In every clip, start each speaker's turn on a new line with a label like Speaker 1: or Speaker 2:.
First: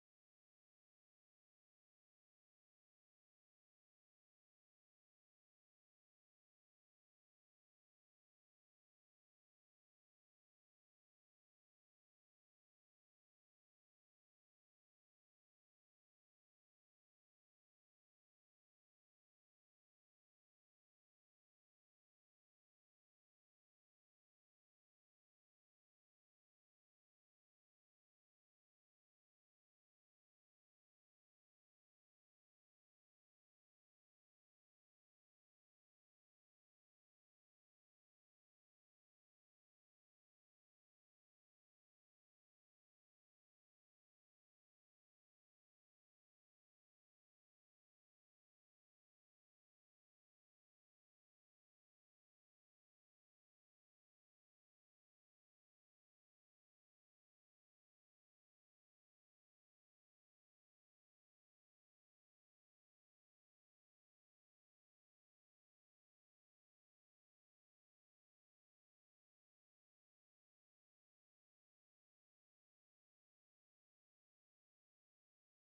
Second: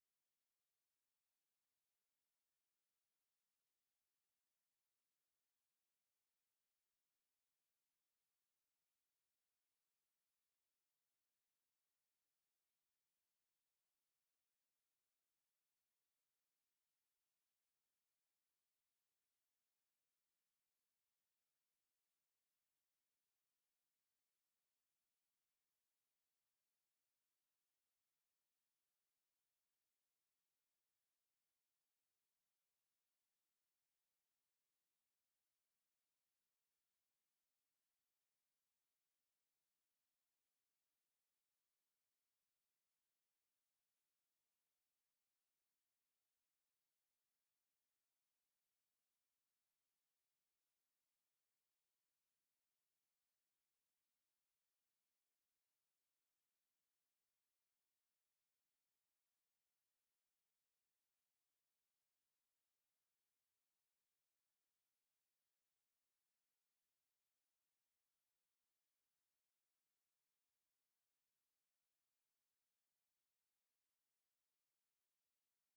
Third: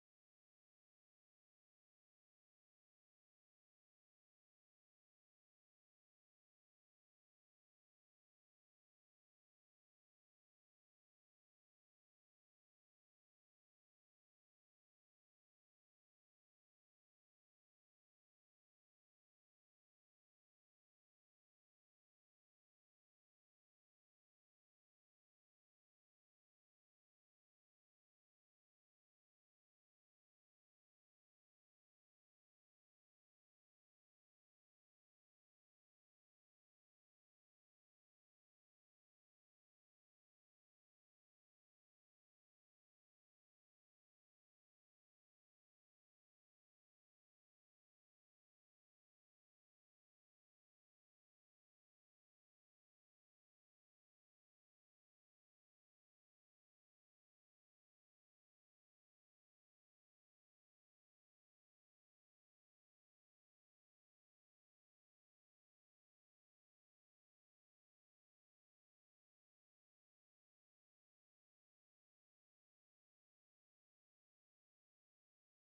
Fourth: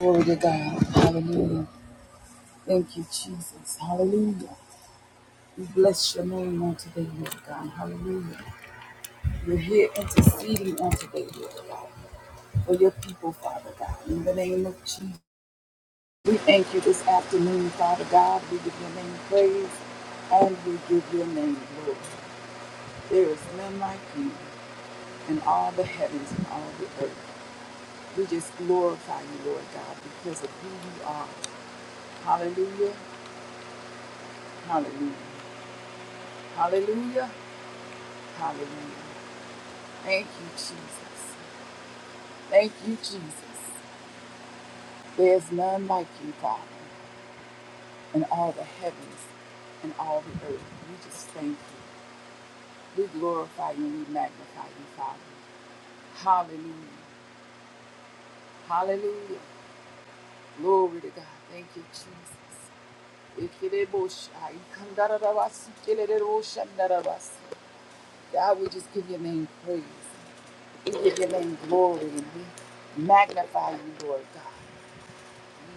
Speaker 1: Glory to God. Hallelujah. Thank you, Jesus. Hallelujah. We bless your name on today, Lord God. Hallelujah. We're here interceding on today, Lord God, for your people, Father God. In the name of Jesus, we thank you this afternoon, Father God. We give your name praise and we give your name glory. There is none like you in all the heavens and all the earth. We just glorify you, Lord God, because of who you are. Hallelujah. Hallelujah. Hallelujah. Hallelujah. Thank you, Jesus. Thank you, Jesus. There is none like you, Father, in all the heavens and all the earth. We just thank you. We glorify you and we magnify you, Father. Hallelujah. Hallelujah. Glory to God. Thank you, Jesus. Ikereboshai, kandarabasi, kelereroshandarabasi. God, we just give your name praise. We give your name glory and we magnify you, Lord God.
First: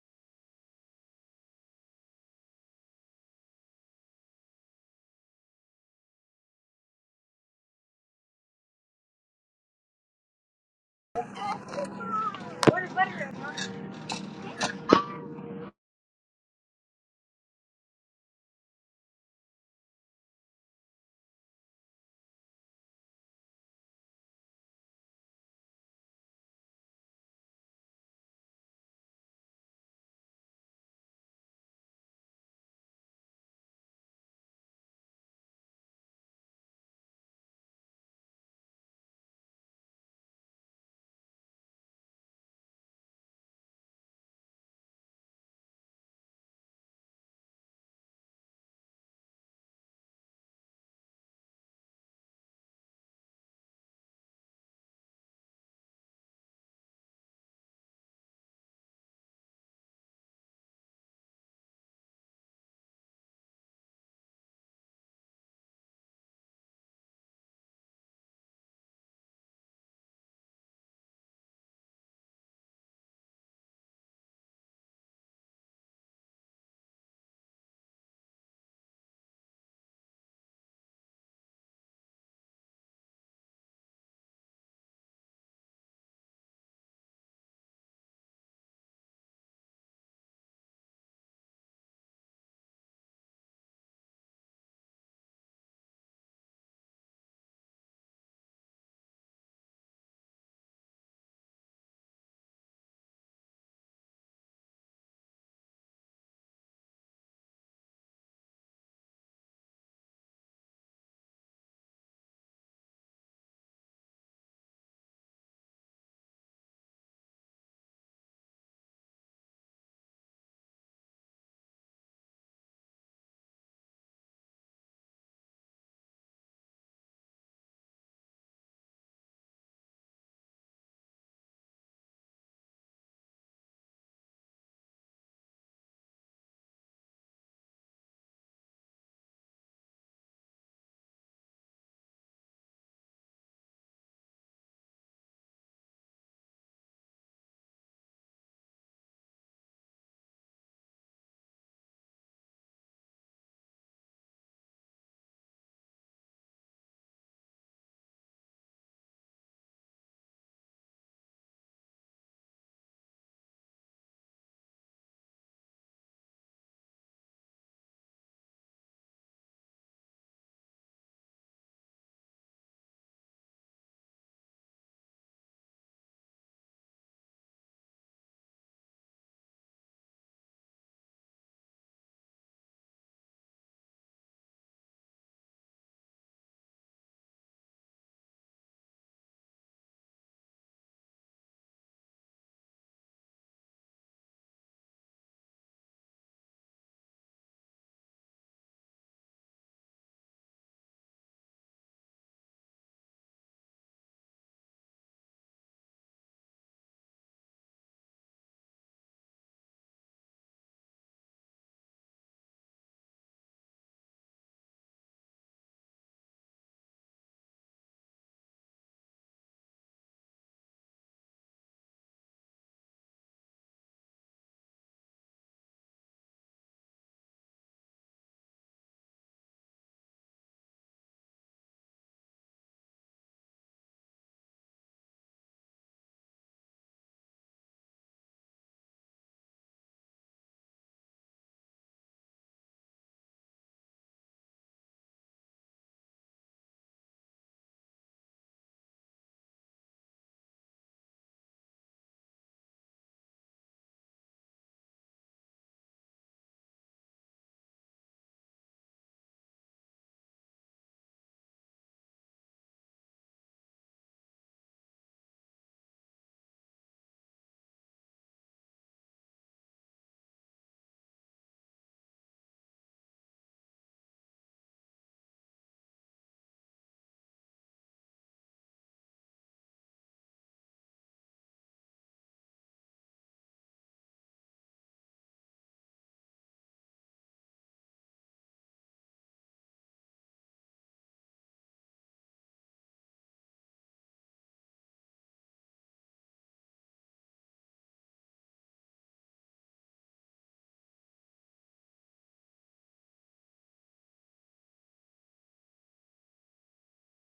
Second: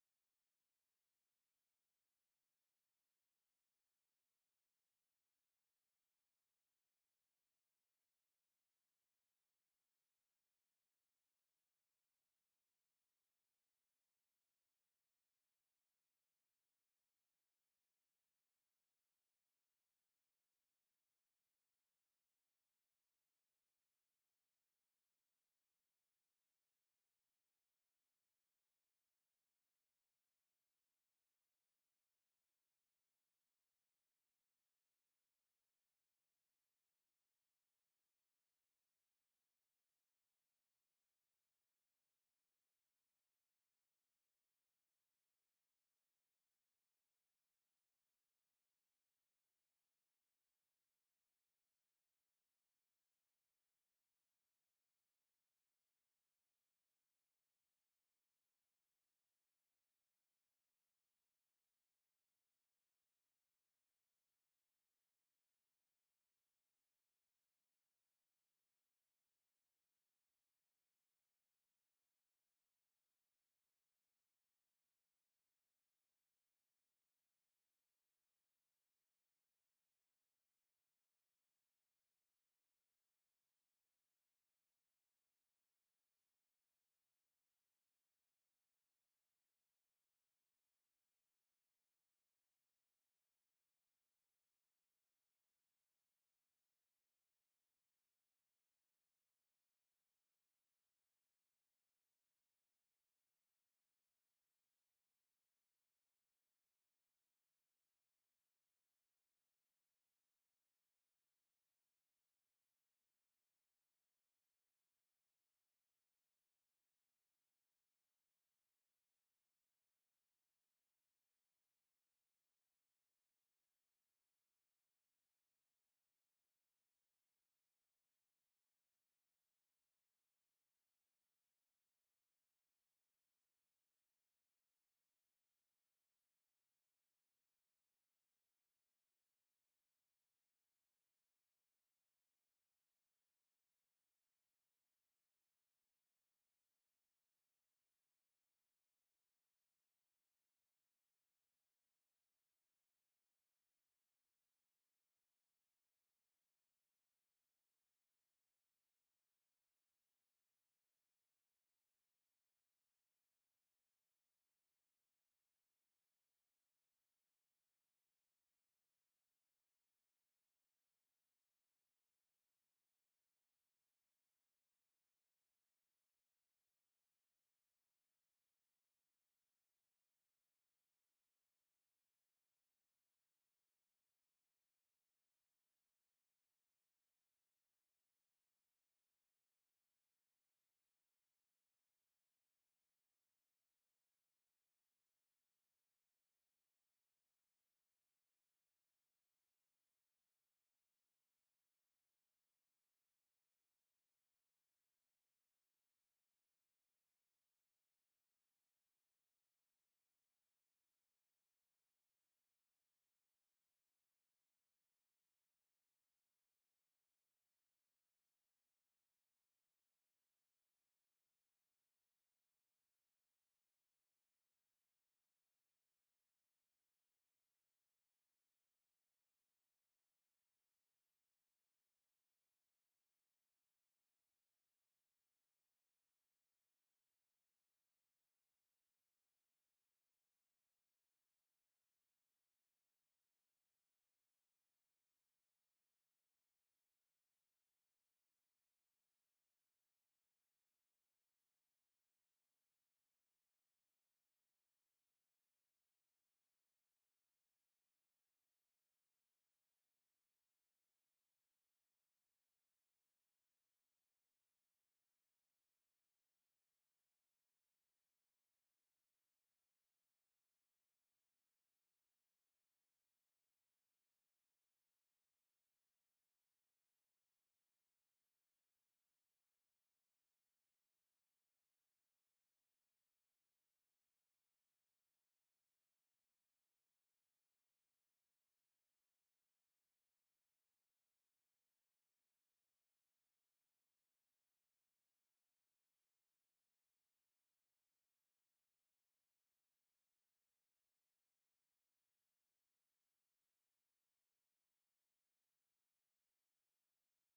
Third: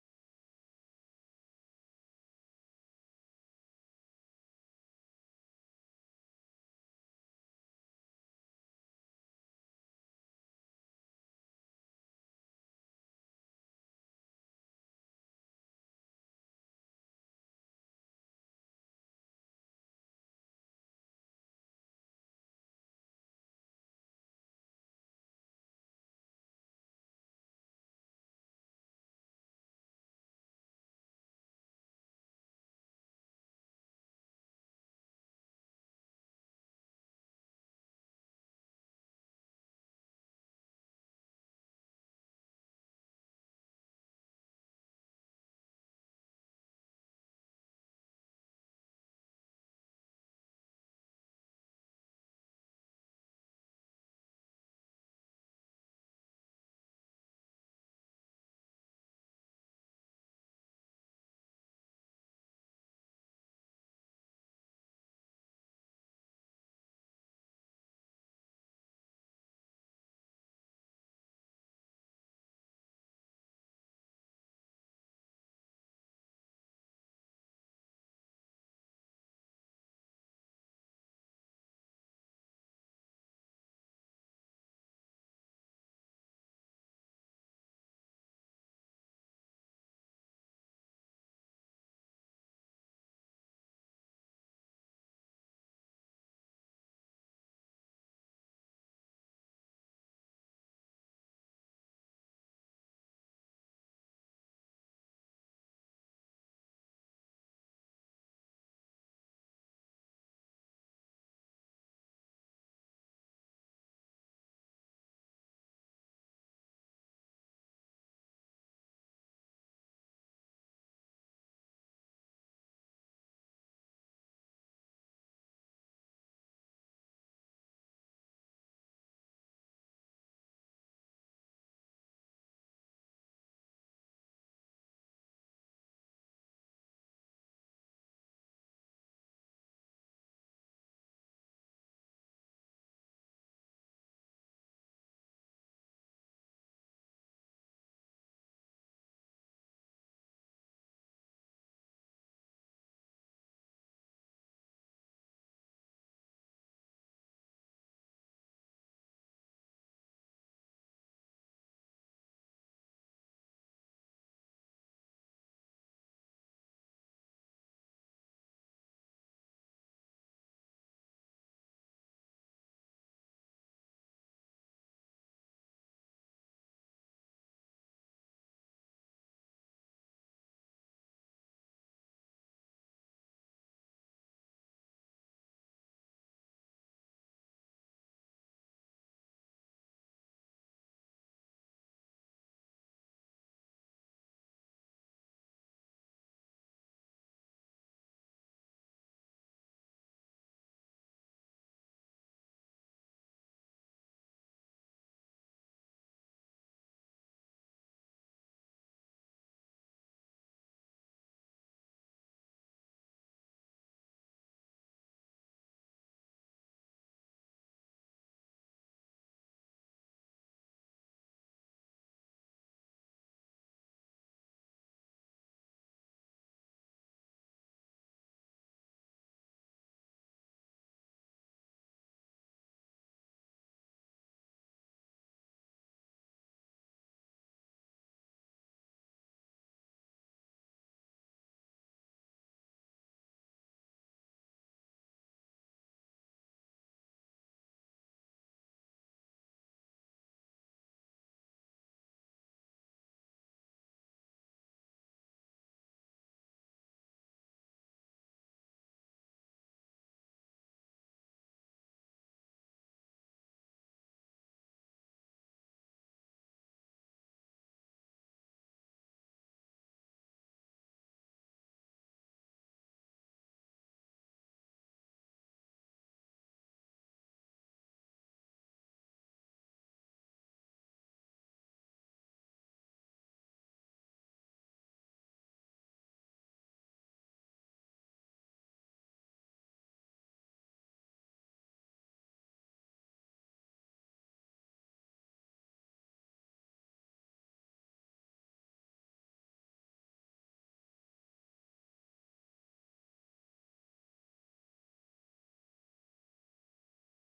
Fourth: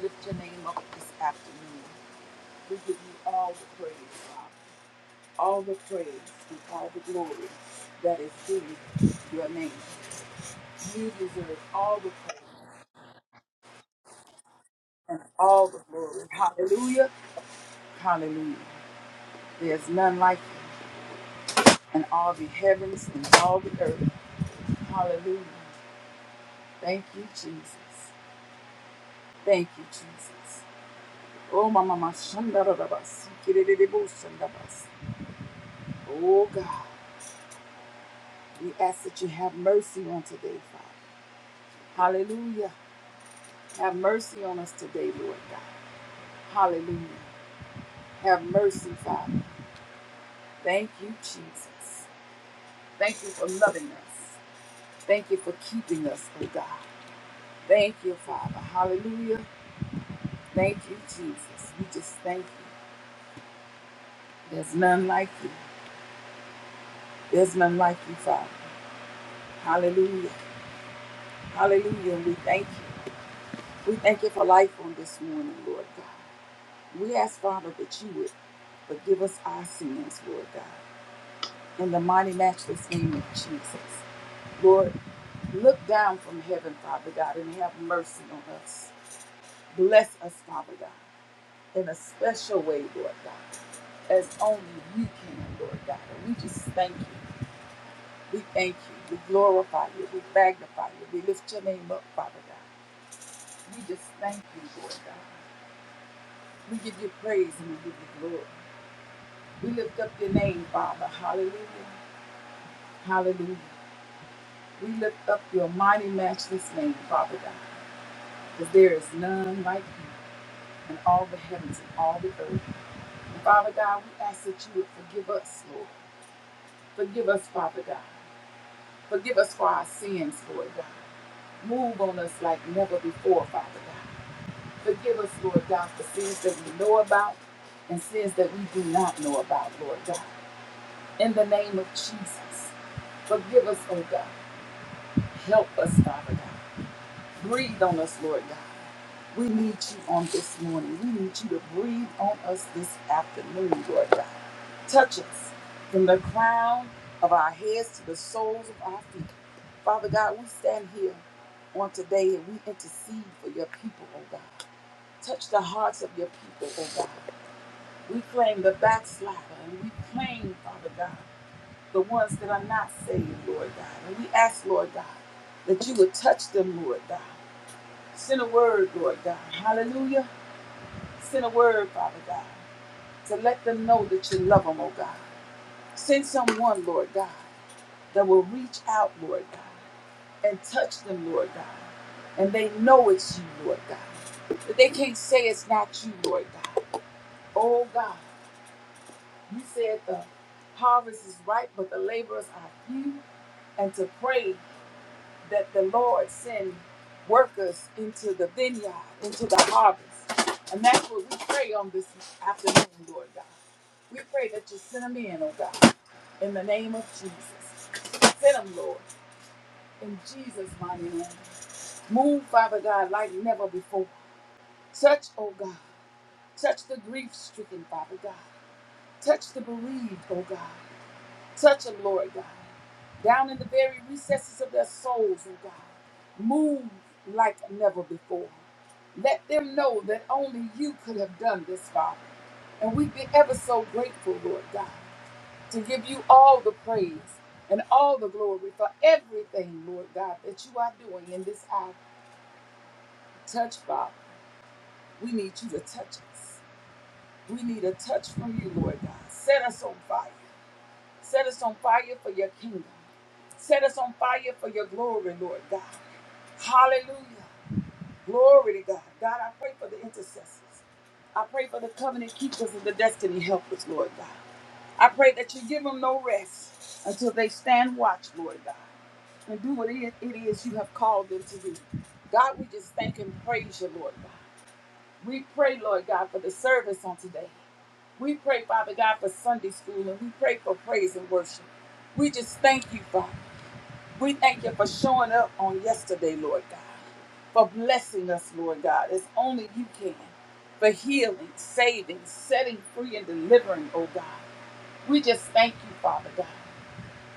Speaker 1: lift your name up this afternoon. We give you all the praise, God. All the praise and all the glory that is due your name. You deserve all the praise and all the glory. Hallelujah. Hallelujah. There's none like you in all the heavens and all the earth. Hallelujah. Thank you, Jesus. Thank you, Jesus. Oh, Mama, Mama, Shandarabas. Kiriribu, Shandabas. Oh, God. We ask that you have mercy on today, Father. Hallelujah. Have mercy on us today, Lord God. Hallelujah. Have mercy, Father. Thank you, Jesus. Thank you for loving us. Thank you for keeping us, oh God. Thank you, Father. Hallelujah. Thank you, Jesus. We just thank you. There's none like you. There's none like you, Father. Hallelujah. Hallelujah. And we thank you. We thank you for life on this morning, Lord God. We ask, Father, that you would Forgive us our sins, Lord God. In the mighty, matchless name of Jesus. Lord, look down from heaven, Father God, and have mercy on us. Bless us, Father God, in a special way, Lord God, as only you can, Lord God. And we just thank you. We thank you. We glorify you. We magnify you. We lift your name up, Father God. We just thank you, Lord God. We give you praise and we give you glory. We lift up your name, Father. Hallelujah. Hallelujah. We lift up your mighty, matchless name, Father God, because there is none like you in all the heavens and all the earth. And Father God, we ask that you would forgive us, Lord. Forgive us, Father God. Forgive us for our sins, Lord God. Move on us like never before, Father God. Forgive us, Lord God, for sins that we know about and sins that we do not know about, Lord God. In the name of Jesus, forgive us, oh God. Help us, Father God. Breathe on us, Lord God. We need you on this morning. We need you to breathe on us this afternoon, Lord God. Touch us from the crown of our heads to the soles of our feet. Father God, we stand here on today and we intercede for your people, oh God. Touch the hearts of your people, oh God. We claim the backslider and we claim, Father God, the ones that are not saved, Lord God. And we ask, Lord God, that you would touch them, Lord God. Send a word, Lord God. Hallelujah Send a word, Father God, to let them know that you love them, oh God. Send someone, Lord God, that will reach out, Lord God, and touch them, Lord God. And they know it's you, Lord God. But they can't say it's not you, Lord God. Oh God, you said the harvest is ripe, but the laborers are few. And to pray that the Lord send workers into the vineyard, into the harvest. And that's what we pray on this afternoon, Lord God. We pray that you send them in, oh God, in the name of Jesus. Send them, Lord, in Jesus' mighty name. Move, Father God, like never before. Touch, oh God. Touch the grief stricken, Father God. Touch the bereaved, oh God. Touch them, Lord God. down in the very recesses of their souls, oh God. Move like never before. Let them know that only you could have done this, Father. And we'd be ever so grateful, Lord God, to give you all the praise and all the glory for everything, Lord God, that you are doing in this hour. Touch, Father. We need you to touch us. We need a touch from you, Lord God. Set us on fire. Set us on fire for your kingdom. Set us on fire for your glory, Lord God. Hallelujah. Glory to God. God, I pray for the intercessors. I pray for the covenant keepers and the destiny helpers, Lord God. I pray that you give them no rest until they stand watch, Lord God, and do what it it is you have called them to do. God, we just thank and praise you, Lord God. We pray, Lord God, for the service on today. We pray, Father God, for Sunday school, and we pray for praise and worship. We just thank you, Father. We thank you for showing up on yesterday, Lord God, for blessing us, Lord God, as only you can, for healing, saving, setting free, and delivering, oh God. We just thank you, Father God.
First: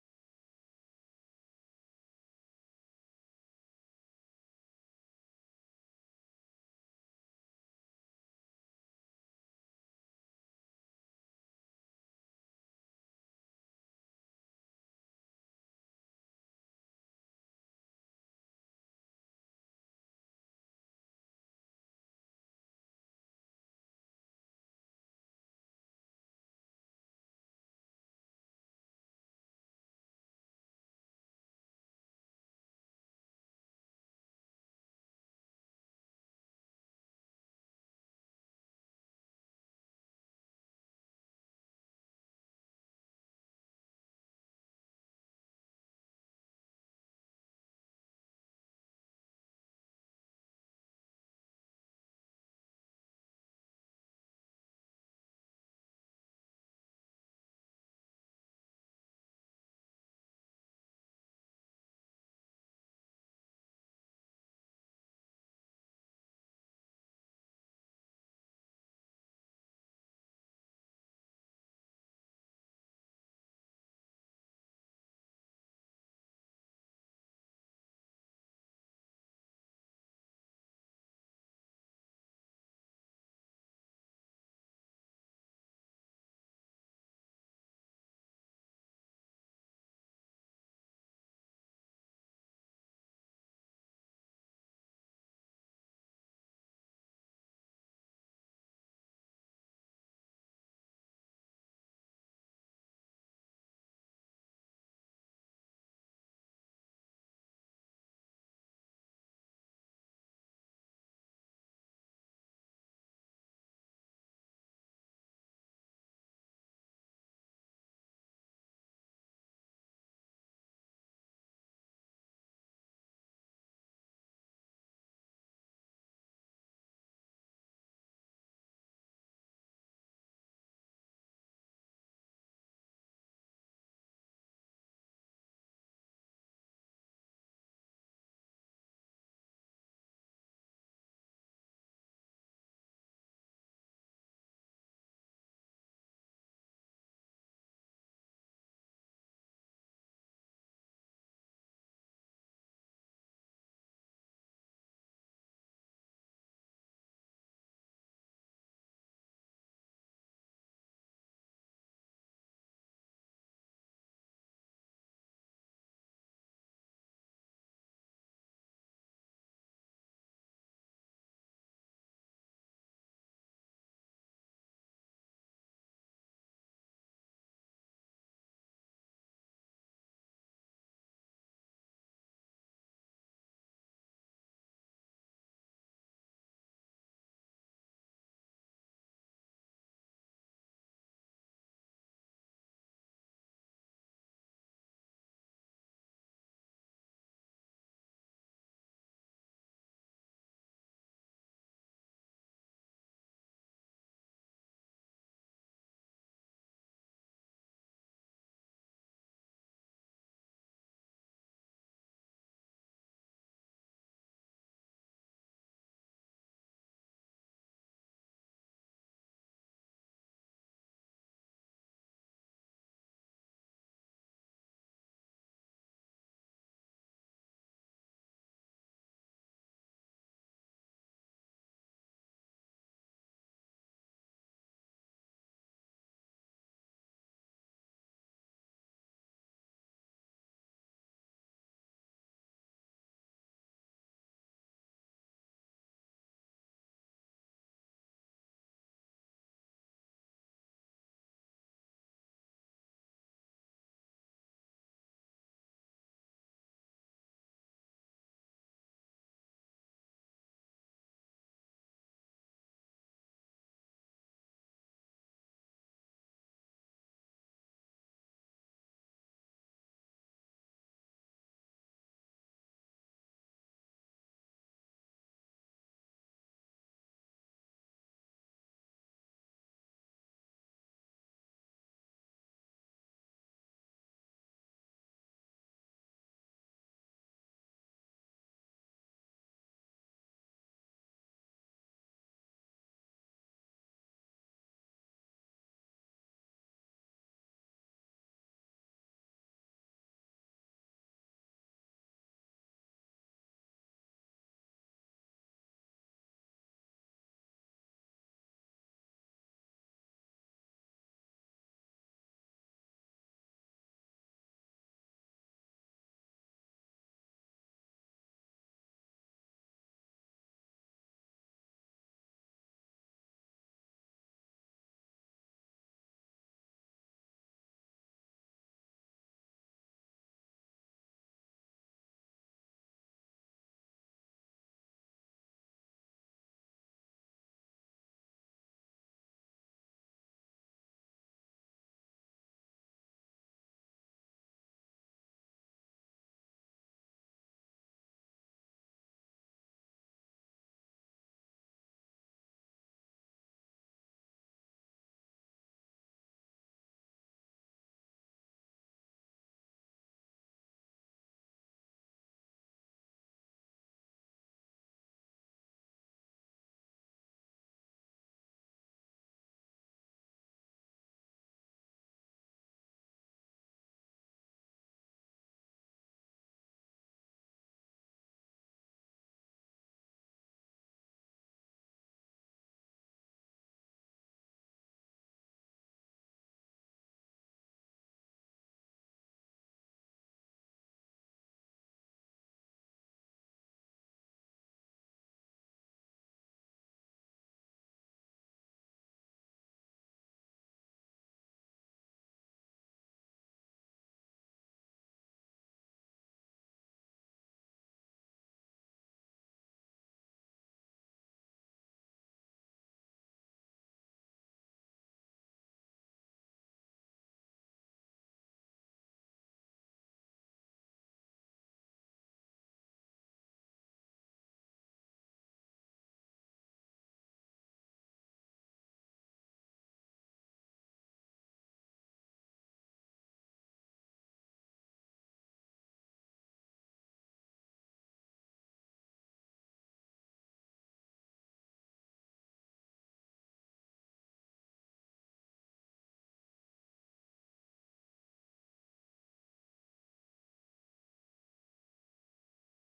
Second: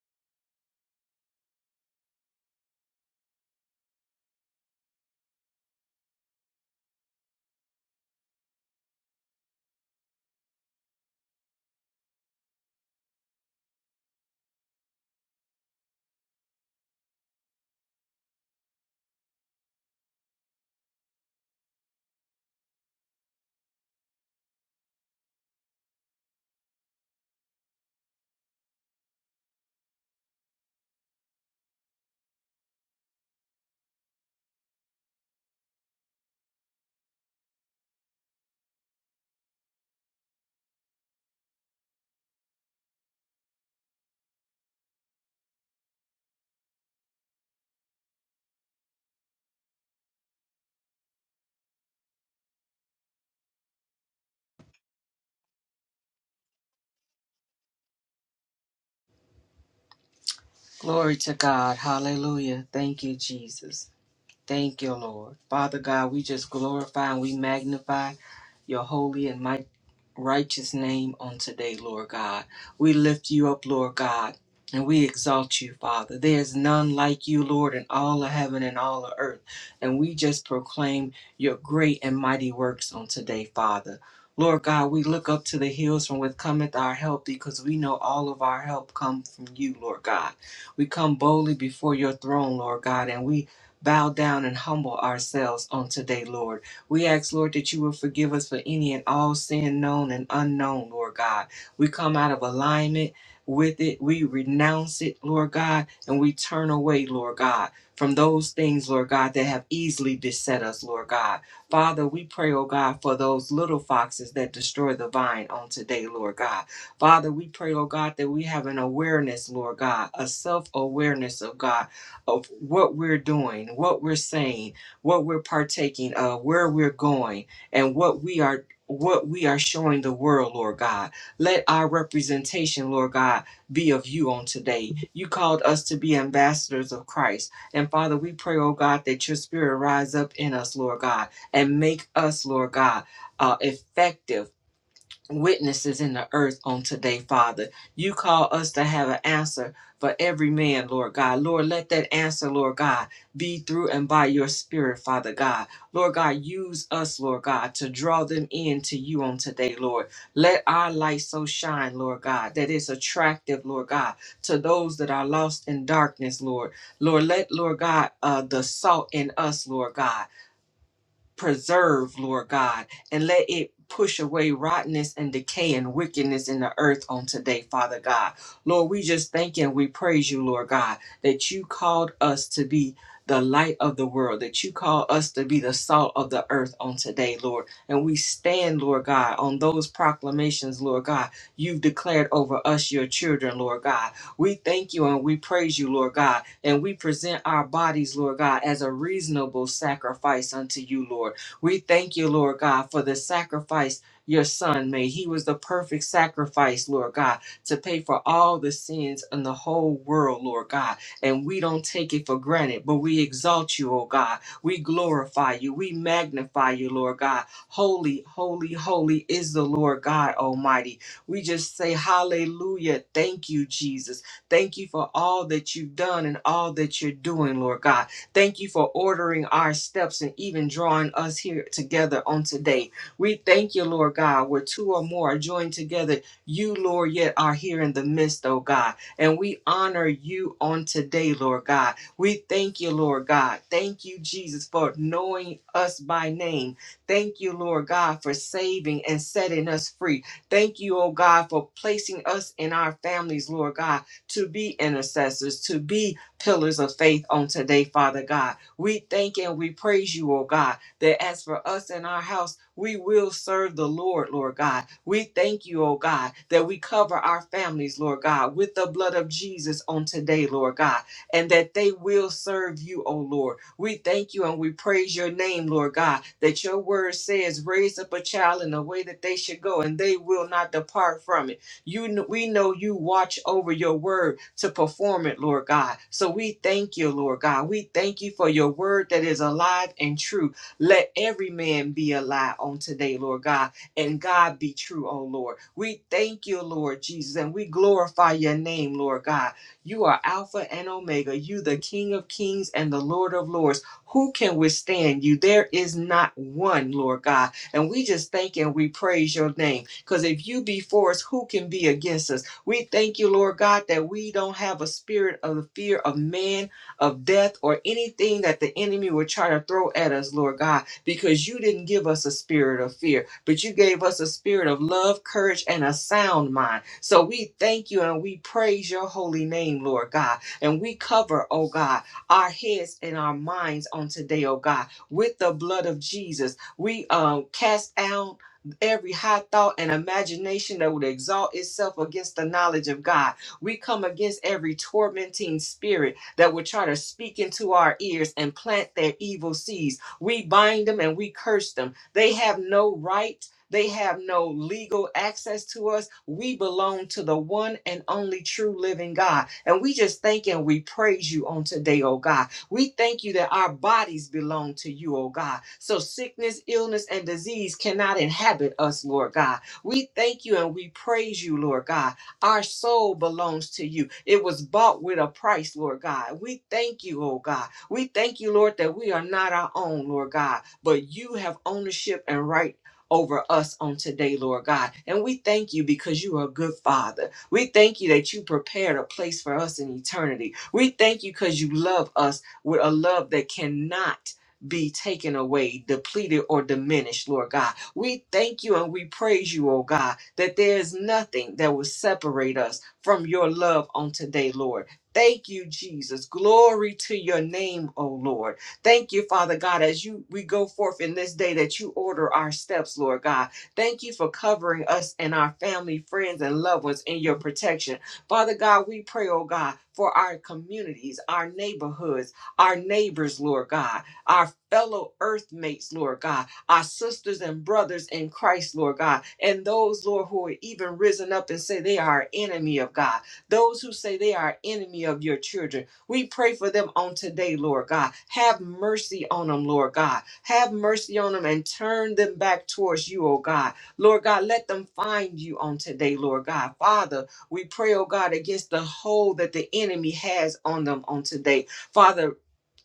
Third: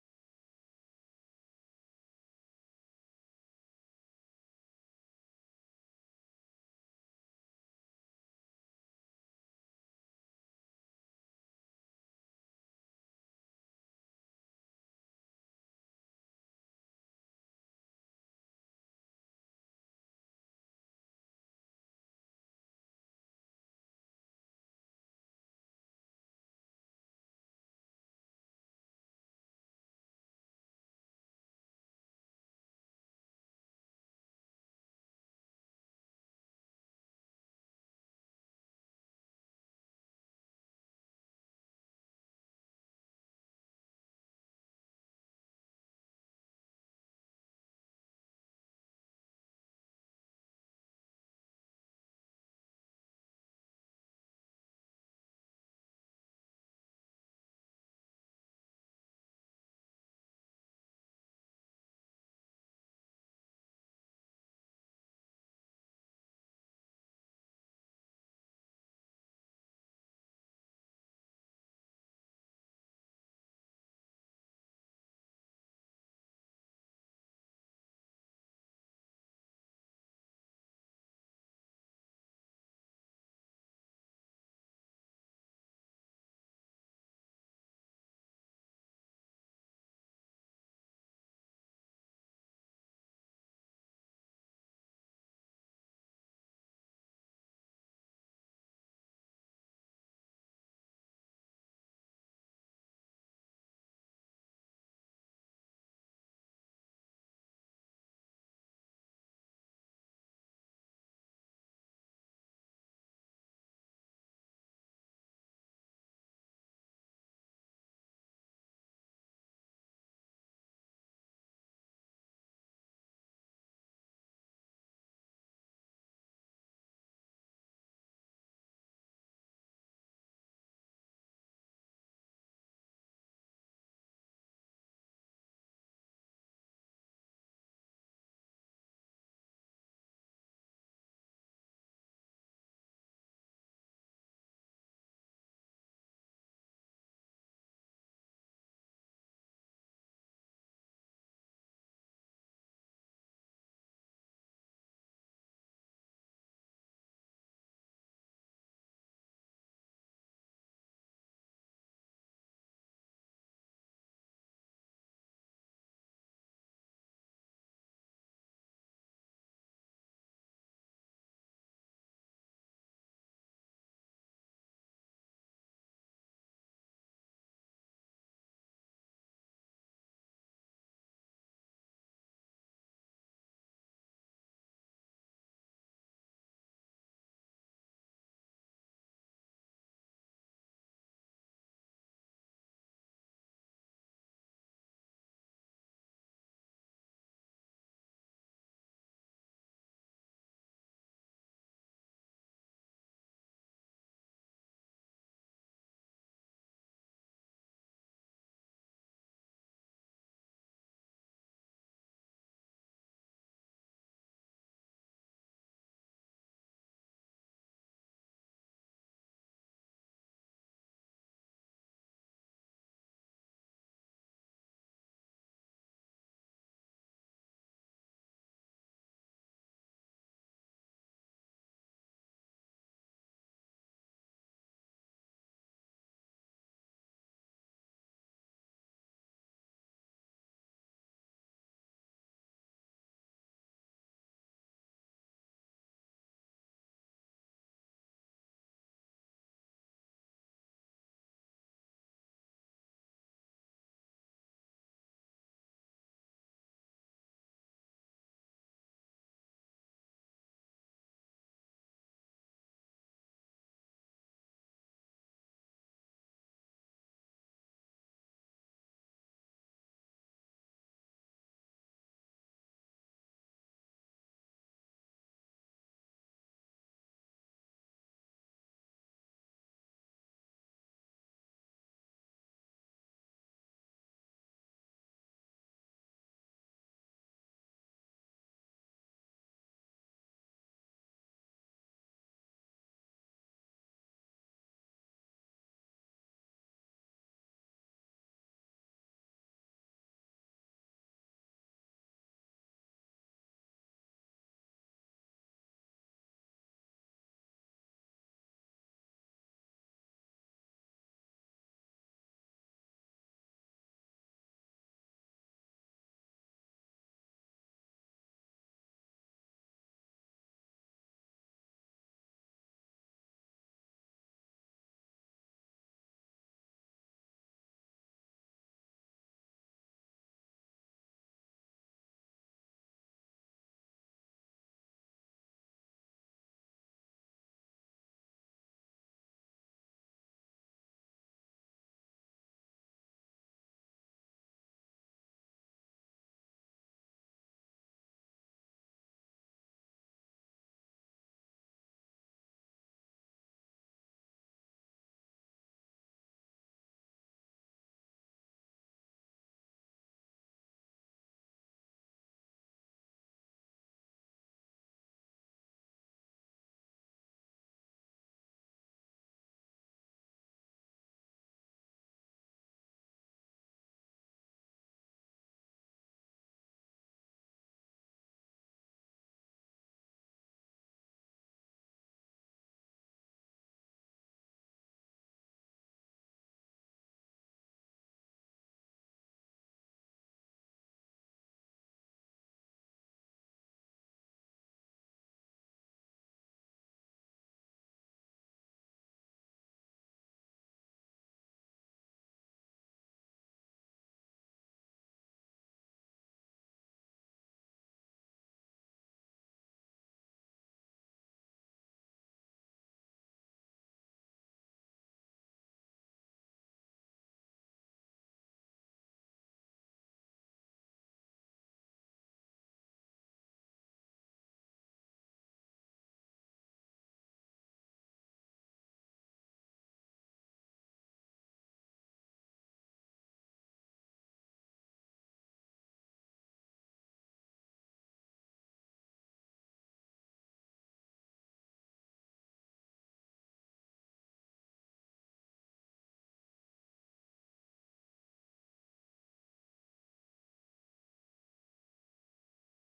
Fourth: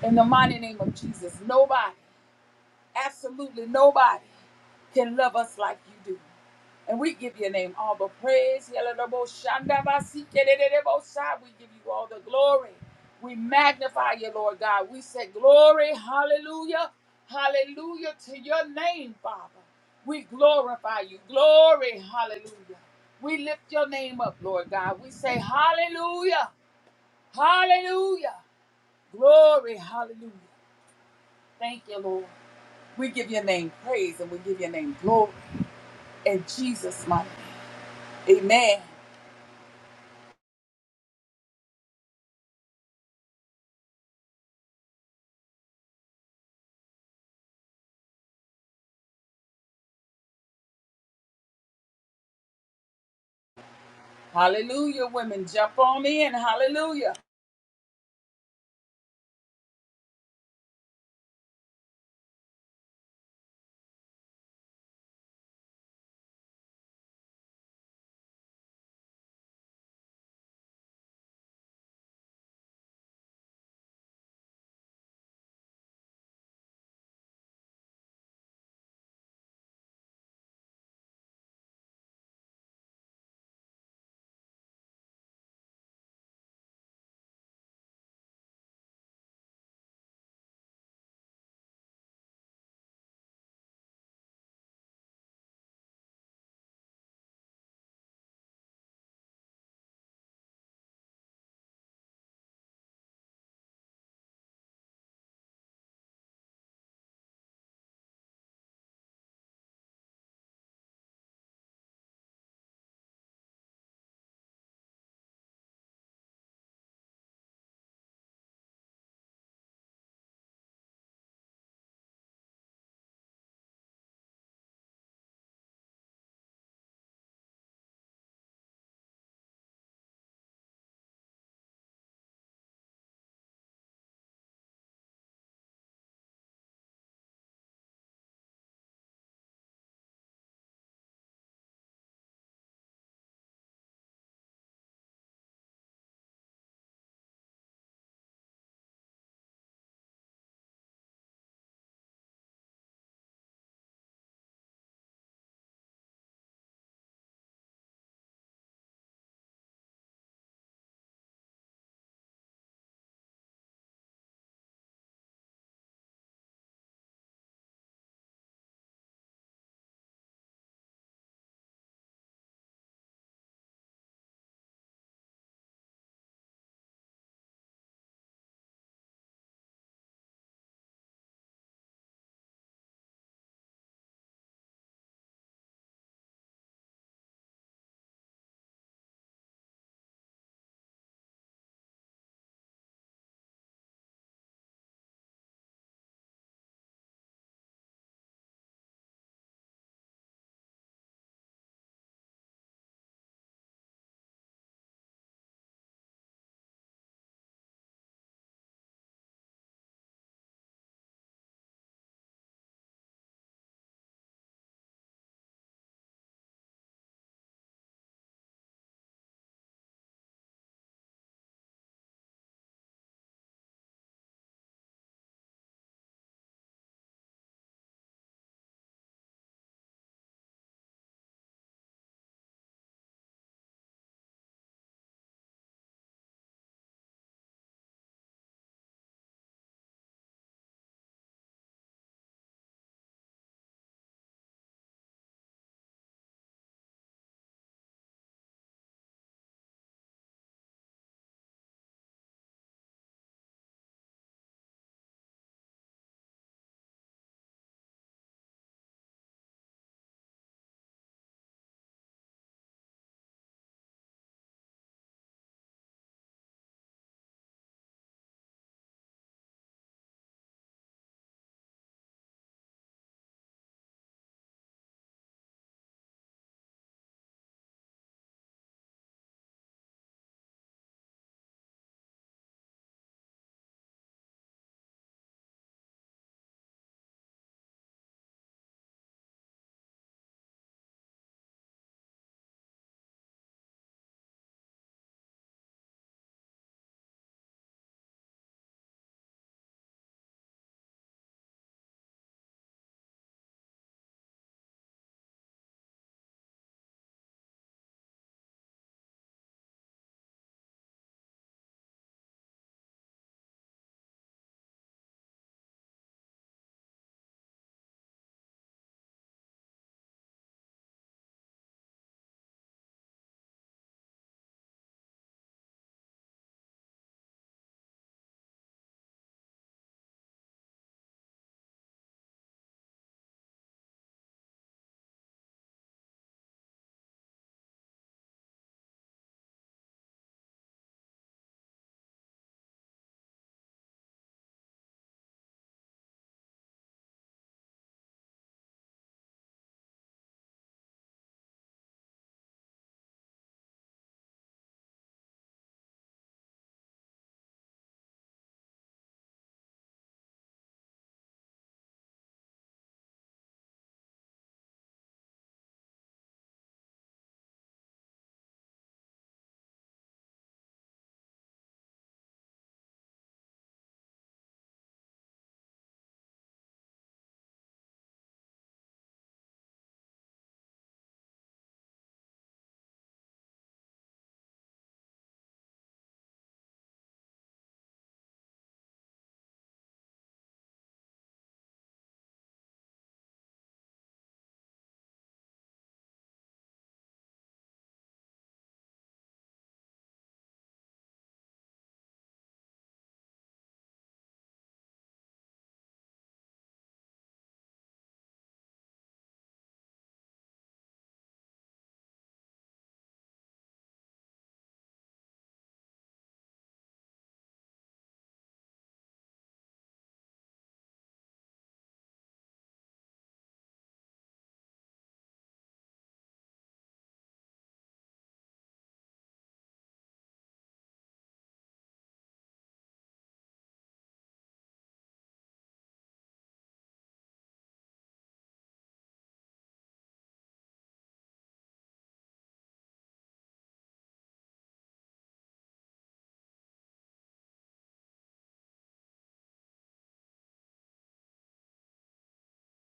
Speaker 1: In the mighty name of Jesus, nobody, absolutely nobody, can love us like you do. And we give your name all the praise. Yalalaboshanda basi Yalalabosandabasikeledelebosai. We give you all the glory. We magnify you, Lord God. We say glory, hallelujah, hallelujah to your name, Father. We glorify you. Glory, hallelujah. We lift your name up, Lord God. We say hallelujah, hallelujah, glory, hallelujah. Thank you, Lord. We give your name praise and we give your name glory in Jesus' mighty name. Amen. Hallelujah, women. Jump on in. Hallelujah.
Speaker 2: Glory to God. Hallelujah. Thank you, Jesus. Thank you, Lord. Father God, we just glorify and we magnify your holy and might righteous name on today, Lord God. We lift you up, Lord God, and we exalt you, Father. There is none like you, Lord, in all of heaven and all of earth. And we just proclaim your great and mighty works on today, Father. Lord God, we look up to the hills from which cometh our help because we know all of our help come from you, Lord God. We come boldly before your throne, Lord God, and we bow down and humble ourselves on today, Lord. We ask, Lord, that you will forgive us for any and all sin known and unknown, Lord God. We come out of alignment with it. We renounce it, Lord God, and we turn away, Lord God, from those things, Lord God, that have easily beset us, Lord God. Father, we pray, oh God, for those little foxes that destroy the vine on today, Lord God. Father, we pray, oh God, that we have an awareness, Lord God, a self awareness of God of what we're doing, what we're saying, what we're partaking of, where we're going, and what we are what we are showing the world, Lord God. Let our representation, Lord God, be of you on today. You called us to be ambassadors of Christ. And Father, we pray, oh God, that your spirit rise up in us, Lord God, and make us, Lord God, uh, effective witnesses in the earth on today, Father. You call us to have an answer for every man, Lord God. Lord, let that answer, Lord God, be through and by your spirit, Father God. Lord God, use us, Lord God, to draw them in to you on today, Lord. Let our light so shine, Lord God, that it's attractive, Lord God, to those that are lost in darkness, Lord. Lord, let, Lord God, uh, the salt in us, Lord God preserve, Lord God, and let it push away rottenness and decay and wickedness in the earth on today, Father God. Lord, we just thank and we praise you, Lord God, that you called us to be the light of the world, that you call us to be the salt of the earth on today, Lord. And we stand, Lord God, on those proclamations, Lord God, you've declared over us, your children, Lord God. We thank you and we praise you, Lord God and we present our bodies, Lord God, as a reasonable sacrifice unto you, Lord. We thank you, Lord God, for the sacrifice your son made. He was the perfect sacrifice, Lord God, to pay for all the sins in the whole world, Lord God. And we don't take it for granted, but we exalt you, oh God. We glorify you. We magnify you, Lord God. Holy, holy, holy is the Lord God Almighty. We just say hallelujah. Thank you, Jesus. Thank you for all that you've done and all that you're doing, Lord God. Thank you for ordering our steps and even drawing us here together on today. We thank you, Lord God, where two or more are joined together. You, Lord, yet are here in the midst, oh God. And we honor you on today, Lord God. We thank you, Lord God. Thank you, Jesus, for knowing us by name. Thank you, Lord God, for saving and setting us free. Thank you, oh God, for placing us in our families, Lord God to be intercessors, to be pillars of faith on today, Father God. We thank and we praise you, oh God, that as for us and our house, we will serve the Lord, Lord God. We thank you, oh God, that we cover our families, Lord God, with the blood of Jesus on today, Lord God, and that they will serve you, O Lord. We thank you and we praise your name, Lord God, that your word says, raise up a child in the way that they should go, and they will not depart from it. You we know you watch over your word to perform it, Lord God. So we thank you, Lord God. We thank you for your word that is alive and true. Let every man be a lie on today, Lord God, and God be true, oh Lord. We thank you, Lord Jesus, and we glorify your name, Lord God. You are Alpha and Omega. You the King of Kings and the Lord of Lords. Who can withstand you? There is not one, Lord God. And we just thank and we praise your name. Because if you be for us, who can be against us? We thank you, Lord God, that we don't have a spirit of the fear of man, of death, or anything that the enemy would try to throw at us, Lord God, because you didn't give us a spirit of fear, but you gave us a spirit of love, courage, and a sound mind. So we thank you and we praise your holy name, Lord God. And we cover, oh God, our heads and our minds on today, oh God, with the blood of Jesus. We um, cast down every high thought and imagination that would exalt itself against the knowledge of God. We come against every tormenting spirit that would try to speak into our ears and plant their evil seeds. We bind them and we curse them. They have no right. They have no legal access to us. We belong to the one and only true living God. And we just thank and we praise you on today, oh God. We thank you that our bodies belong to you, oh God. So sickness, illness, and disease cannot inhabit us, Lord God. We thank you and we praise you, Lord God. Our soul belongs to you. It was bought with a price, Lord God. We thank you, oh God. We thank you, Lord, that we are not our own, Lord God, but you have ownership and right. Over us on today, Lord God. And we thank you because you are a good father. We thank you that you prepared a place for us in eternity. We thank you because you love us with a love that cannot be taken away, depleted, or diminished, Lord God. We thank you and we praise you, oh God, that there is nothing that will separate us from your love on today, Lord. Thank you, Jesus. Glory to your name, oh Lord. Thank you, Father God, as you we go forth in this day that you order our steps, Lord God. Thank you for covering us and our family, friends, and loved ones in your protection. Father God, we pray, oh God, for our communities, our neighborhoods our neighbors, Lord God, our fellow earthmates, Lord God, our sisters and brothers in Christ, Lord God, and those, Lord, who are even risen up and say they are enemy of God, those who say they are enemy of your children. We pray for them on today, Lord God. Have mercy on them, Lord God. Have mercy on them and turn them back towards you, oh God. Lord God, let them find you on today, Lord God. Father, we pray, oh God, against the hold that the enemy has on them on today. Father,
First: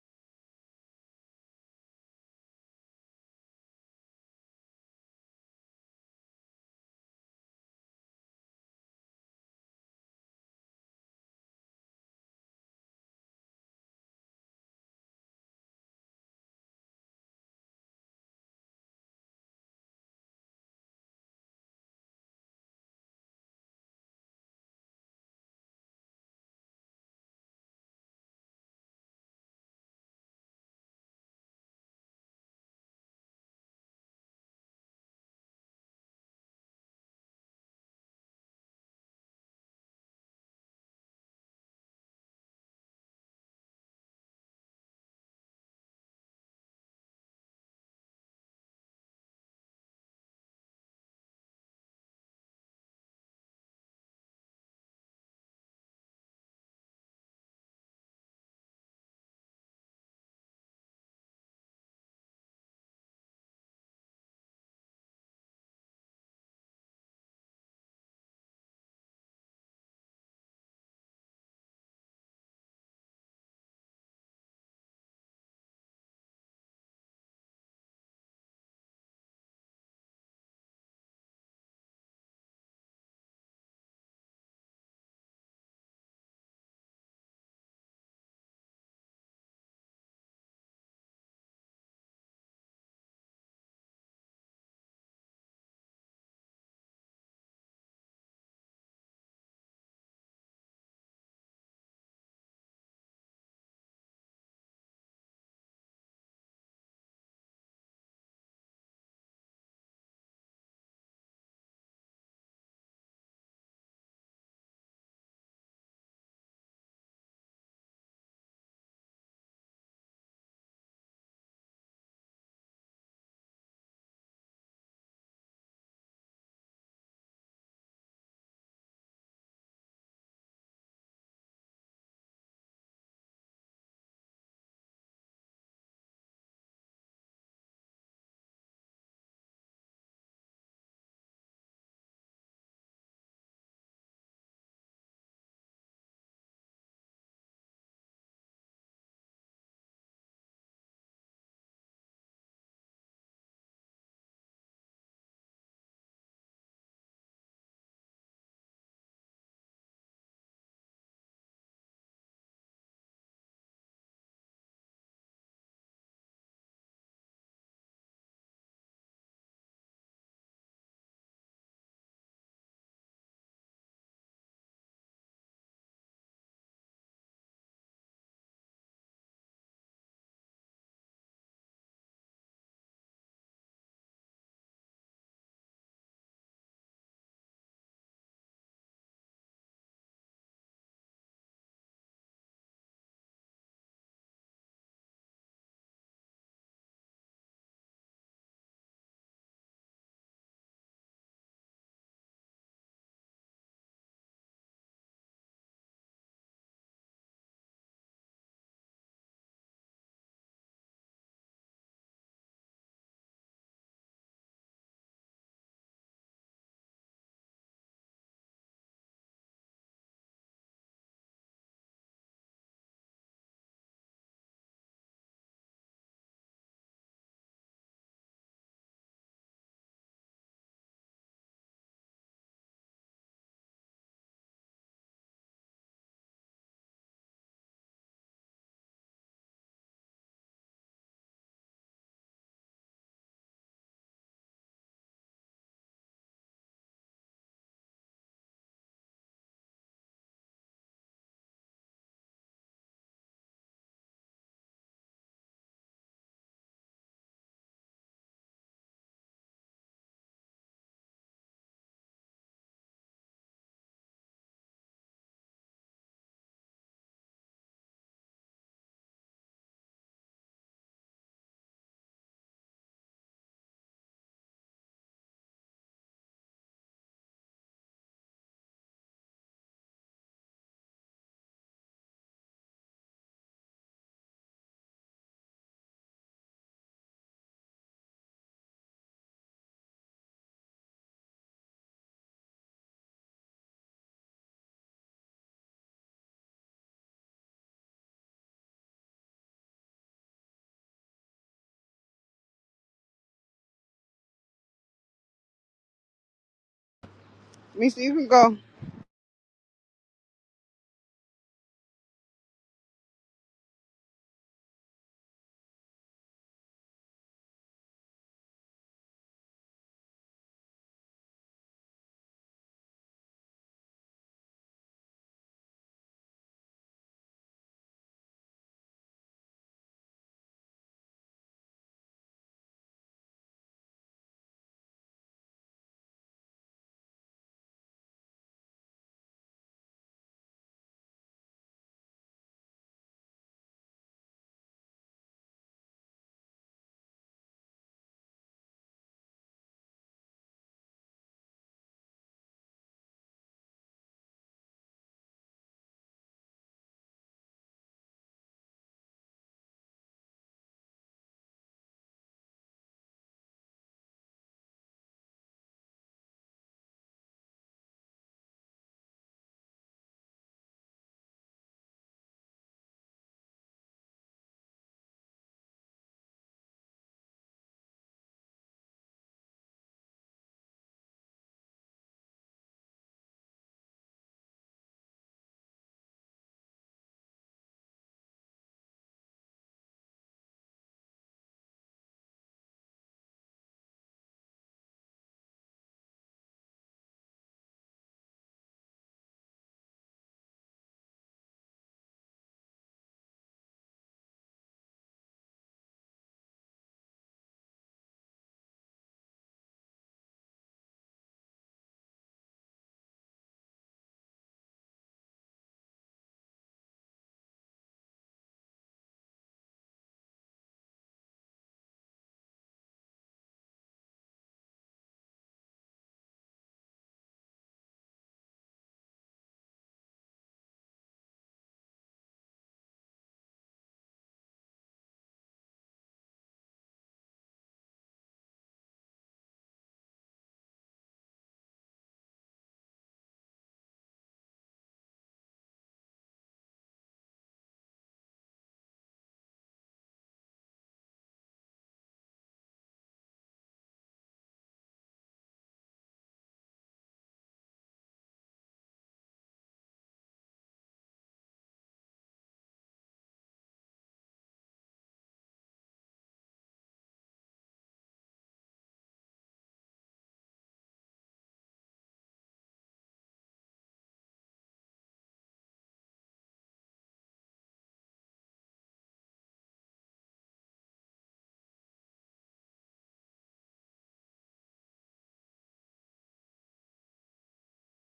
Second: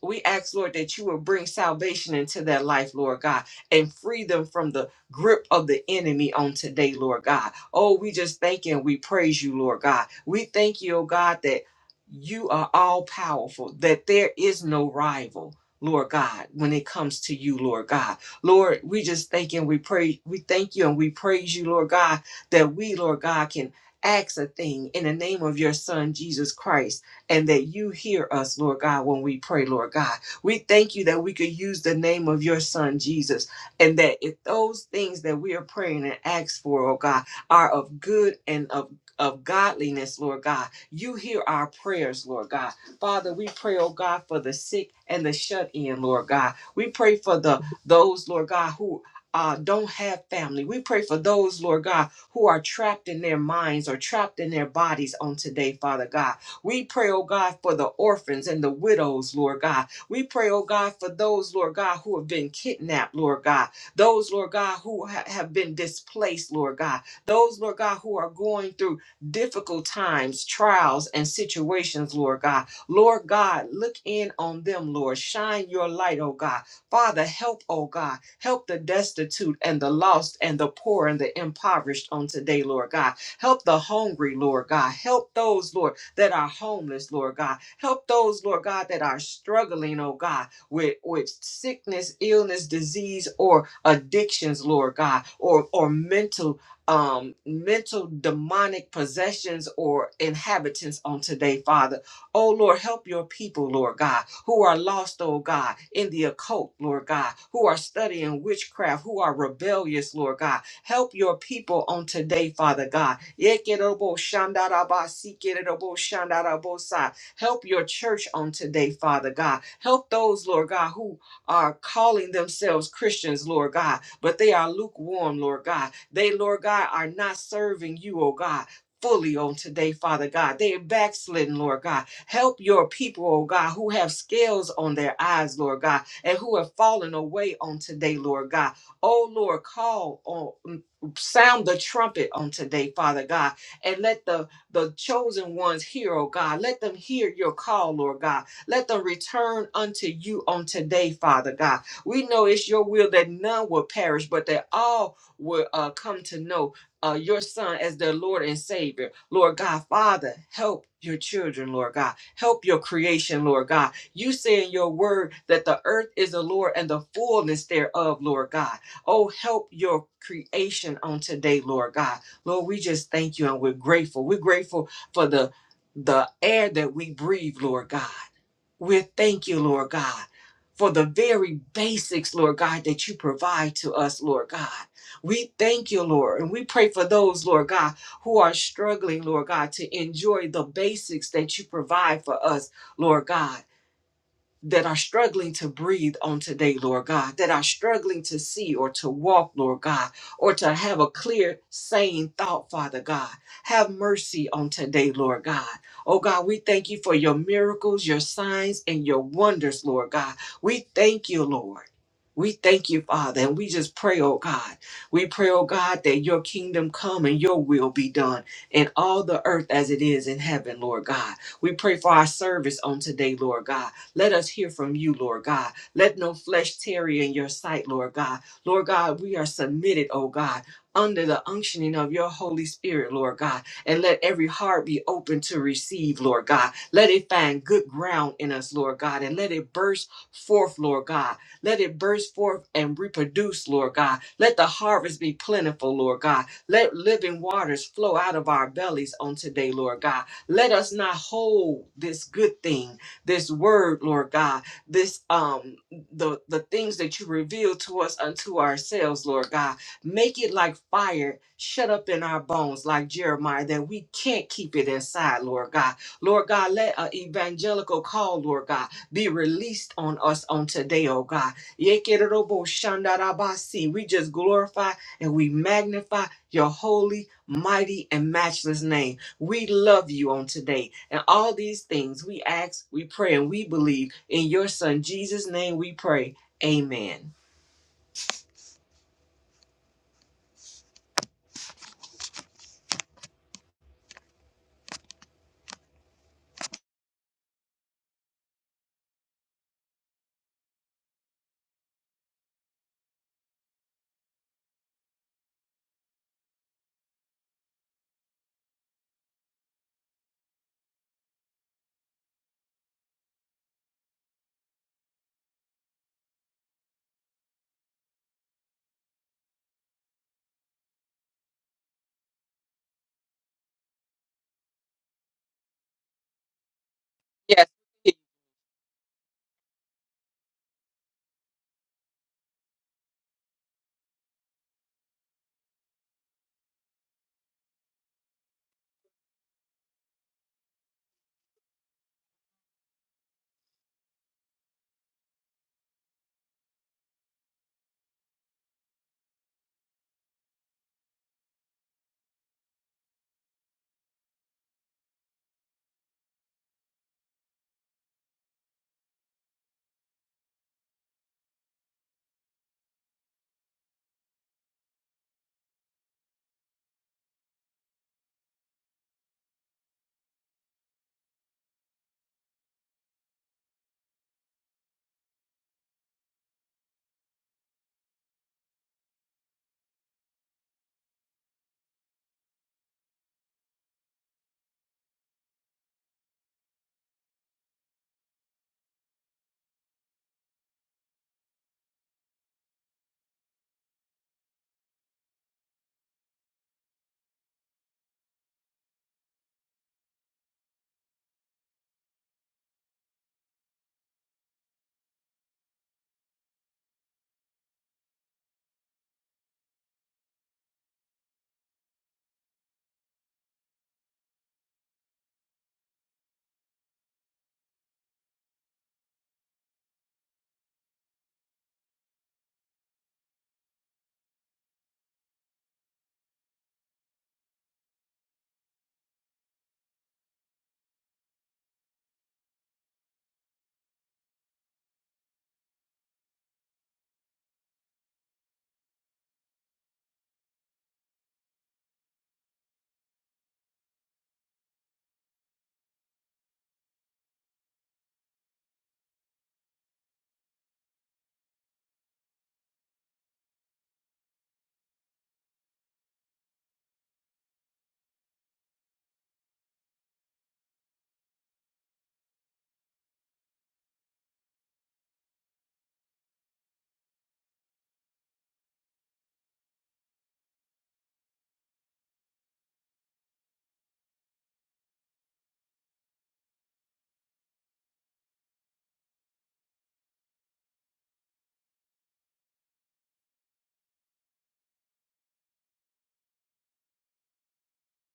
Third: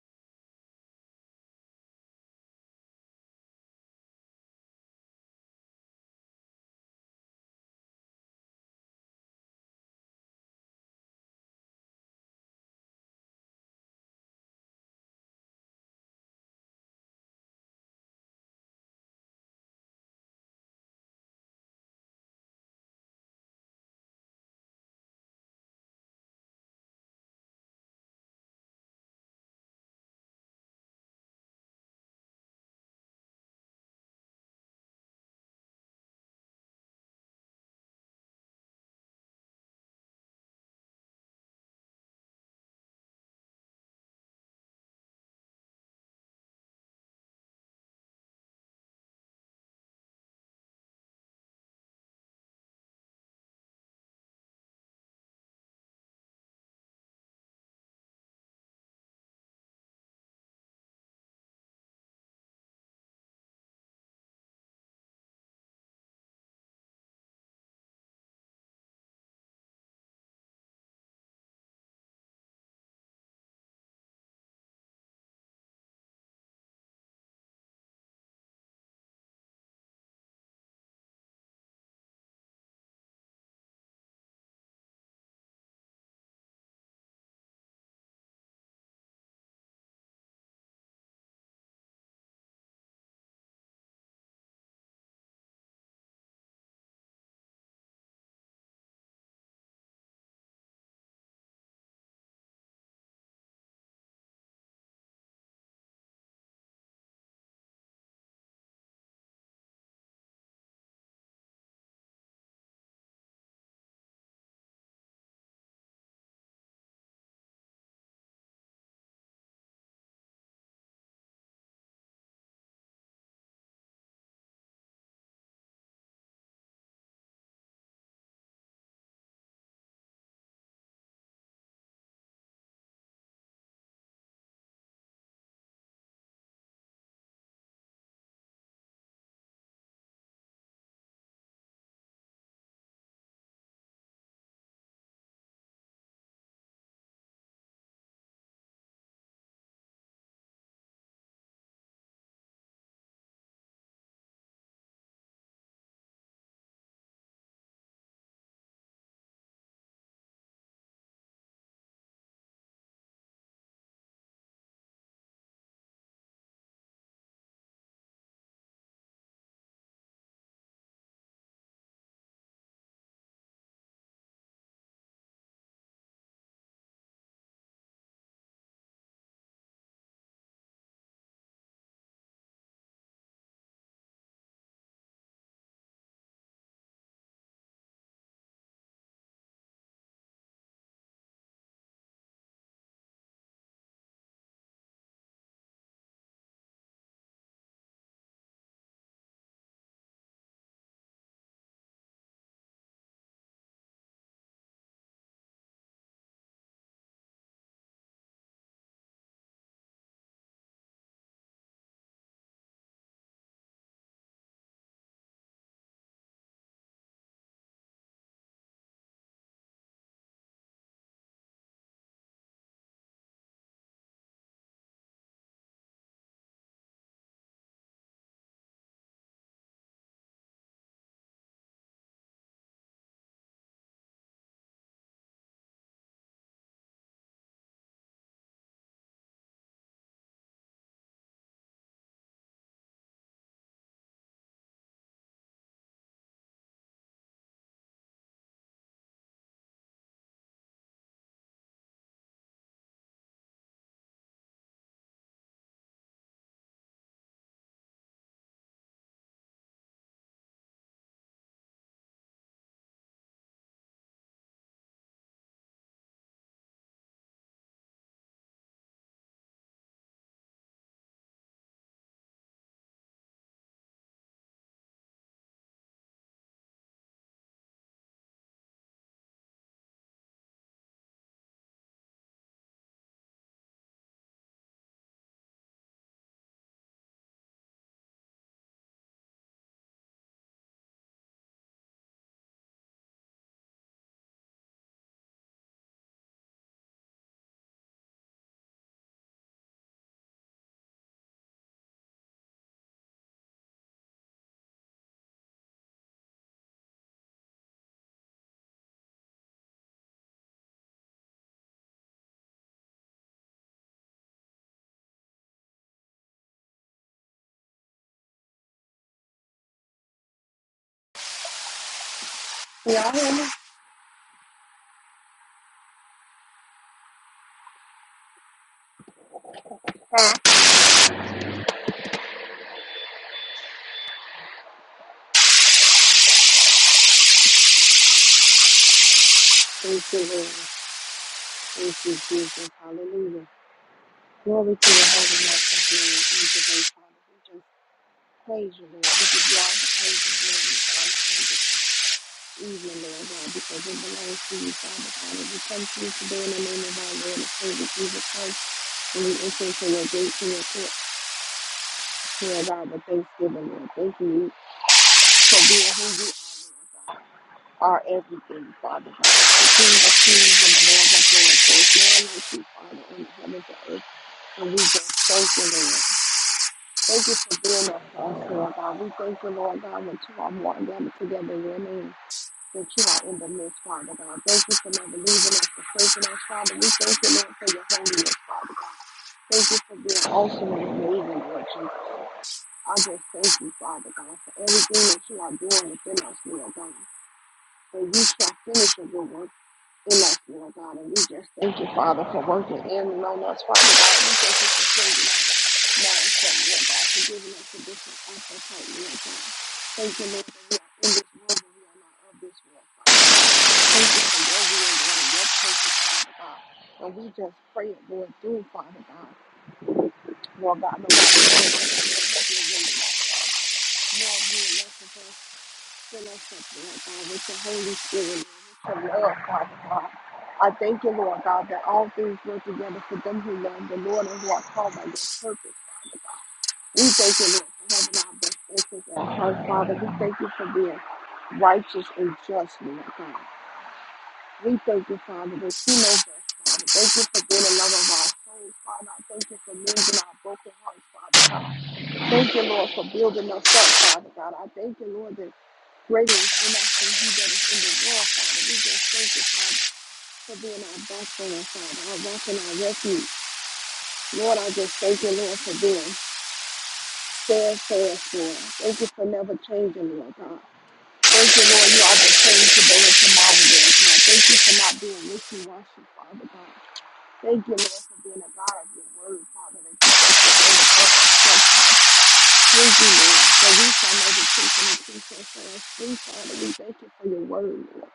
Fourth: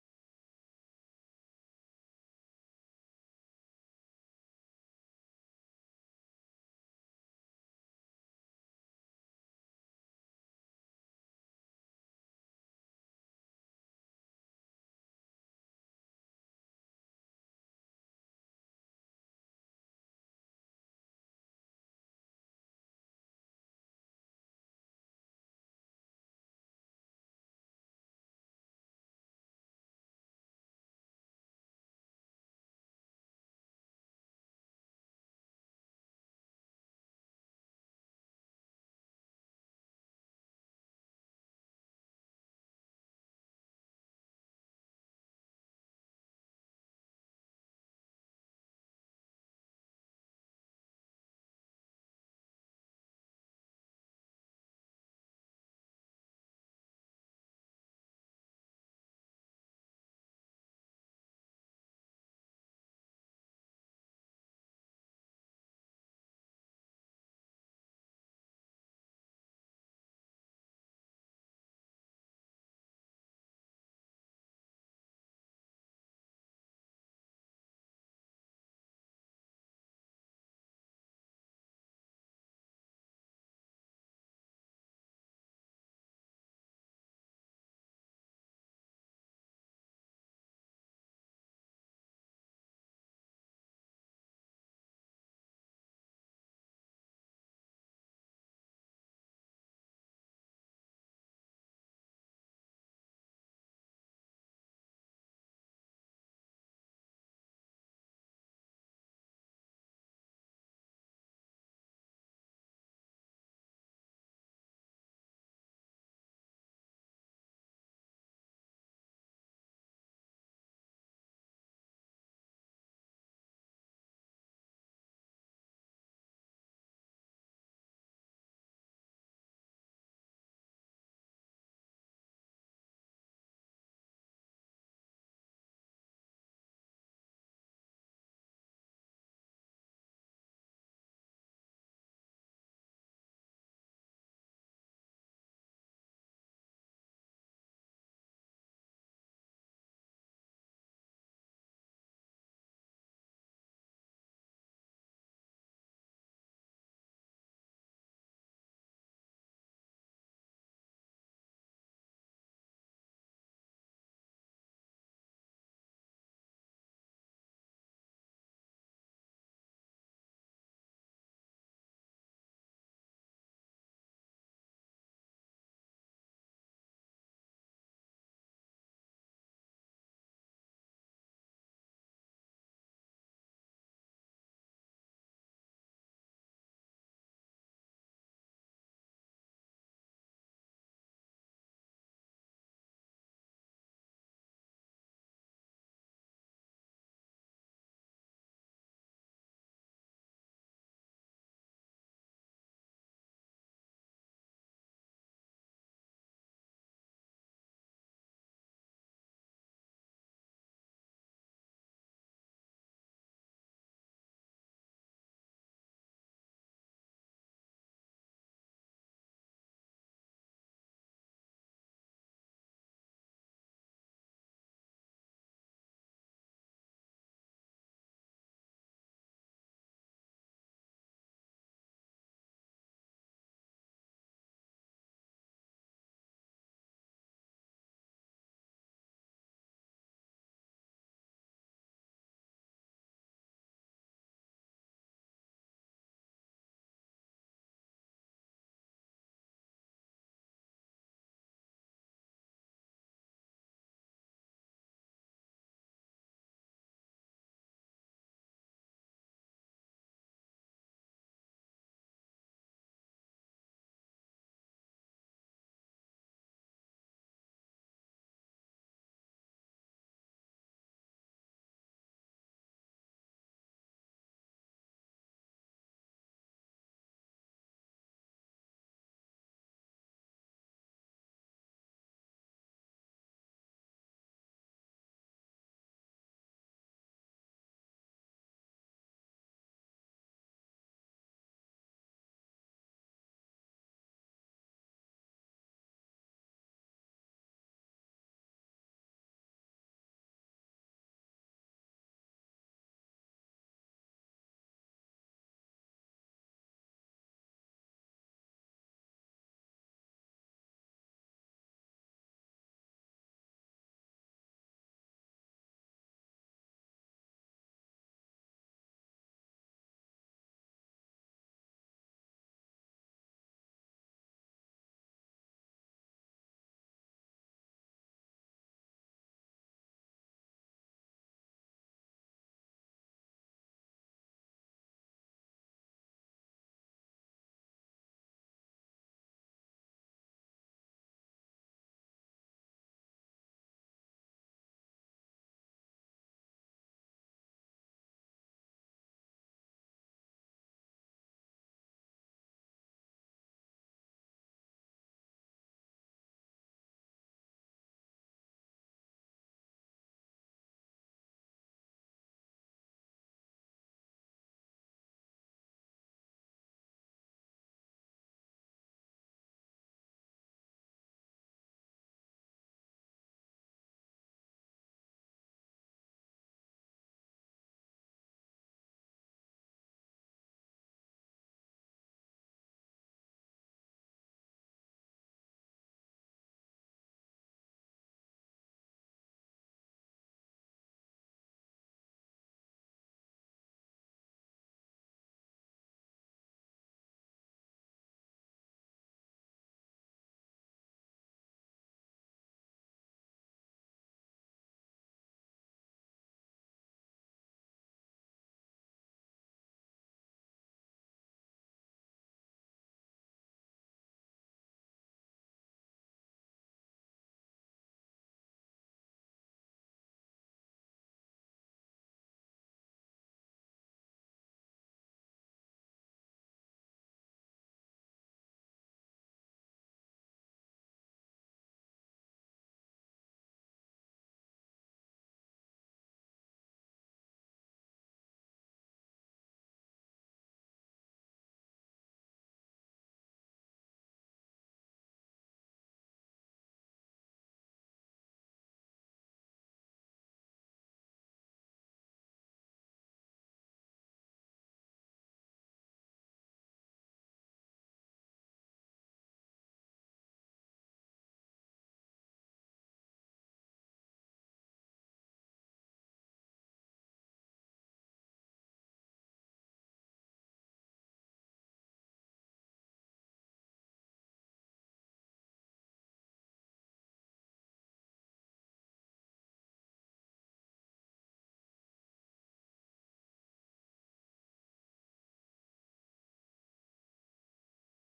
Speaker 2: we ask, Lord, that you will bring salvation into their life, Lord God, and free them from the grip of the enemy on today, Lord God. Oh, we just thank you and we praise you, Lord God. We thank you, oh God, that you are all powerful, that there is no rival. Lord God, when it comes to you, Lord God. Lord, we just thank you and we pray, we thank you and we praise you, Lord God, that we, Lord God, can ask a thing in the name of your Son, Jesus Christ and that you hear us, Lord God, when we pray, Lord God. We thank you that we could use the name of your son, Jesus, and that if those things that we are praying and ask for, oh God, are of good and of of godliness, Lord God. You hear our prayers, Lord God. Father, we pray, oh God, for the sick and the shut in, Lord God. We pray for the those, Lord God, who uh, don't have family. We pray for those, Lord God, who are trapped in their minds or trapped in their bodies on today, Father God. We pray, oh God, for the orphans and the widows, Lord God. We pray, oh God, for those, Lord God, who have been kidnapped, Lord God. Those, Lord God, who ha- have been displaced, Lord God. Those, Lord God, who are going through difficult times, trials, and situations, Lord God. Lord God, look in on them, Lord. Shine your light, oh God. Father, help, oh God. Help the destitute and the lost and the poor and the impoverished on today, Lord God. Help the hungry, Lord God. Help those, Lord that are homeless, Lord God. Help those, Lord God, that are struggling, oh God, with, with sickness, illness, disease, or addictions, Lord God, or, or mental um mental demonic possessions or inhabitants on today father oh lord help your people lord god who are lost oh god in the occult lord god who are studying witchcraft who are rebellious lord god Help your people on today, Father God. Yekerobo shandaraba, sikerobo shandarabosa. Help your church on today, Father God. Help those, Lord God, who are calling themselves Christians, Lord God, but they are lukewarm, Lord God. They, Lord God, are not serving you, oh God. Fully on today, Father God. They are backslidden, Lord God. Help your people, oh God, who have scales on their eyes, Lord God, and who have fallen away on today, Lord God. Oh Lord, call on mm, sound the trumpet on today, Father God, and let the the chosen ones hear, oh God. Let them hear your call, Lord God. Let them return unto you on today, Father God. We know it's your will that none will perish, but that all will uh, come to know uh, your Son as their Lord and Savior. Lord God, Father, help your children, Lord God. Help your creation, Lord God. You say in your word that the earth is the Lord and the fullness thereof, Lord God. Oh, help your creation on today, Lord God. Lord, we just thank you and we're grateful. We're grateful for the the air that we breathe, Lord God. We thank you, Lord God, for the very basics, Lord God, that you provide to us, Lord God. We thank you, Lord, and we pray for those, Lord God, who are struggling, Lord God, to enjoy the basics that you provide for us, Lord God that are struggling to breathe on today, Lord God, that are struggling to see or to walk, Lord God, or to have a clear, sane thought, Father God. Have mercy on today, Lord God. Oh God, we thank you for your miracles, your signs, and your wonders, Lord God. We thank you, Lord. We thank you, Father, and we just pray, oh God. We pray, oh God, that your kingdom come and your will be done in all the earth as it is in heaven, Lord God. We pray for our service on today, Lord God. Let us hear from you, Lord God. Let no flesh tarry in your sight, Lord God. Lord God, we are submitted, oh God, under the unctioning of your Holy Spirit, Lord God. And let every heart be open to receive, Lord God. Let it find good ground in us, Lord God, and let it burst forth, Lord God. Let it burst forth and reproduce, Lord God. Let the harvest be plentiful, Lord God. Let living waters flow out of our bellies on today, Lord God. Let us not hold this good thing this word, Lord God, this um the the things that you reveal to us unto ourselves, Lord God. Make it like fire shut up in our bones, like Jeremiah, that we can't keep it inside, Lord God. Lord God, let an evangelical call, Lord God, be released on us on today, oh God. Yekerobo shandarabasi. We just glorify and we magnify your holy, mighty, and matchless name. We love you on today. And all these things we ask, we pray, and we believe. In your son, Jesus' name, we pray. Amen.
Speaker 3: Mister, you can go.
Speaker 4: We are in the
Speaker 2: Yes.
Speaker 4: path. Thank you, Lord. Thank you, Jesus. Hallelujah. Glory to your holy master's name. In today's Father, we just praise you, Lord. We give you all the praise and glory and honor and this evening, Lord God, because it belongs to you, Father God. And we come to you today in the name of our Lord and Savior Jesus Christ. And we enter into your gates and your courts, Lord God, with thanksgiving, Lord. Thank you for being who you are. Lord. are everything, Father God. The King of kings and the Lord of lords. There is none like you, Father, in the heavens and earth. And we just thank you, Lord. Thank you for being us, us, Lord God. We thank you, Lord God, when two or more are gathered together in your name, that you are in the midst, Father God. Thank you for never leaving us, forsaking us, Father. We thank you, Lord, for your holiness, Father God. Thank you for being awesome and amazing, Lord Jesus. I just thank you, Father God, for everything that you are doing within us, Lord God. And you shall finish a good work Immaculate God, and we just thank you, Father, for working in and on us, Father God. We thank you for saving us, now and setting us back, for giving us a different offer, Lord God. Thank you, Lord, that we are in this world, but we are not of this world, Father. Thank you for your will, Lord, and your purpose, Father God. And we just pray it, Lord, through, Father God. Lord God, no matter what, Lord, have your way, Lord. Lord, we are fill us up, Lord God, with your Holy Spirit, Lord, with your love, Father God. I thank you, Lord God, that all things work together for them who love the Lord and who are called by your purpose, Father God. We thank you, Lord, for having our best interests at heart, Father. We thank you for being righteous and just, Lord God. We thank you, Father, that you know best, Father. Thank you for being the love of our souls, Father. I thank you for mending our broken hearts, Father. Thank you, Lord, for building us up, Father God. I thank you, Lord, that greater is in us than he that is in the world, Father. We just thank you, Father, for being our backbone, Father, our rock and our refuge. Lord, I just thank you, Lord, for being steadfast, Lord. Thank you for never changing, Lord God. Thank you, Lord, you are the same today and tomorrow, Lord God. Thank you for not being wishy-washy, Father God. Thank you, Lord, for being a God of your word, Father, that you take the word up. Thank you, Lord. For we shall know the truth and the truth shall set us free, Father. We thank you for your word, Lord.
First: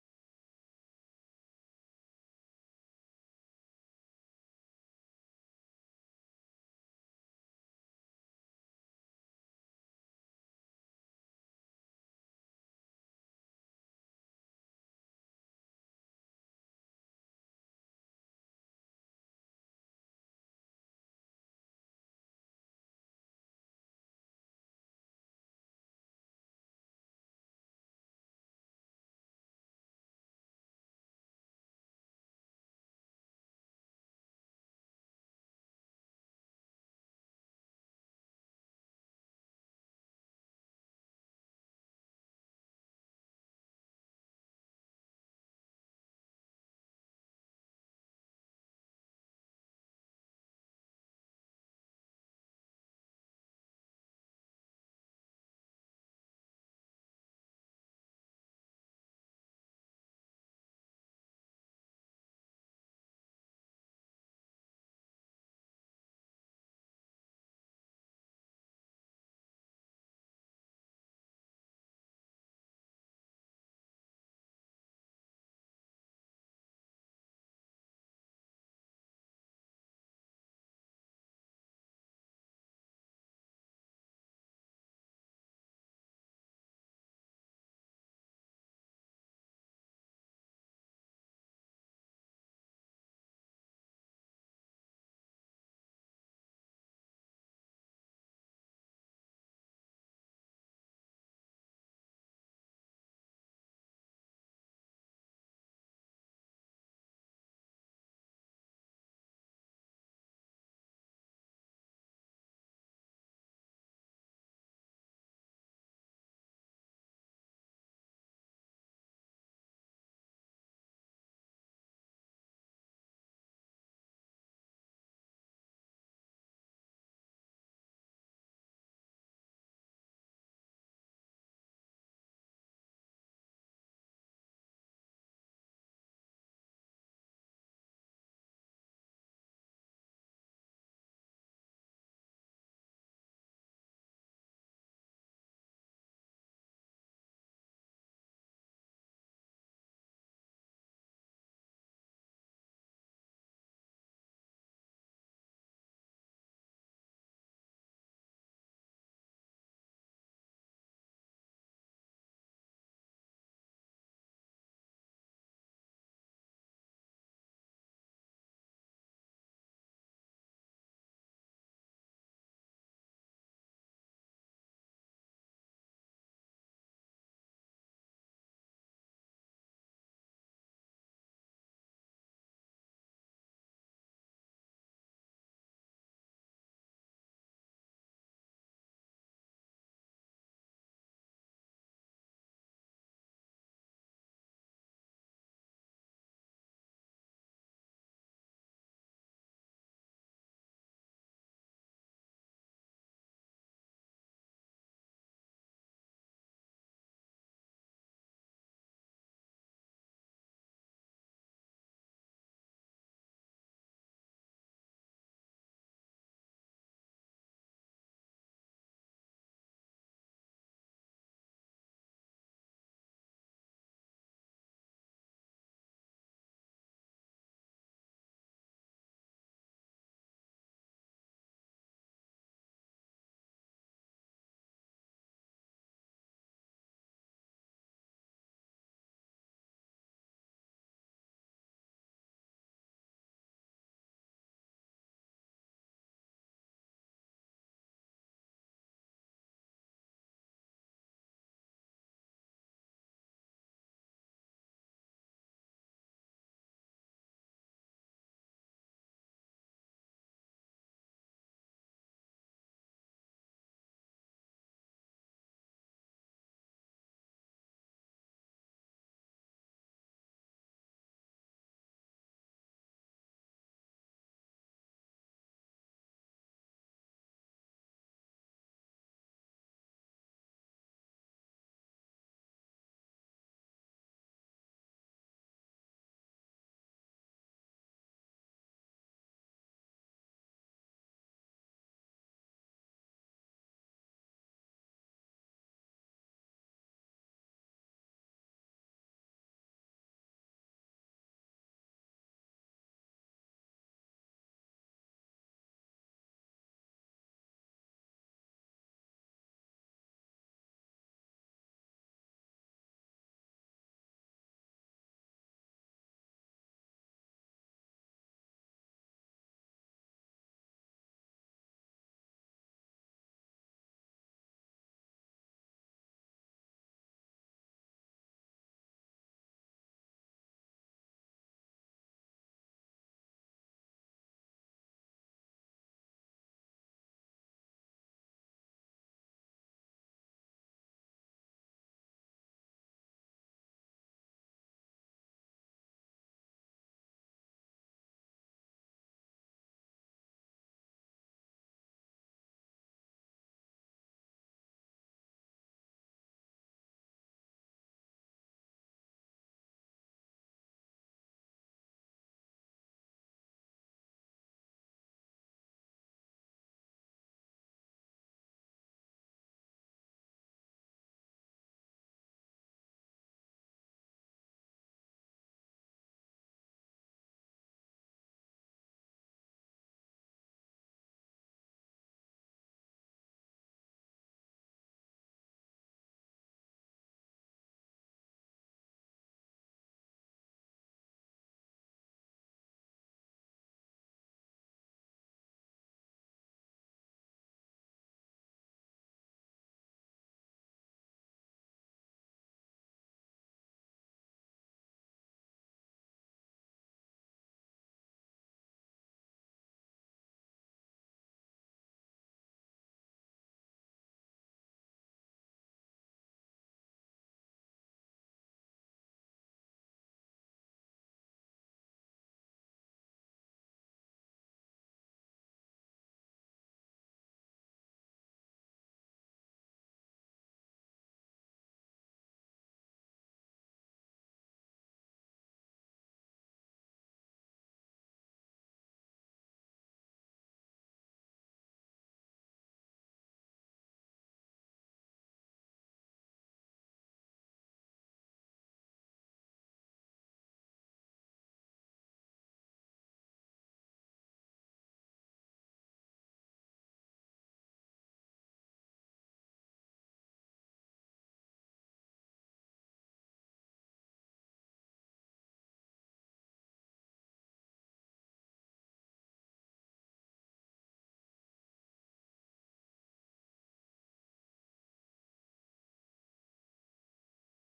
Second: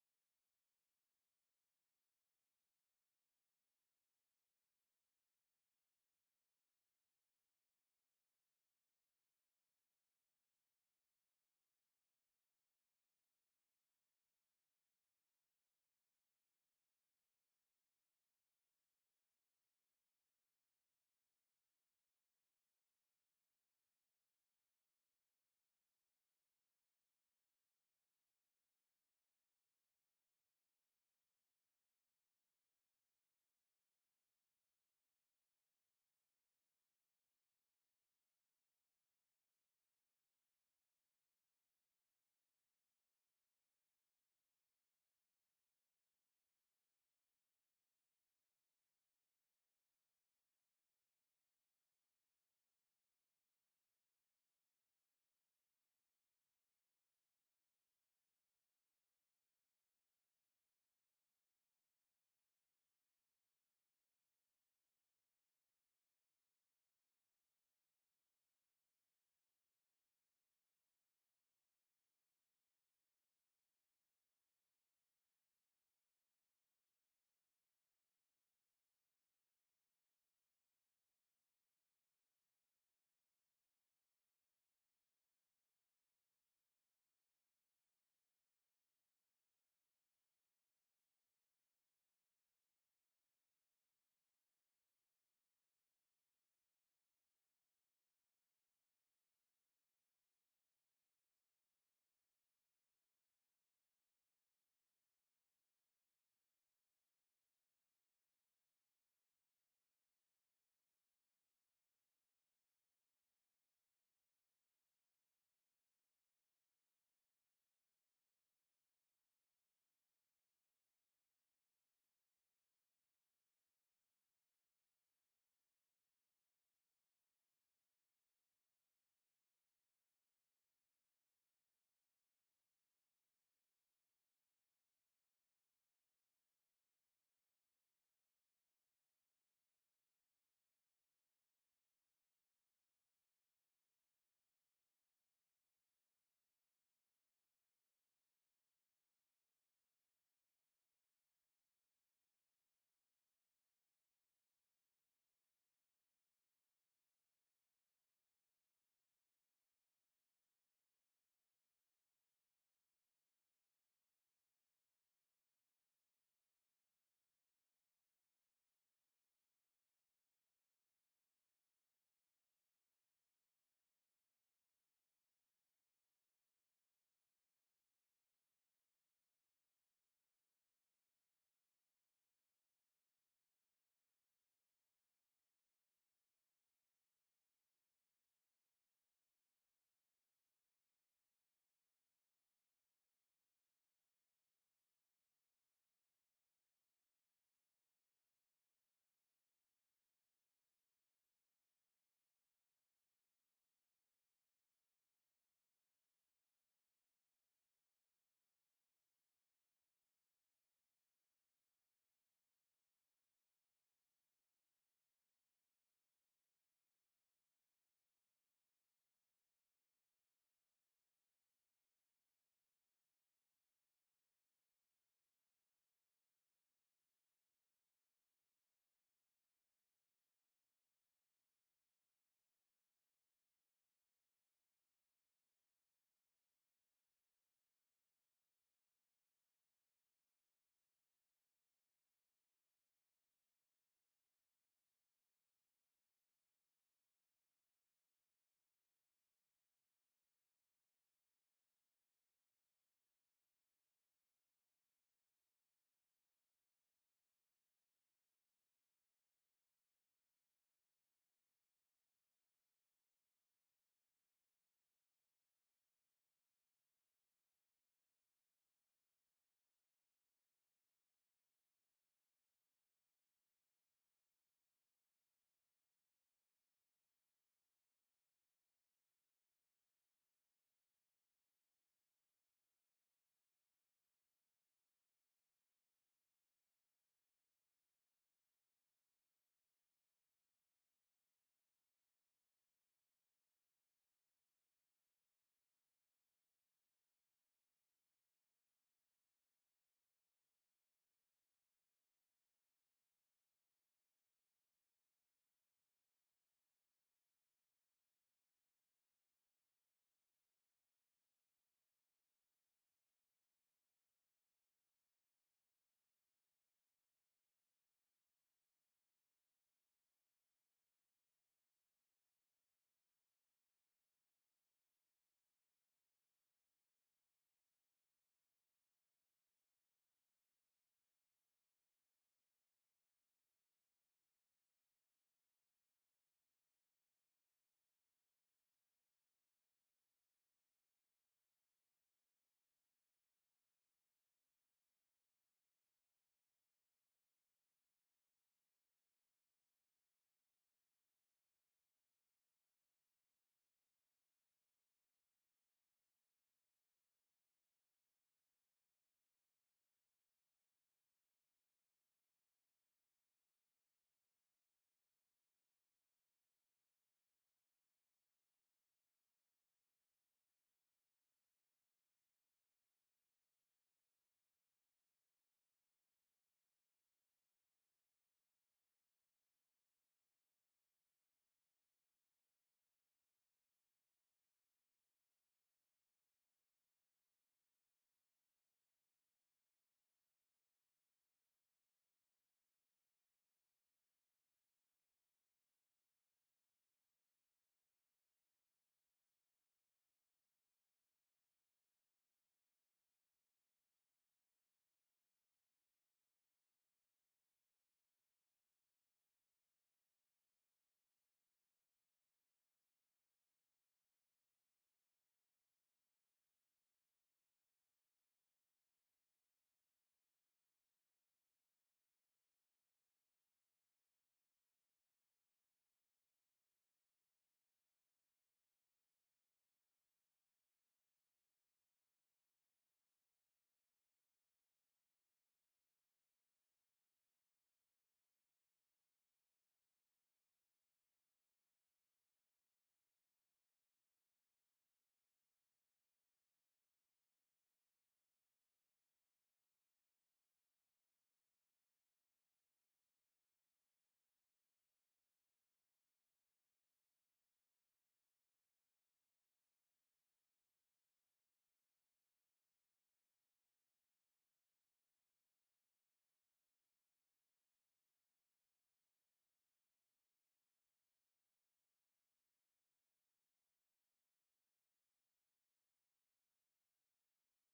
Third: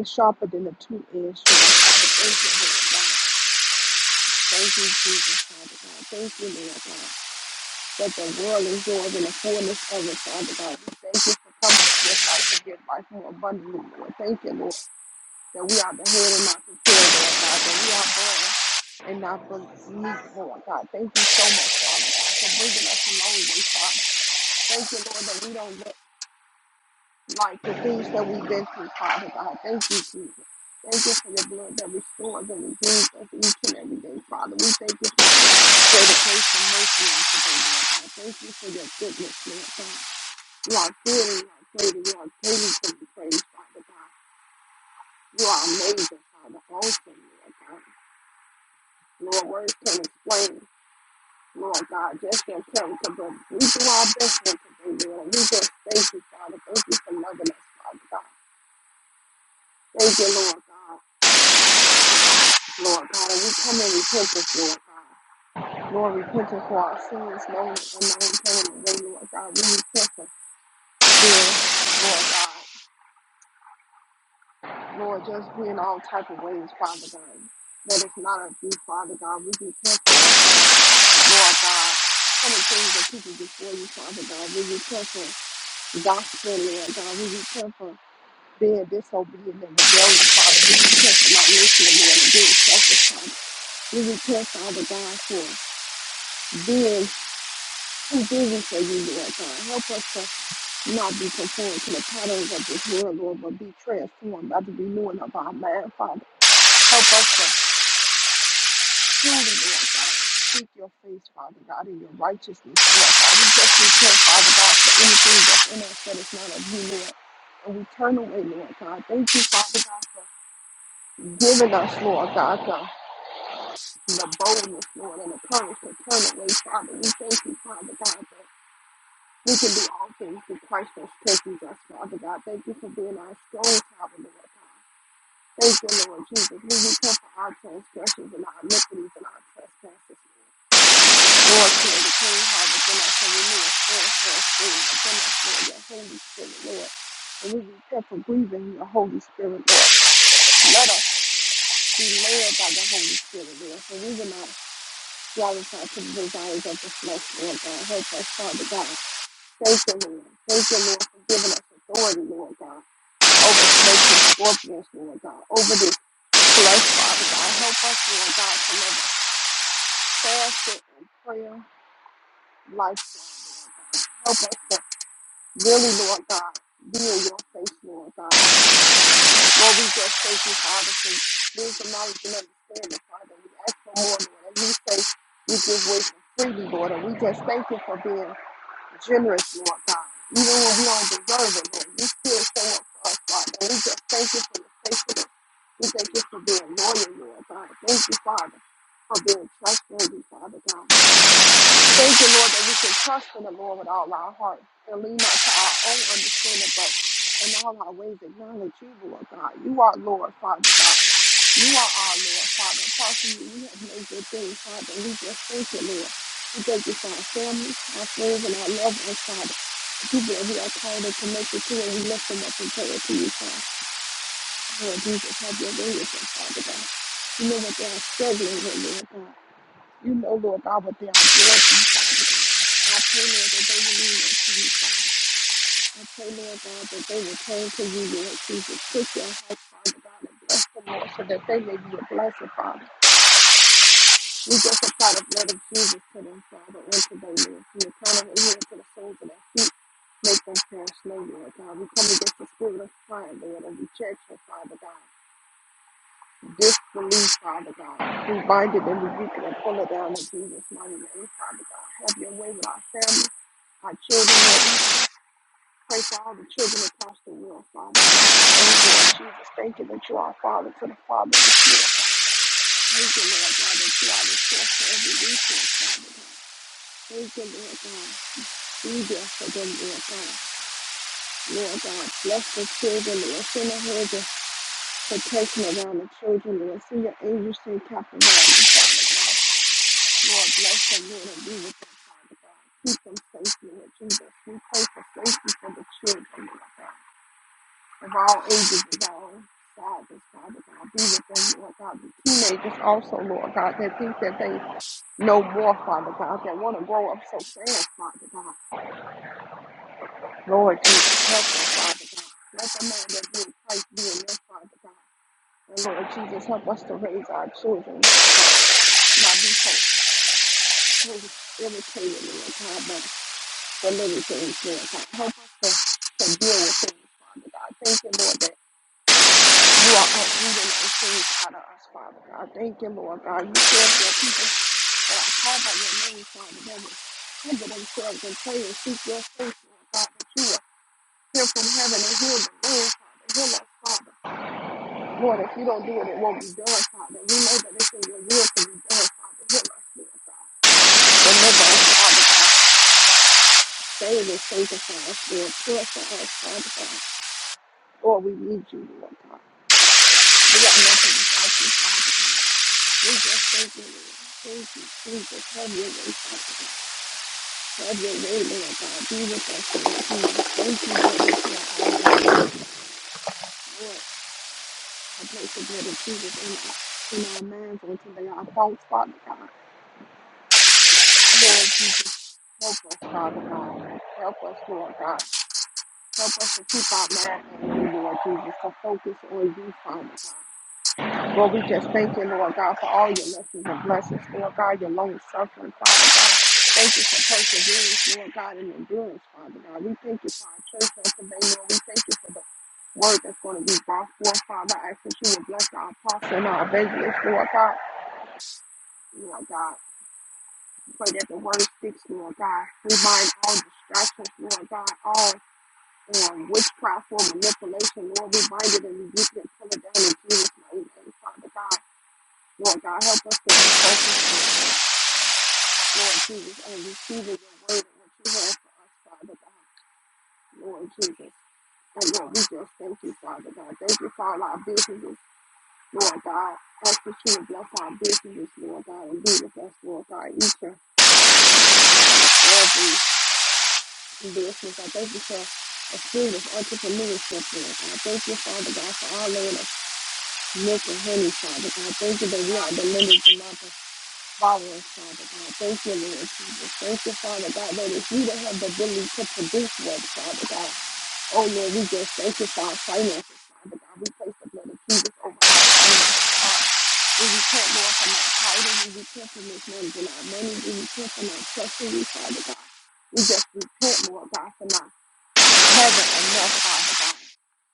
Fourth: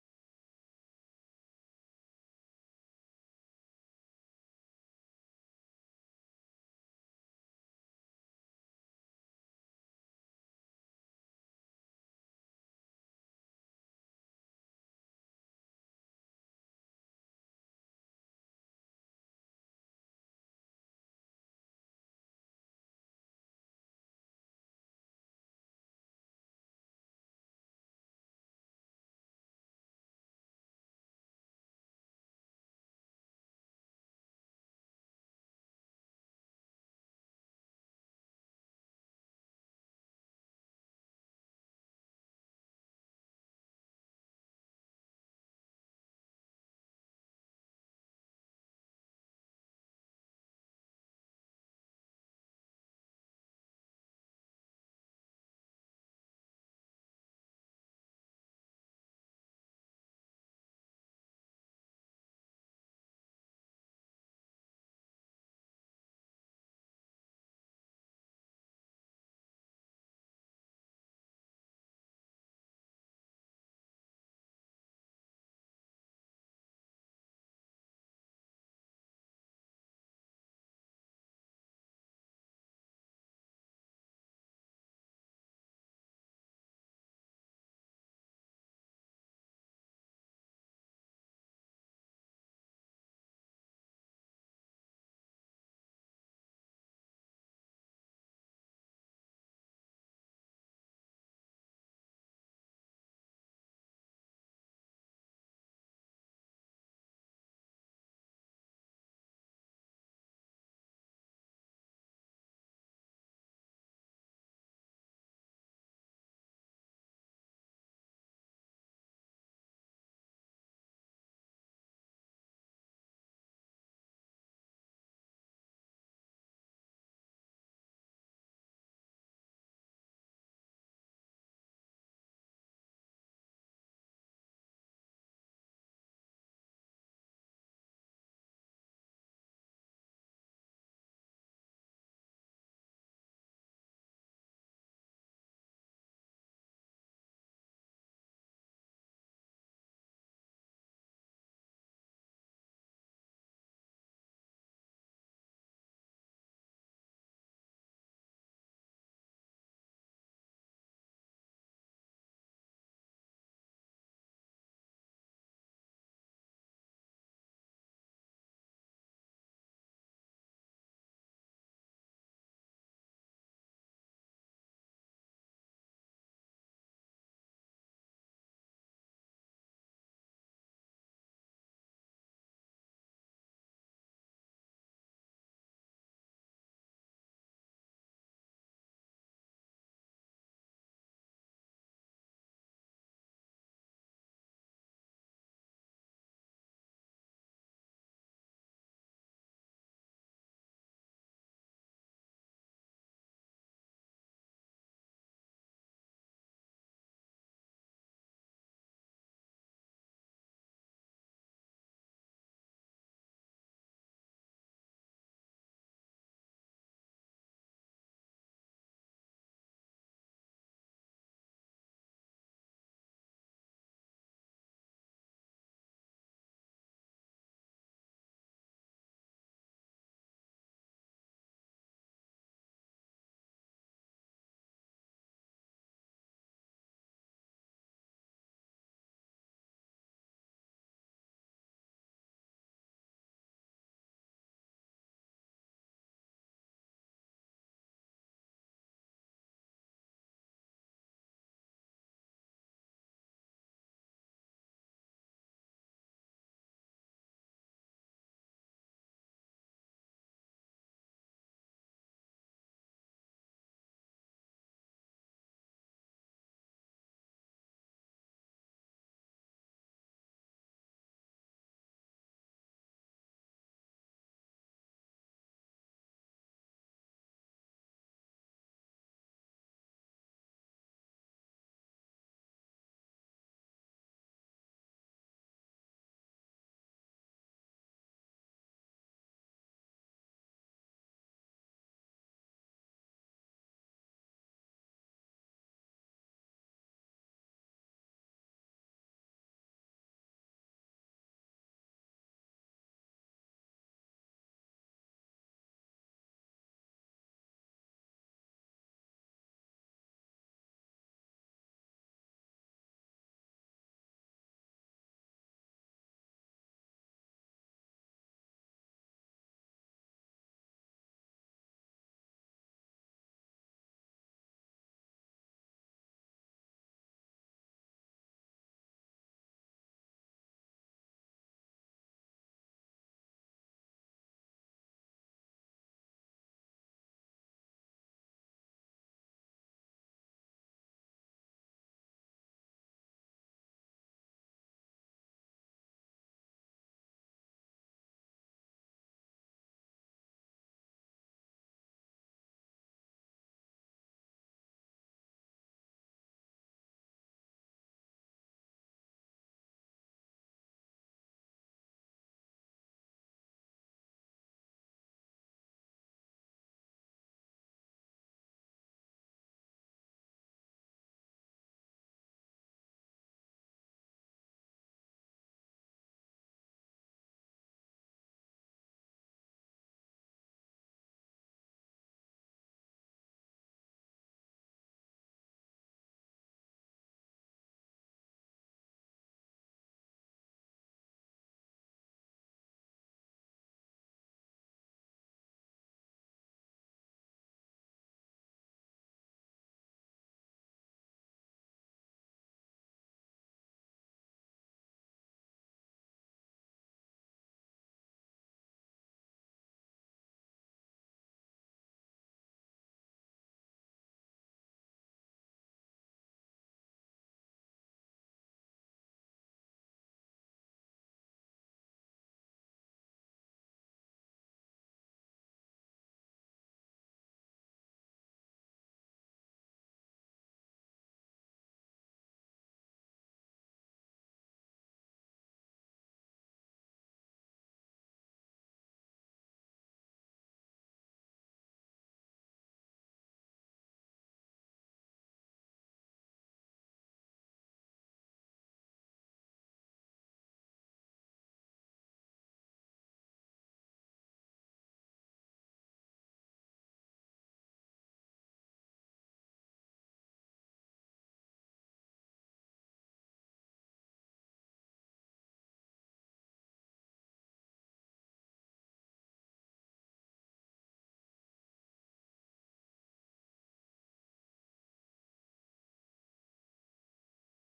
Speaker 4: It's sharper than a two-edged sword, Father. Thank you, Lord God. Thank you, Jesus, Father God. Thank you, Lord God. That the world is yours and the fullness of it, Father God. We thank you for coming to this life to give life more abundantly, Lord. Thank you, Lord, that we are the head and not the tail, Lord God. That we are born and not beneath, Lord God. Thank you so much, Father God, for bringing us a long way, Father. Thank you, Lord, that we don't let like the things that we've been through, Father God. Thank you, Jesus. Thank you for your blood that restores and redeems us each and every day, Father. We thank you for your dedication, mercy, and today, Lord God. Thank you for your goodness, Lord God. You are good and you are great and you are greatly to be praised, Father God. You are amazing, Father. Awesome, Lord God. Lord, words can explain, Lord God, just your character, but we do our best here today, Lord. We just thank you, Father. Thank you for loving us, Father God. Thank you, Lord God. Lord God, and we come in repentance, Lord God. Lord, repentance for our sins, known and unknown, known and unknown, Lord God. We repent for fear, Lord God. Lord, just being all type of ways, Father God. That it's not of you, Father God. We repent for, Lord God, So many things that people before you, Father God. We repent for gospel, Lord God. We repent for being disobedient and rebellious, Father. We repent for not listening, Lord, and being selfish, Father. We repent, Father God, for being We do this for you, Lord God. Help us to not be conformed to the patterns of this world, Lord, but be transformed by the renewing of our mind, Father. Help us to truly, Lord God, seek your face, Father God, in your righteousness, Lord God. We just repent, Father God, for anything that's in us that is not of you, Lord. And we turn away, Lord God. Thank you, Father God, for giving us, Lord God, the, the boldness, Lord, and the courage to turn away, Father. We thank you, Father God. We can do all things through Christ that strengthens us, Father God. Thank you for being our strong tower, Lord God. Thank you, Lord Jesus. We repent for our transgressions and our iniquities and our trespasses, Lord. Lord, create a clean heart within us and renew a steadfast spirit within us, Lord, your Holy Spirit, Lord. And we repent for grieving your Holy Spirit, Lord. Let us be led by the Holy Spirit, Lord. So we will not gratify to the desires of the flesh, Lord God. Help us, Father God Thank you, Lord. Thank you, Lord, for giving us authority, Lord God, over snakes and scorpions, Lord God, over this flesh, Father God. Help us, Lord God, to live a fasted and prayer lifestyle. Help us to really, Lord God, be in your face, Lord God. Lord, we just thank you, Father, for wisdom, knowledge, and understanding, Father. We ask for more, Lord. And we say, we give way for freely, Lord. And we just thank you for being generous, Lord God. Even when we don't deserve it, Lord, you still show up for us, Father. And We just thank you for your faithfulness. We thank you for being loyal, Lord God. Thank you, Father, for being trustworthy, Father God. Thank you, Lord, that we can trust in the Lord with all our heart and lean not to our own understanding, but in all our ways acknowledge you, Lord God. You are Lord, Father God. You are our Lord, Father. Apart from you, we have no good thing, Father. We just thank you, Lord. We thank you for our family, our friends, and our loved ones, Father. The people that we are called and connected to, and we lift them up in prayer to you, Father. Lord Jesus, have your way with them, Father God. You know what they are struggling with, Lord God. You know, Lord God, what they are going through, Father God. I pray, Lord, that they will lean into you, Father. I pray, Lord God, that they will turn to you, Lord Jesus. Put your heart, Father God, and bless them, Lord, so that they may be a blessing, Father. We just apply the blood of Jesus to them, Father, and to their lives. From the crown of their head to the soles of their feet, make them perish no Lord God. We come against the spirit of pride, Lord, and rejection, Father God. Disbelief, Father God. We bind it and rebuke it and pull it down in Jesus' mighty name, Father God. Have your way with our families, our children, Lord. We pray for all the children across the world, Father. Thank you, Lord Jesus. Thank you that you are Father to the Father and the Father. Thank you, Lord God, that you are the source of every resource, Father God. Praise the Lord God. Be there for them, God. Lord God, bless the children, Lord. Send a hedge of protection around the children, Lord. Send your angels to encamp around them, Father God. Lord, bless them, Lord, and be with them, Father God. Keep them safe, Lord Jesus. We pray for safety for the children, Lord God. Of all ages, of all sizes, Father God. Be with them, Lord God. The teenagers also, Lord God, that think that they know more, Father God, that want to grow up so fast, Father God. Lord Jesus, help us, Father God. Let the man that is in Christ be in us, Father God. And Lord Jesus, help us to raise our children, Lord God. Not be so really irritated, Lord God, but deliver things, Lord God. Help us to, to deal with things, Father God. Thank you, Lord, that you are uprooting those things out of us, Father God. Thank you, Lord God. You said that people that are called by your name, Father, that will humble themselves and pray and seek your face, Lord God, that you will hear from heaven and heal the land, Father. Heal us, Father. Lord, if you don't do it, it won't be done, Father. We know that it's in your will to be done, Father. Heal us, Lord God. Deliver us, Father God. Save us, sanctify us, Lord. Purify us, Father God. Lord, we need you, Lord God. We are nothing without you, Father God. We just thank you, Lord. Thank you, Jesus. Have your way, Father God. Have your way, Lord God. Be with us, Lord Jesus. Thank you, Lord, that you are always with us, Lord. a place of blood of Jesus in, our, in our minds on today, our thoughts, Father God. Lord Jesus, help us, Father God. Help us, Lord God. Help us to keep our mind on you, Lord Jesus, to focus on you, Father God. Lord, we just thank you, Lord God, for all your lessons and blessings, Lord God, your long suffering, Father God. Thank you for perseverance, Lord God, and endurance, Father God. We thank you for our church on today, Lord. We thank you for the word that's going to be brought forth, Father. I ask that you would bless our apostle and our evangelist, Lord God. Lord God. Pray that the word sticks, Lord God. We bind all distractions, Lord God, all um, witchcraft or manipulation, Lord. We bind it and rebuke it and pull it down in Jesus' mighty name, Father God. Lord God, help us to be focused, Lord Jesus, and receiving your word and what you have for us, Father God, Lord Jesus. And Lord, we just thank you, Father God. Thank you for all our businesses, Lord God. Ask that you would bless our businesses, Lord God, and be with us, Lord God, each and every business. I thank you for a spirit of entrepreneurship, Lord. And I thank you, Father God, for all of the milk and honey, Father God. Thank you that we are delivered from our borrowers, Father God. Thank you, Lord Jesus. Thank you, Father God, that if we don't have the ability to produce wealth, Father God. Oh, Lord, we just thank you for our finances, Father God. We place the blood of Jesus over our finances, Father. We repent, Lord, from our titles. We repent from mismanaging our money. We repent from our treachery, Father God. We just repent, Lord God, for not heaven enough, Father God,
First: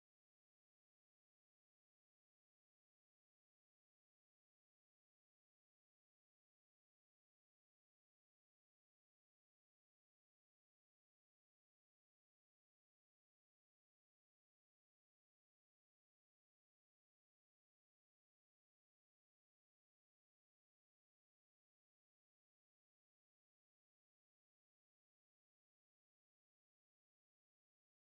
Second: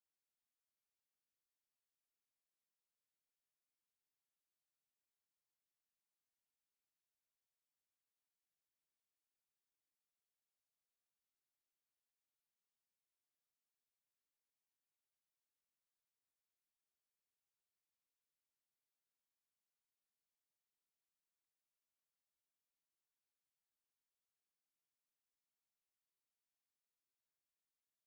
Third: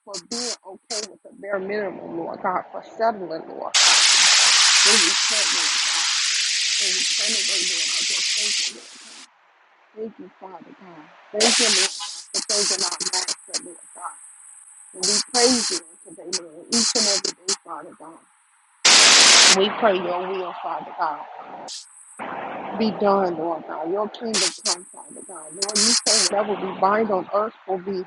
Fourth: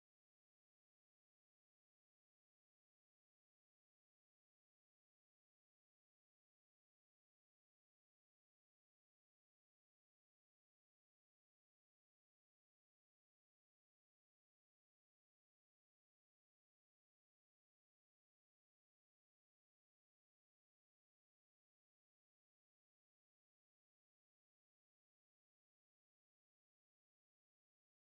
Speaker 4: for being okay with the bare minimum, Lord God, for settling, Lord. We repent, Lord God, and we turn away, Lord. I just thank you, Lord. Thank you, Father God. Thank you, Lord God, for taking our master, Lord God. And we praise you today, Lord, each and every day, Father God. We pray your will, Father God be done, Lord God. Your kingdom come, Father God. Lord, you say whatever we bind on earth will be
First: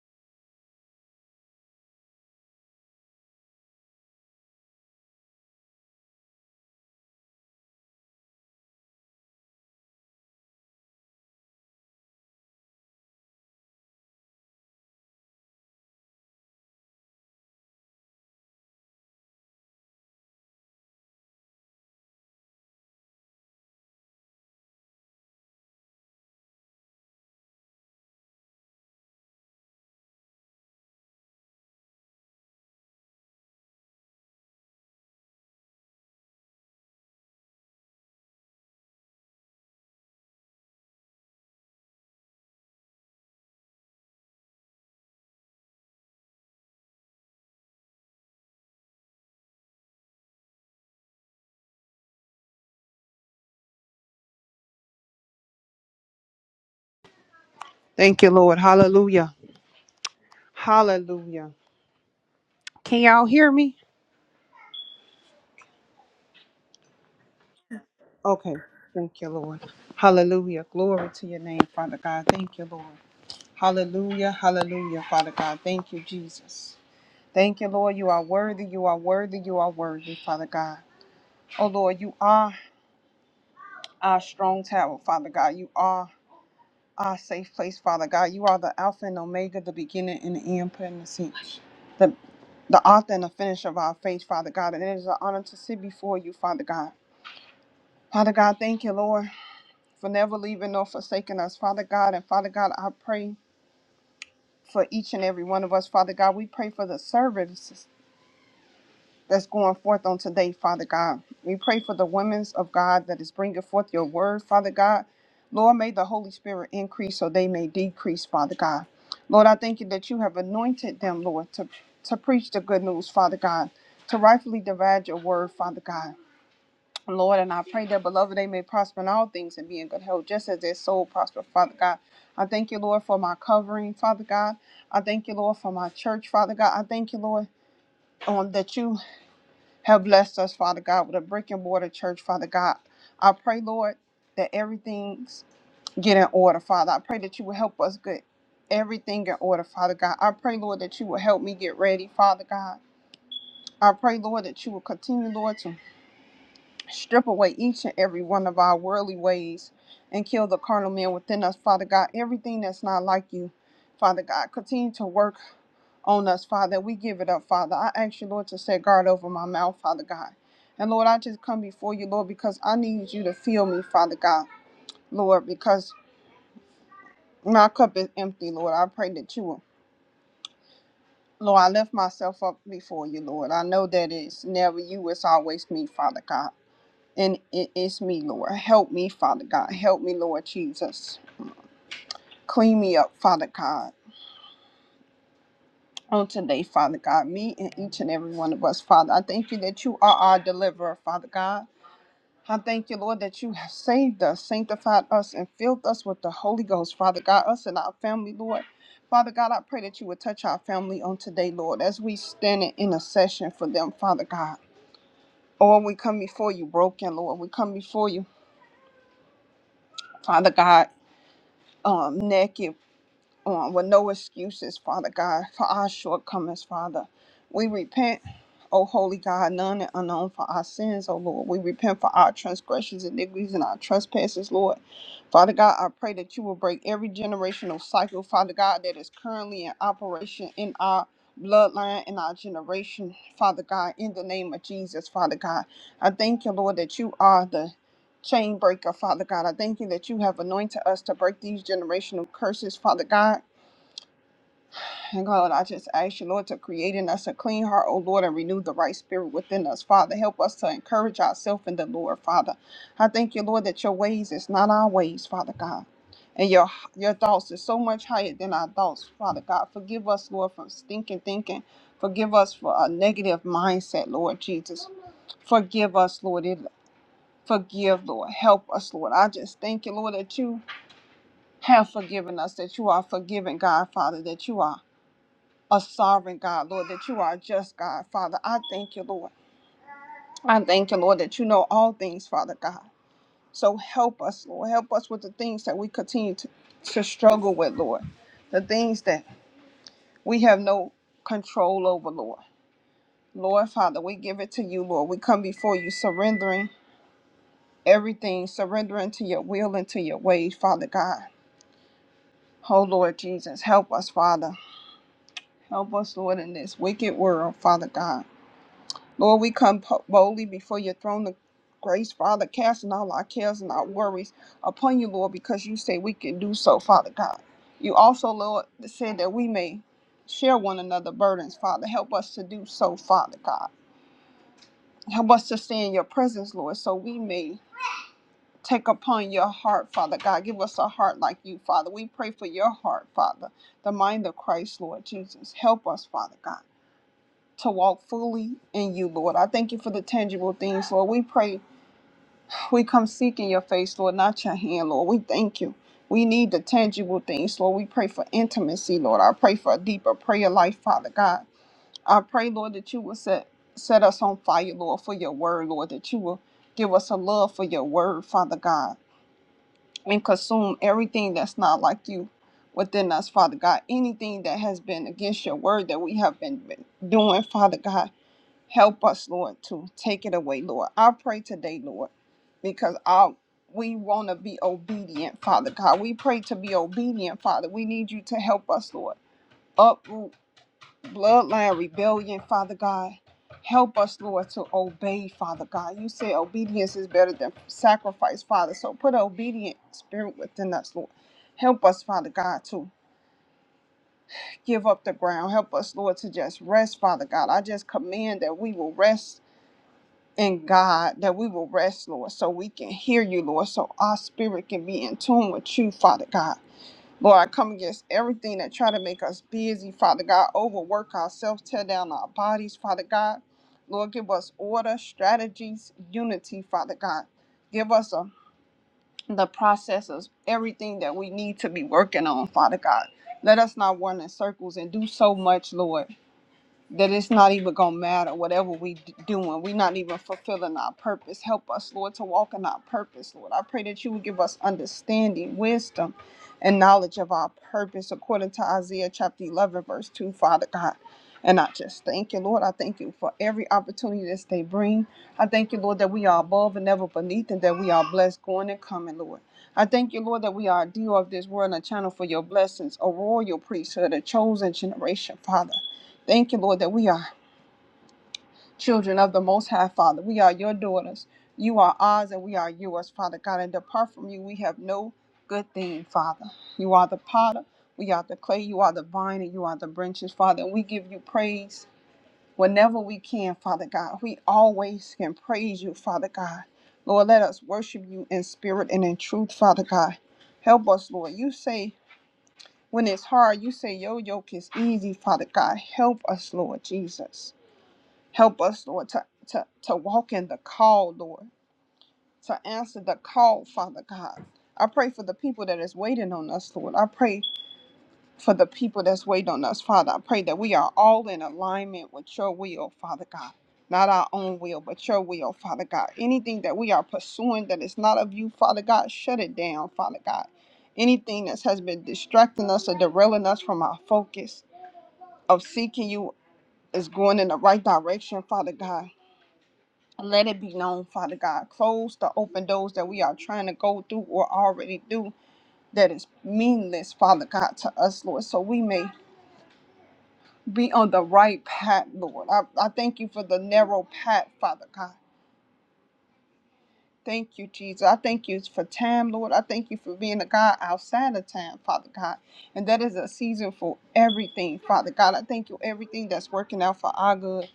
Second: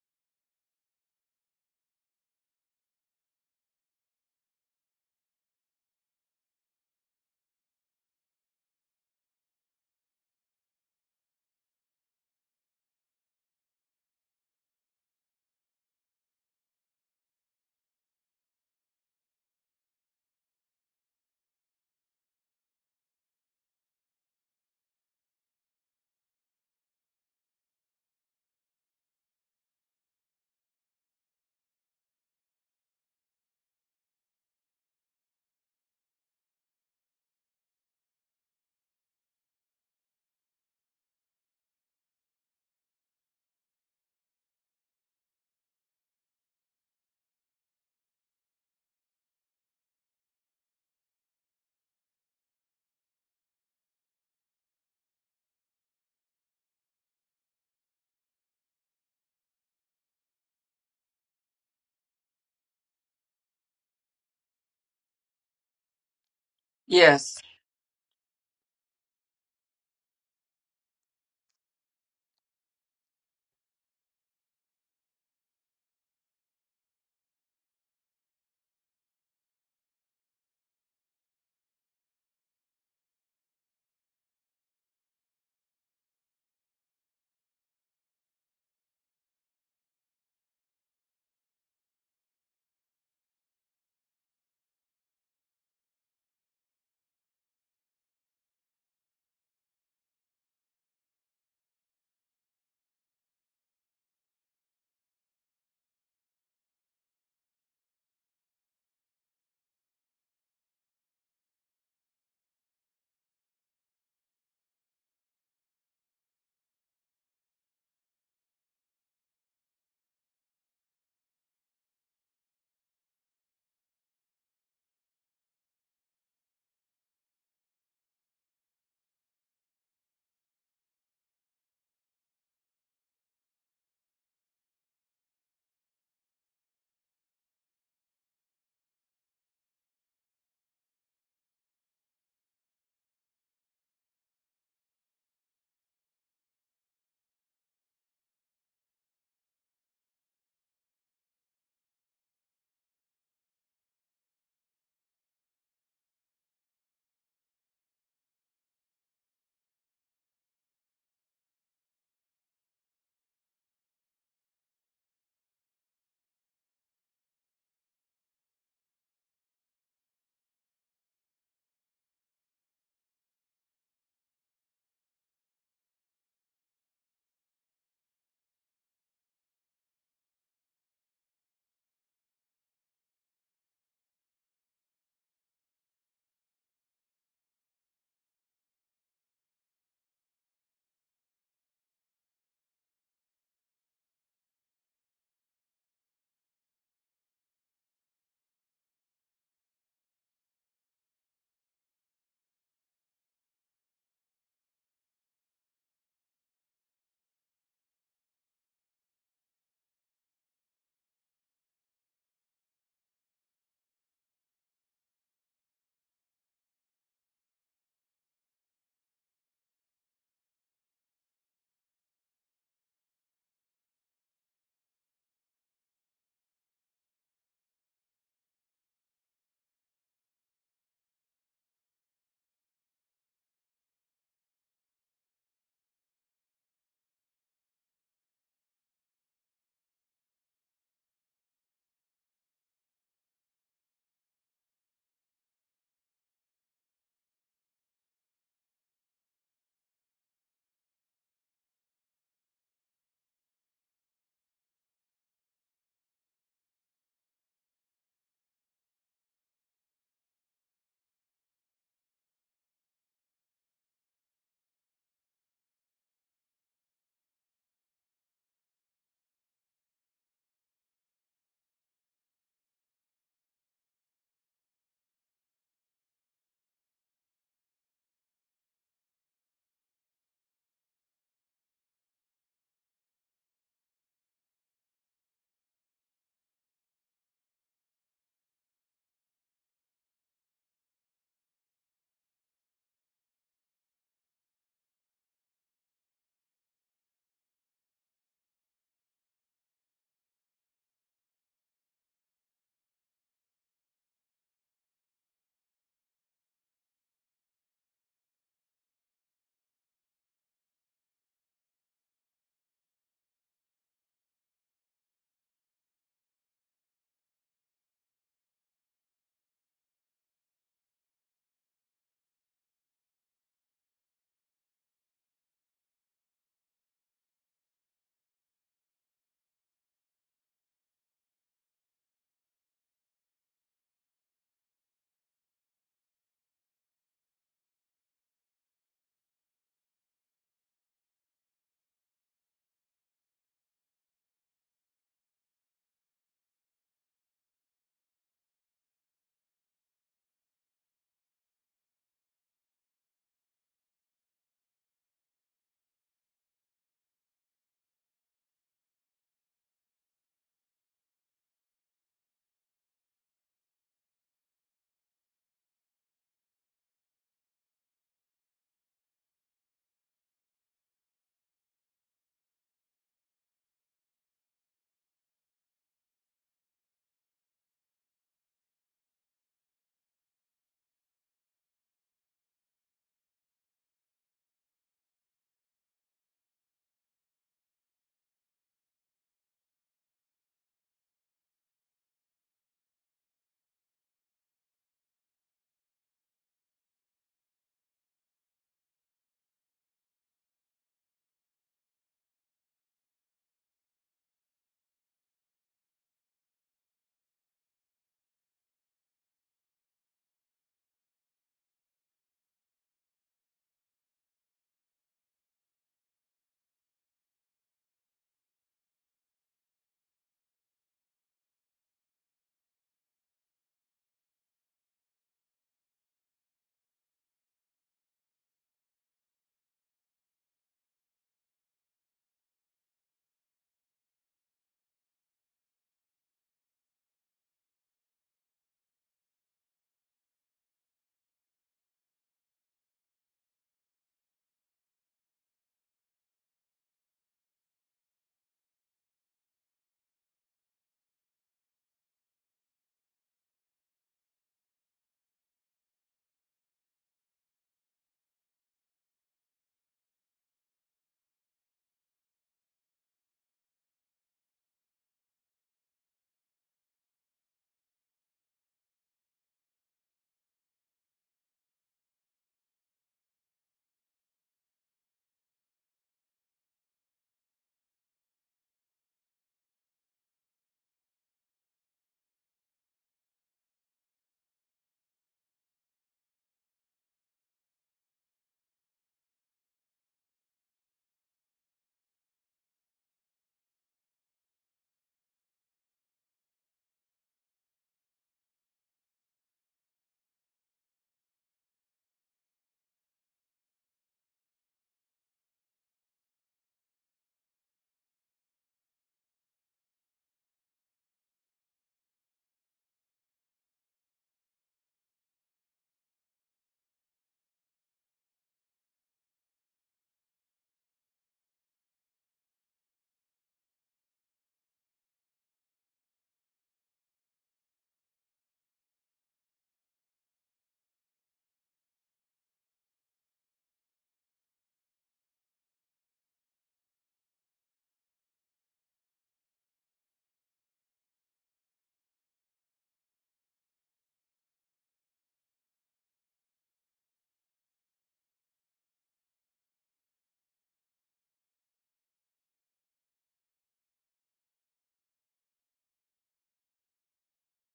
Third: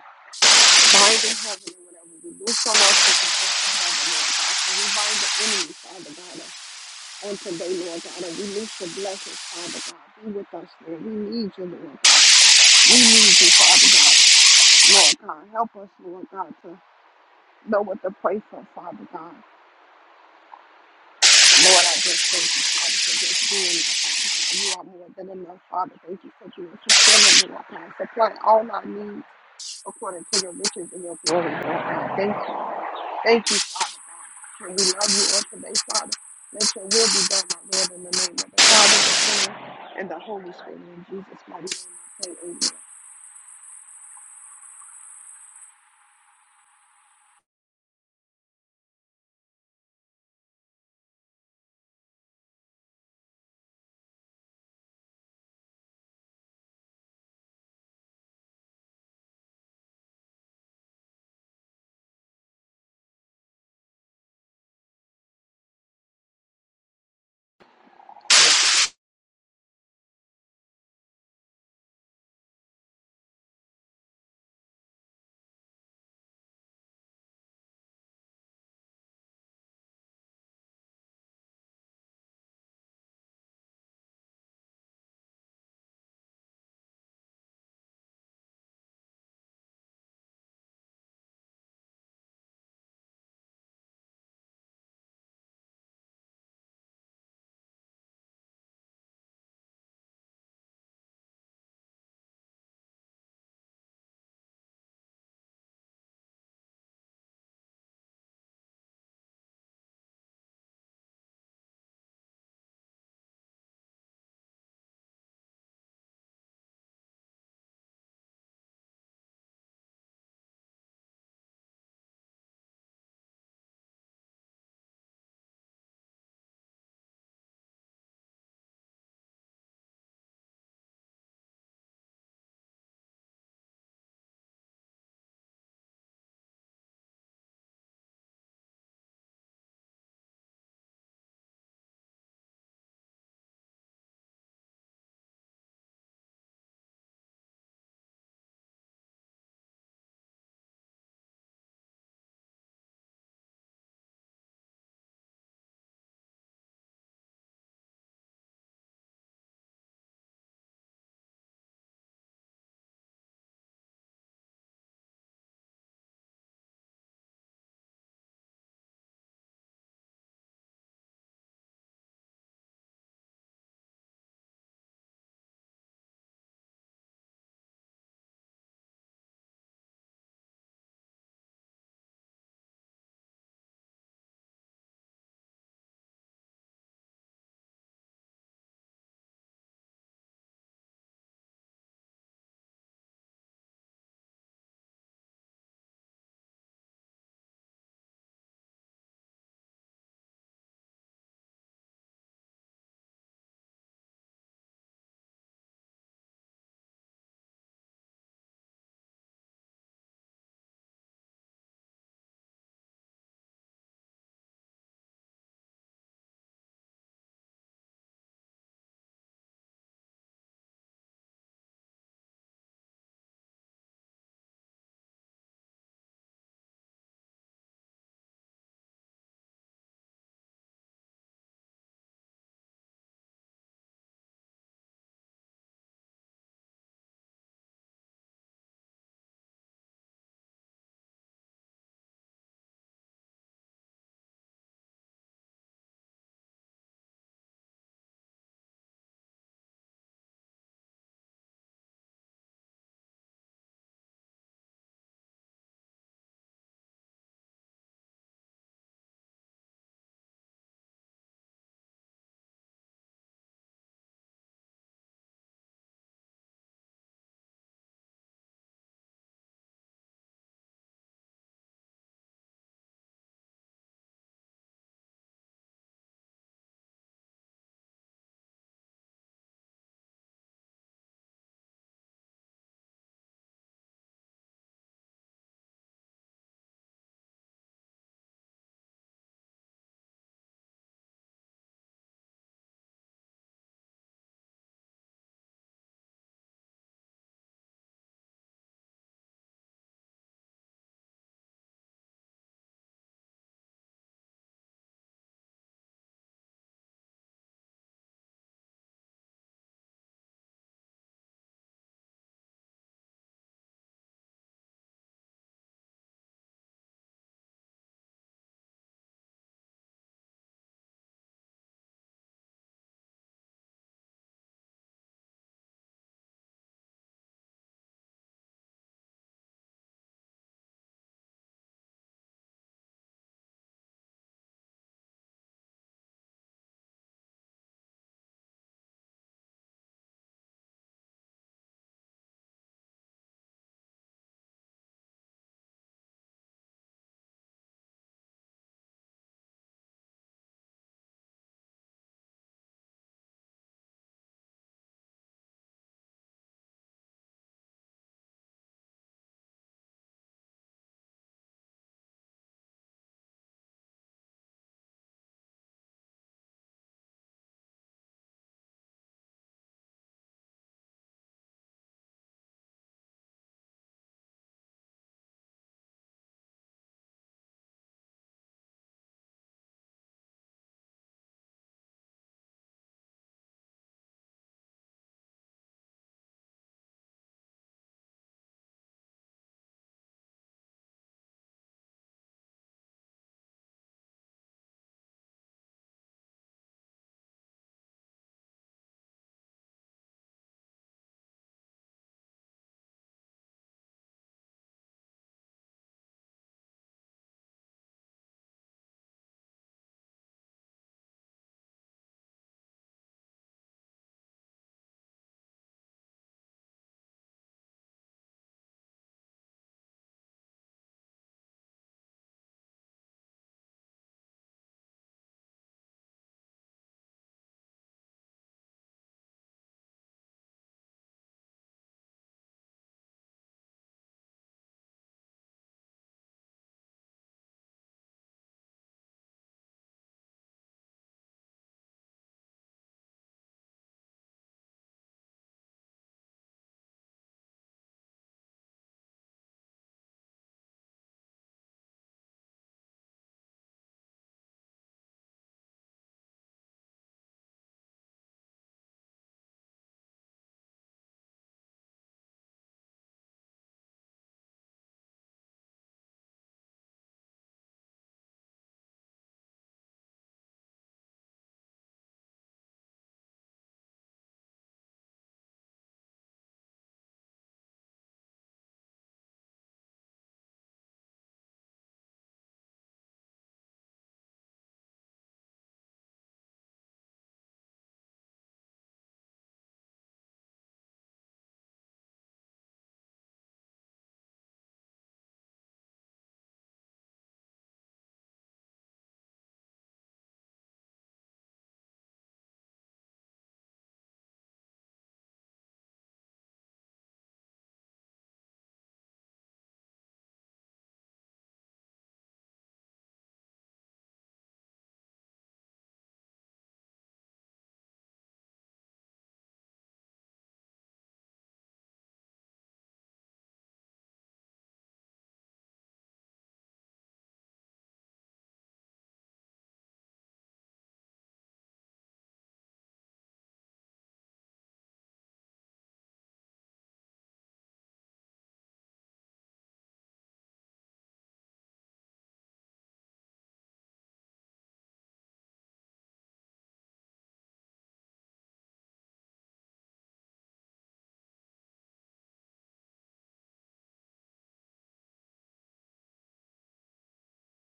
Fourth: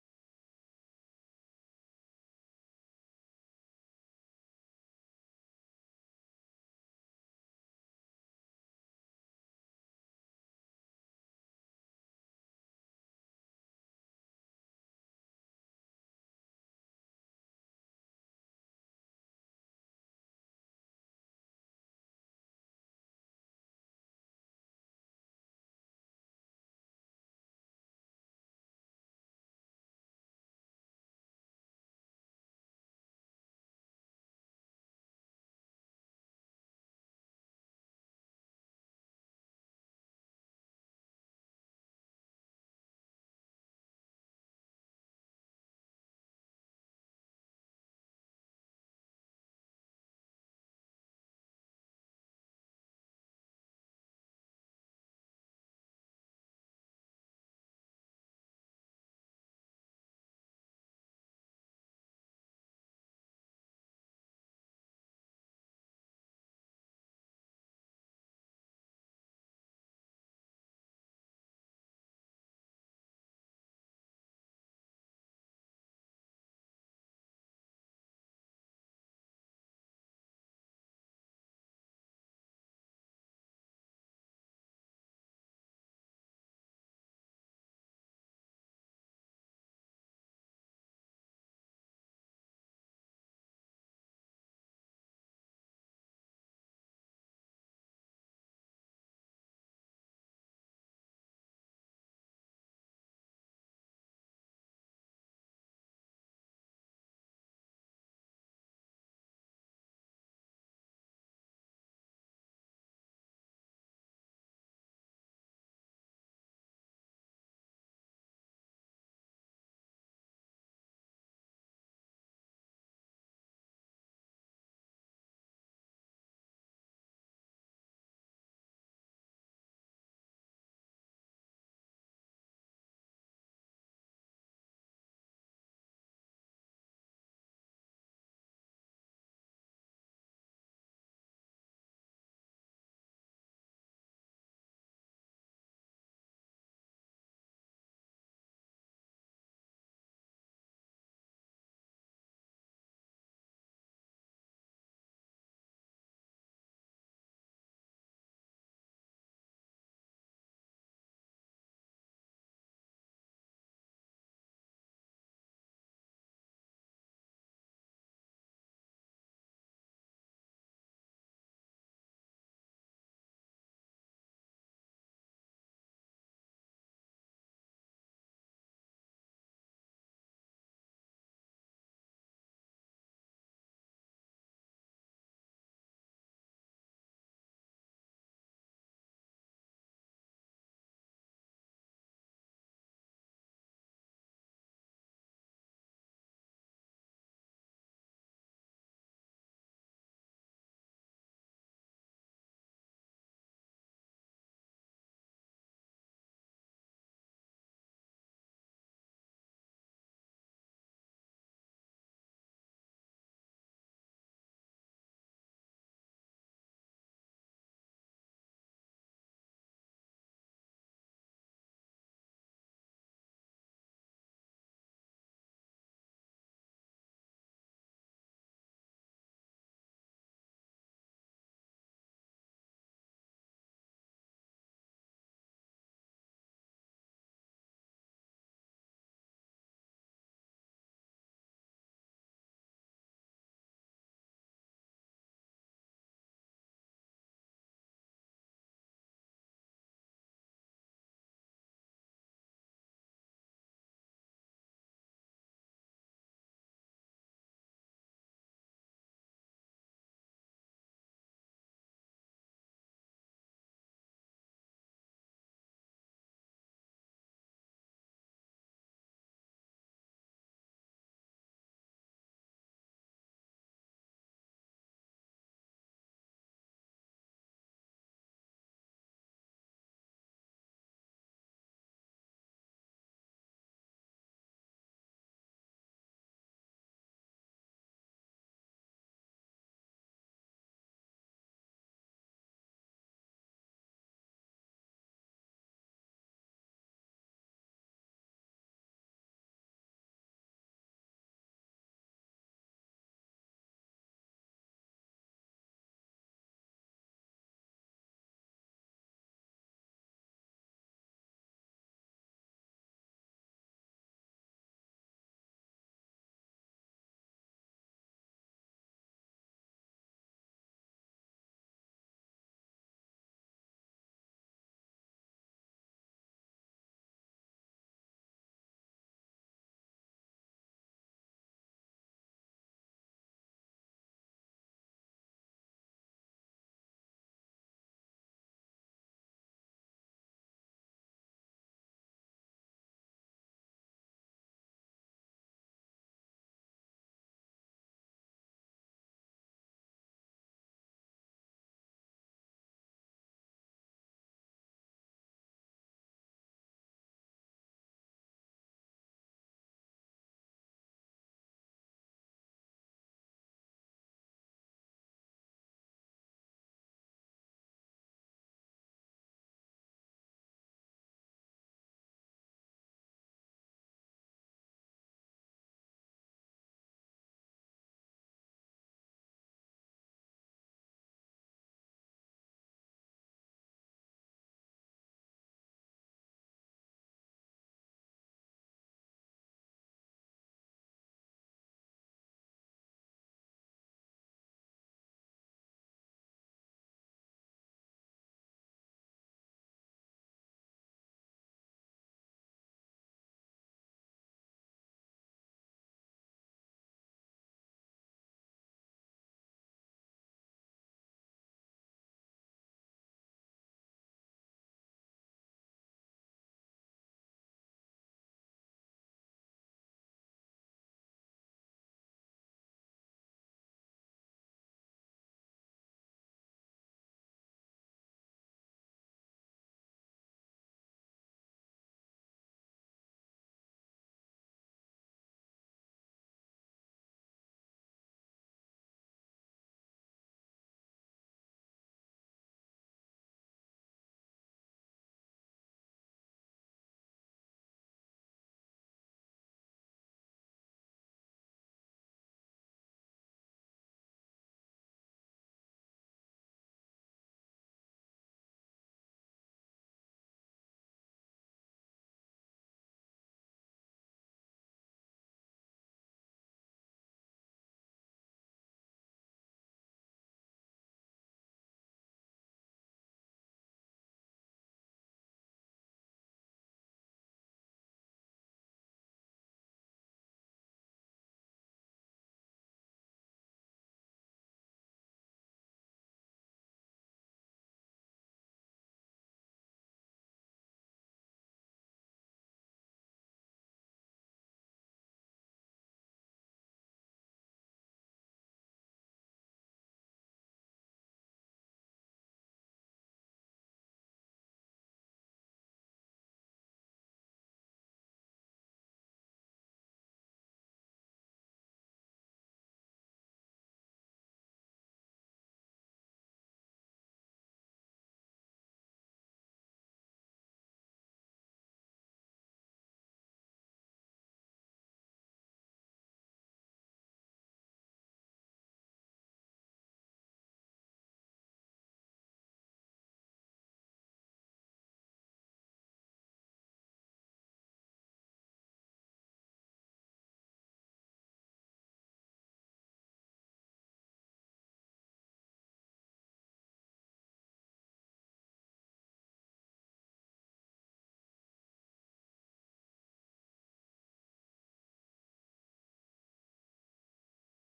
Speaker 4: bind in heaven and whatever we do from us is just in heaven, Lord God. So we bind the enemy, Father God, on today, Lord God, and we loose your blessings, Father God. Be with us, Lord. We need you, Lord God. We need you, Father God. Lord God, help us, Lord God, to know what to pray for, Father God. Lord, I just thank you, Father, for just being there, Father God. You are more than enough, Father. Thank you for being fulfilling, Lord God. Supply all our needs according to your riches and your glory, Lord God. Thank you. Thank you, Father God. And we love you on today, Father. Let your will be done, my Lord, in the name of the Father, the Son, and the Holy Spirit. In Jesus' mighty name, I pray. Amen.
Speaker 3: Thank you, Lord. Hallelujah. Hallelujah. Can y'all hear me?
Speaker 2: Yes.
Speaker 3: Okay. Thank you, Lord. Hallelujah. Glory to your name, Father God. Thank you, Lord. Hallelujah. Hallelujah, Father God. Thank you, Jesus. Thank you, Lord. You are worthy. You are worthy. You are worthy, Father God. Oh, Lord, you are our strong tower, Father God. You are. our safe place, Father God. You are the Alpha and Omega, the beginning and the end, put in the seat. The, the author and the finish of our faith, Father God. And it is an honor to sit before you, Father God. Father God, thank you, Lord, for never leaving nor forsaking us, Father God. And Father God, I pray for each and every one of us, Father God. We pray for the servants. that's going forth on today, Father God. We pray for the women's of God that is bringing forth your word, Father God. Lord, may the Holy Spirit increase so they may decrease, Father God. Lord, I thank you that you have anointed them, Lord, to, to preach the good news, Father God, to rightfully divide your word, Father God. Lord, and I pray that, beloved, they may prosper in all things and be in good health, just as their soul prosper, Father God. I thank you, Lord, for my covering, Father God. I thank you, Lord, for my church, Father God. I thank you, Lord, um, that you have blessed us, Father God, with a brick and mortar church, Father God. I pray, Lord, that everything's get in order, Father. I pray that you will help us get everything in order, Father God. I pray, Lord, that you will help me get ready, Father God. I pray, Lord, that you will continue, Lord, to Strip away each and every one of our worldly ways and kill the carnal man within us, Father God. Everything that's not like you, Father God. Continue to work on us, Father. We give it up, Father. I ask you, Lord, to set guard over my mouth, Father God. And Lord, I just come before you, Lord, because I need you to fill me, Father God, Lord, because my cup is empty, Lord. I pray that you will. Lord, I lift myself up before you, Lord. I know that it's never you, it's always me, Father God. And it is me, Lord. Help me, Father God. Help me, Lord Jesus. Clean me up, Father God. On today, Father God, me and each and every one of us, Father. I thank you that you are our deliverer, Father God. I thank you, Lord, that you have saved us, sanctified us, and filled us with the Holy Ghost, Father God, us and our family, Lord. Father God, I pray that you would touch our family on today, Lord, as we stand in intercession for them, Father God. Or we come before you broken, Lord. We come before you, Father God, um, naked. um, with no excuses, Father God, for our shortcomings, Father. We repent, O Holy God, none and unknown for our sins, O Lord. We repent for our transgressions, iniquities, and our trespasses, Lord. Father God, I pray that you will break every generational cycle, Father God, that is currently in operation in our bloodline in our generation, Father God, in the name of Jesus, Father God. I thank you, Lord, that you are the chain breaker, Father God. I thank you that you have anointed us to break these generational curses, Father God. And God, I just ask you, Lord, to create in us a clean heart, O Lord, and renew the right spirit within us. Father, help us to encourage ourselves in the Lord, Father. I thank you, Lord, that your ways is not our ways, Father God. And your your thoughts is so much higher than our thoughts, Father God. Forgive us, Lord, for stinking thinking. Forgive us for a negative mindset, Lord Jesus. Forgive us, Lord. It- Forgive, Lord. Help us, Lord. I just thank you, Lord, that you have forgiven us, that you are forgiving, God, Father, that you are a sovereign God, Lord, that you are a just God, Father. I thank you, Lord. I thank you, Lord, that you know all things, Father God. So help us, Lord. Help us with the things that we continue to, to struggle with, Lord. The things that we have no control over, Lord. Lord, Father, we give it to you, Lord. We come before you surrendering everything, surrendering to your will and to your ways, Father God. Oh, Lord Jesus, help us, Father. Help us, Lord, in this wicked world, Father God. Lord, we come po- boldly before your throne of grace, Father, casting all our cares and our worries upon you, Lord, because you say we can do so, Father God. You also, Lord, said that we may share one another burdens, Father. Help us to do so, Father God. Help us to stay in your presence, Lord, so we may take upon your heart, Father God. Give us a heart like you, Father. We pray for your heart, Father, the mind of Christ, Lord Jesus. Help us, Father God to walk fully in you, Lord. I thank you for the tangible things, Lord. We pray we come seeking your face, Lord, not your hand, Lord. We thank you. We need the tangible things, Lord. We pray for intimacy, Lord. I pray for a deeper prayer life, Father God. I pray, Lord, that you will set set us on fire, Lord, for your word, Lord, that you will give us a love for your word, Father God, and consume everything that's not like you within us, Father God. Anything that has been against your word that we have been been doing, Father God. Help us, Lord, to take it away, Lord. I pray today, Lord, because I we want to be obedient, Father God. We pray to be obedient, Father. We need you to help us, Lord. Uproot bloodline rebellion, Father God. Help us, Lord, to obey, Father God. You say obedience is better than sacrifice, Father. So put an obedient spirit within us, Lord. Help us, Father God, to give up the ground. Help us, Lord, to just rest, Father God. I just command that we will rest and God, that we will rest, Lord, so we can hear you, Lord, so our spirit can be in tune with you, Father God. Lord, I come against everything that try to make us busy, Father God, overwork ourselves, tear down our bodies, Father God. Lord, give us order, strategies, unity, Father God. Give us a, the process of everything that we need to be working on, Father God. Let us not run in circles and do so much, Lord that it's not even gonna matter whatever we d- doing we're not even fulfilling our purpose help us lord to walk in our purpose lord i pray that you would give us understanding wisdom and knowledge of our purpose according to isaiah chapter 11 verse 2 father god and i just thank you lord i thank you for every opportunity that they bring i thank you lord that we are above and never beneath and that we are blessed going and coming lord I thank you, Lord, that we are a deal of this world and a channel for your blessings, a royal priesthood, a chosen generation, Father. Thank you, Lord, that we are children of the Most High, Father. We are your daughters. You are ours and we are yours, Father God. And apart from you, we have no good thing, Father. You are the potter, we are the clay, you are the vine, and you are the branches, Father. And we give you praise whenever we can, Father God. We always can praise you, Father God. Lord, let us worship you in spirit and in truth, Father God. Help us, Lord. You say when it's hard, you say your yoke is easy, Father God. Help us, Lord Jesus. Help us, Lord, to, to, to walk in the call, Lord, to answer the call, Father God. I pray for the people that is waiting on us, Lord. I pray for the people that's waiting on us, Father. I pray that we are all in alignment with your will, Father God. Not our own will, but your will, Father God. Anything that we are pursuing that is not of you, Father God, shut it down, Father God. Anything that has been distracting us or derailing us from our focus of seeking you is going in the right direction, Father God. Let it be known, Father God. Close the open doors that we are trying to go through or already do that is meaningless, Father God, to us, Lord, so we may be on the right path, Lord. I, I thank you for the narrow path, Father God. Thank you, Jesus. I thank you for time, Lord. I thank you for being a God outside of time, Father God. And that is a season for everything, Father God. I thank you, everything that's working out for our good.